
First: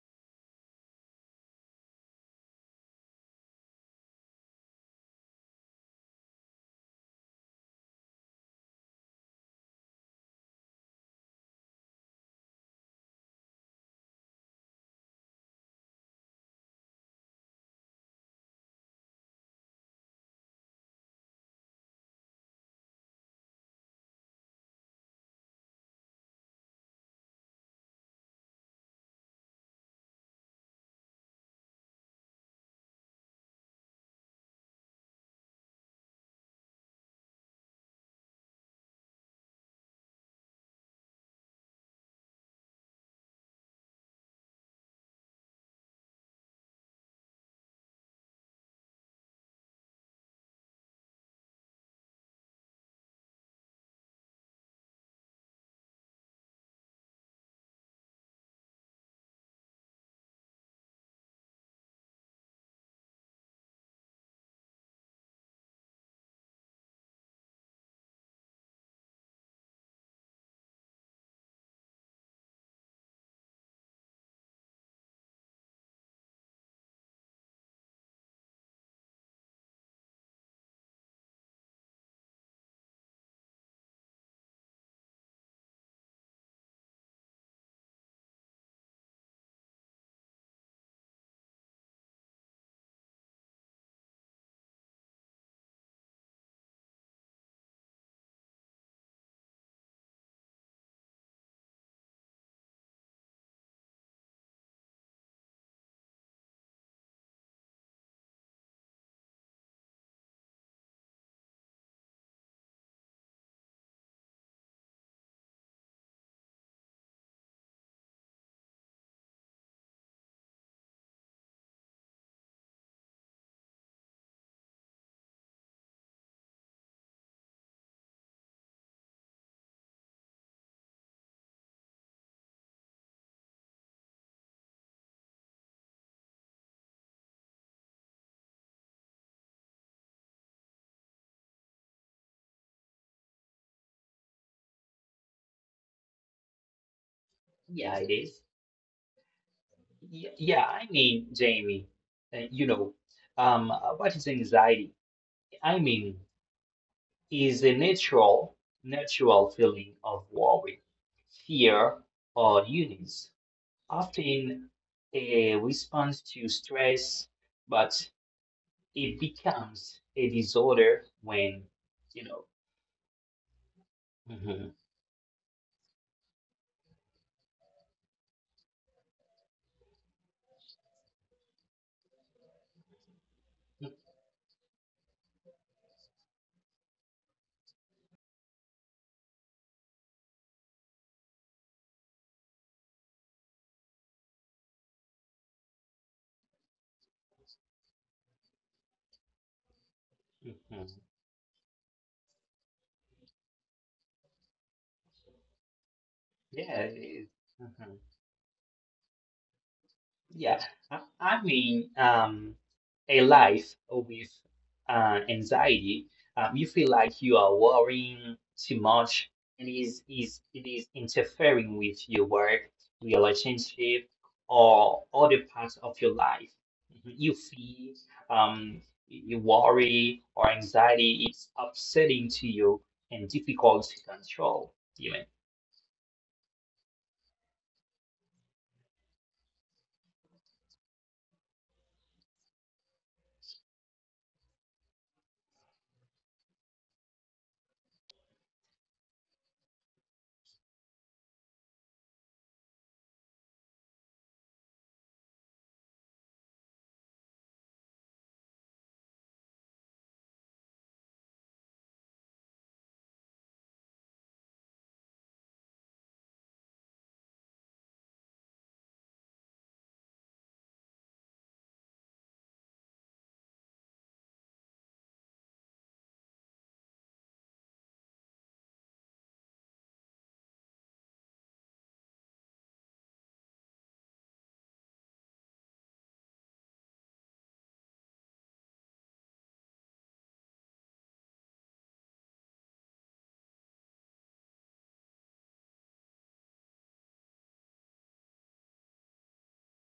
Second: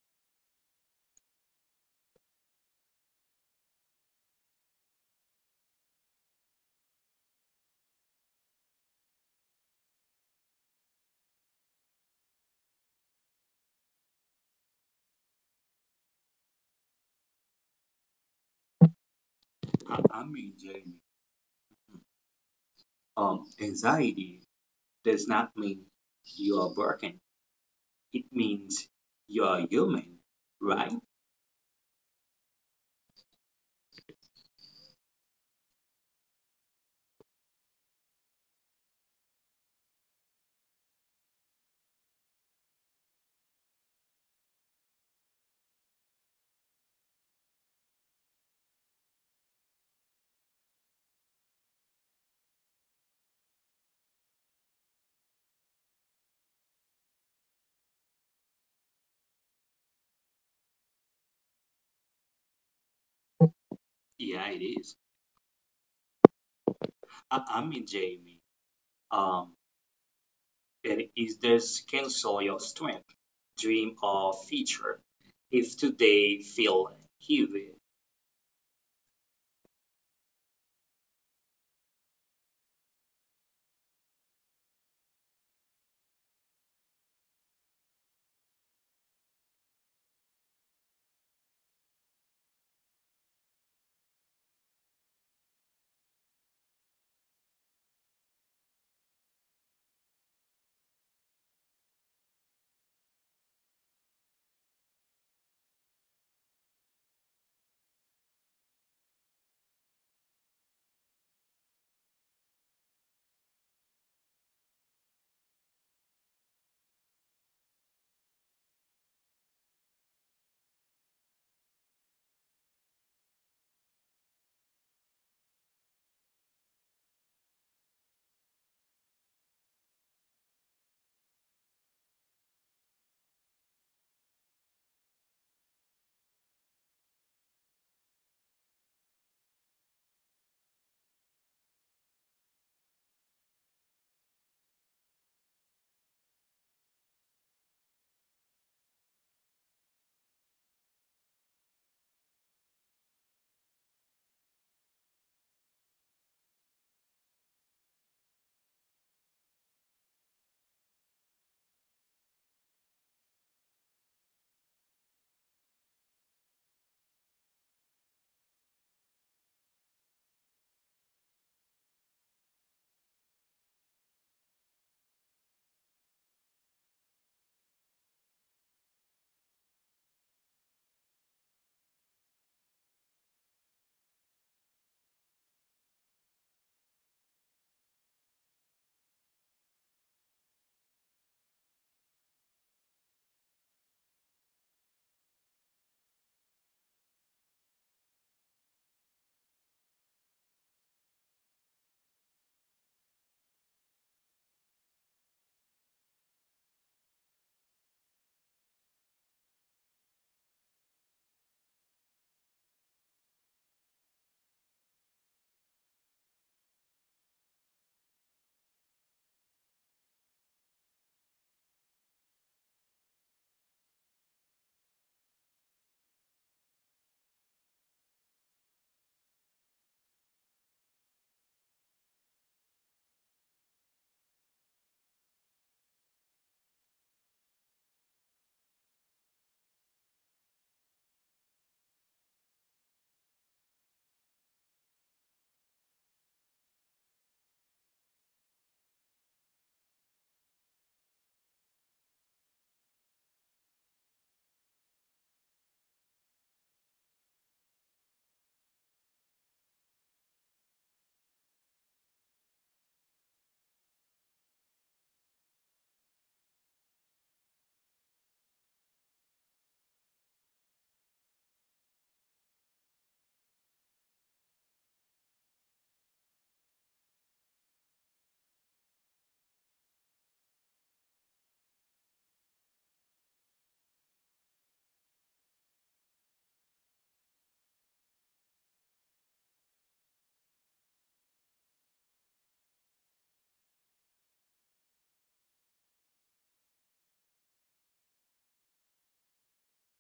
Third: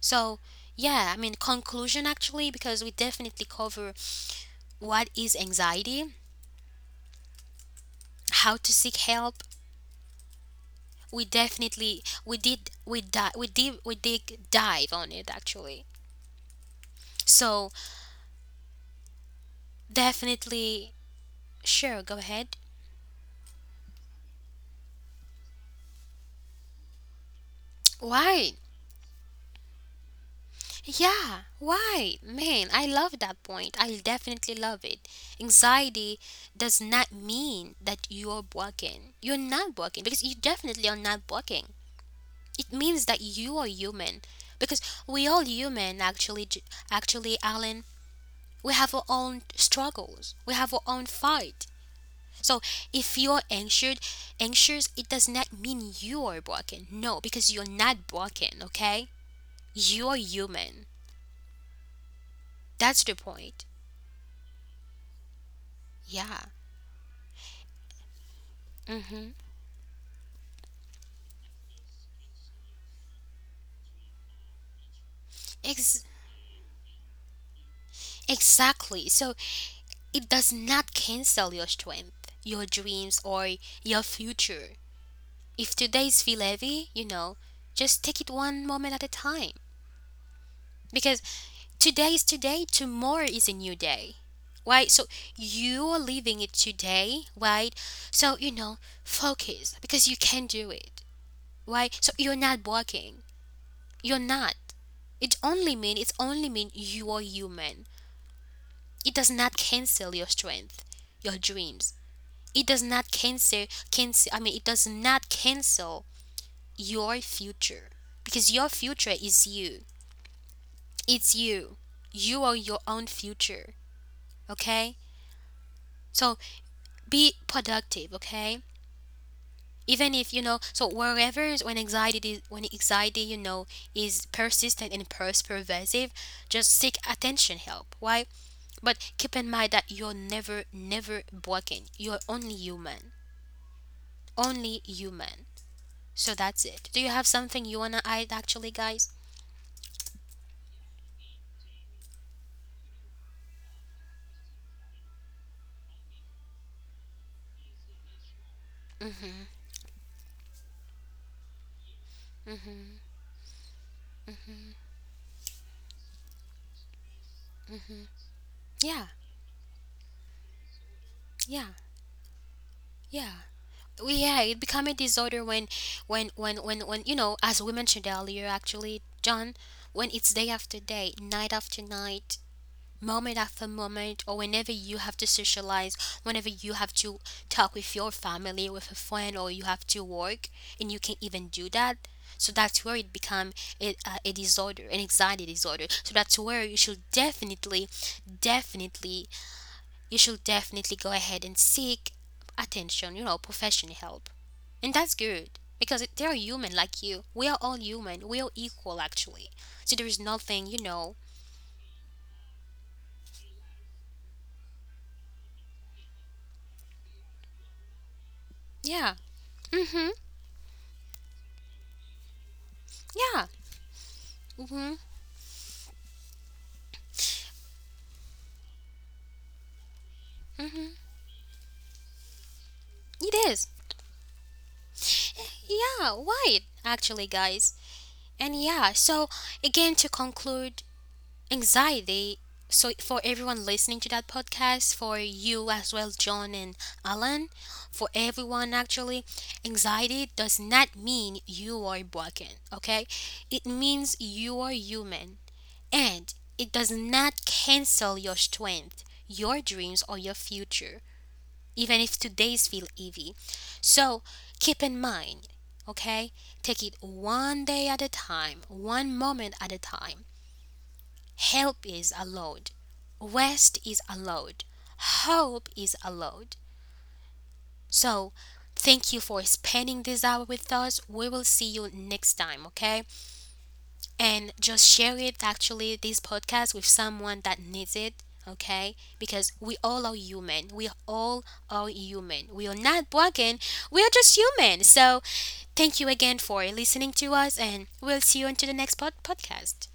Speaker 1: So, yeah, I mean, conclusion actually, because we definitely cover what is anxiety, how to seek help, we definitely we did we did dive on it actually. So
Speaker 3: I mean,
Speaker 1: definitely
Speaker 3: Jamie,
Speaker 1: sure go ahead.
Speaker 3: anxiety does not mean you are broken. It
Speaker 1: Why?
Speaker 3: means you are human, right?
Speaker 1: Yeah, why? Man, I love that point. I definitely love it. Anxiety does not mean that you're broken. You're not broken because you definitely are not broken. It means that you are human because we all human actually, actually Alan. We have our own struggles. We have our own fight. So if you're anxious, it does not mean you are broken. No, because you're not broken. Okay, you're human. That's the point.
Speaker 3: Yeah, it is.
Speaker 1: Yeah.
Speaker 3: I mean, Jamie,
Speaker 1: Mm-hmm.
Speaker 3: um, it is this cancel your strength, dream, or feature. If
Speaker 1: Ex-
Speaker 3: today feel heavy,
Speaker 1: exactly. So it does not cancel your strength, your dreams, or your future. If today's feel heavy, you know, just take it one moment at a time. Because today is today, tomorrow is a new day. Right? So you are living it today, right? So you know, focus because you can do it. Right? So you're not working. You're not. It's only mean you are human. It does not cancel your strength, your dreams. It does not cancel cancel I mean it does not cancel your future. Because your future is you. It's you. You are your own future. Okay? So be productive, okay, even if you know so wherever when anxiety when anxiety, you know, is persistent and pervasive, just seek attention help, why, but keep in mind that you're never never broken, you're only human, only human. So that's it, do you have something you
Speaker 2: Yeah,
Speaker 1: want
Speaker 2: it
Speaker 1: to add
Speaker 2: is.
Speaker 1: actually, guys?
Speaker 2: Yeah, Jamie, uh, you know, um, what is anxiety? I mean, is a natural, natural
Speaker 1: Mm-hmm.
Speaker 2: feeling of worry, fear, or
Speaker 1: Mm-hmm.
Speaker 2: unease, often a response to stress, but
Speaker 1: Yeah.
Speaker 2: it becomes a disorder when,
Speaker 1: Yeah.
Speaker 2: you know,
Speaker 1: Yeah. Well, yeah it
Speaker 2: mhm,
Speaker 1: become a disorder when when when you know as we mentioned earlier actually John, when it's day after day, night after night, moment after
Speaker 2: mhm,
Speaker 1: moment, or whenever you have to socialize, whenever you have to talk with your family, with a friend, or you have to work and you can't even do that, so that's where it become a disorder, an anxiety disorder, so that's where you should definitely, definitely, you should
Speaker 2: mhm.
Speaker 1: definitely go ahead and seek attention, you know, professional help. And that's good because they're
Speaker 2: yeah,
Speaker 1: human
Speaker 2: it
Speaker 1: like
Speaker 2: is.
Speaker 1: you. We are all
Speaker 2: Mm-hmm.
Speaker 1: human. We are equal actually. So there is
Speaker 2: Yeah,
Speaker 1: nothing, you
Speaker 2: I,
Speaker 1: know.
Speaker 2: I mean, um, a life with anxiety, you feel like you are worrying too
Speaker 1: Yeah.
Speaker 2: much, and it is
Speaker 1: Mhm.
Speaker 2: is it is interfering with your work,
Speaker 1: Yeah.
Speaker 2: relationship,
Speaker 1: Mhm.
Speaker 2: or other parts of your life. Mhm. You feel um, you worry or
Speaker 1: Mhm.
Speaker 2: anxiety. It's upsetting to you and
Speaker 1: It is.
Speaker 2: difficult to control, even.
Speaker 1: Yeah, right. Actually, guys. And yeah, so again to conclude, anxiety, so for everyone listening to that podcast, for you as well John, and Alan, for everyone actually, anxiety does not mean you are broken, okay, it means you are human, and it does not cancel your strength, your dreams, or your future, even if today's feel heavy. So keep in mind, okay, take it one day at a time, one moment at a time. Help is allowed. Rest is allowed. Hope is allowed. So, thank you for spending this hour with us. We will see you next time, okay? And just share it actually, this podcast with someone that needs it, okay? Because we all are human. We all are human. We are not broken. We are just human. So, thank you again for listening to us, and we'll see you until the next podcast.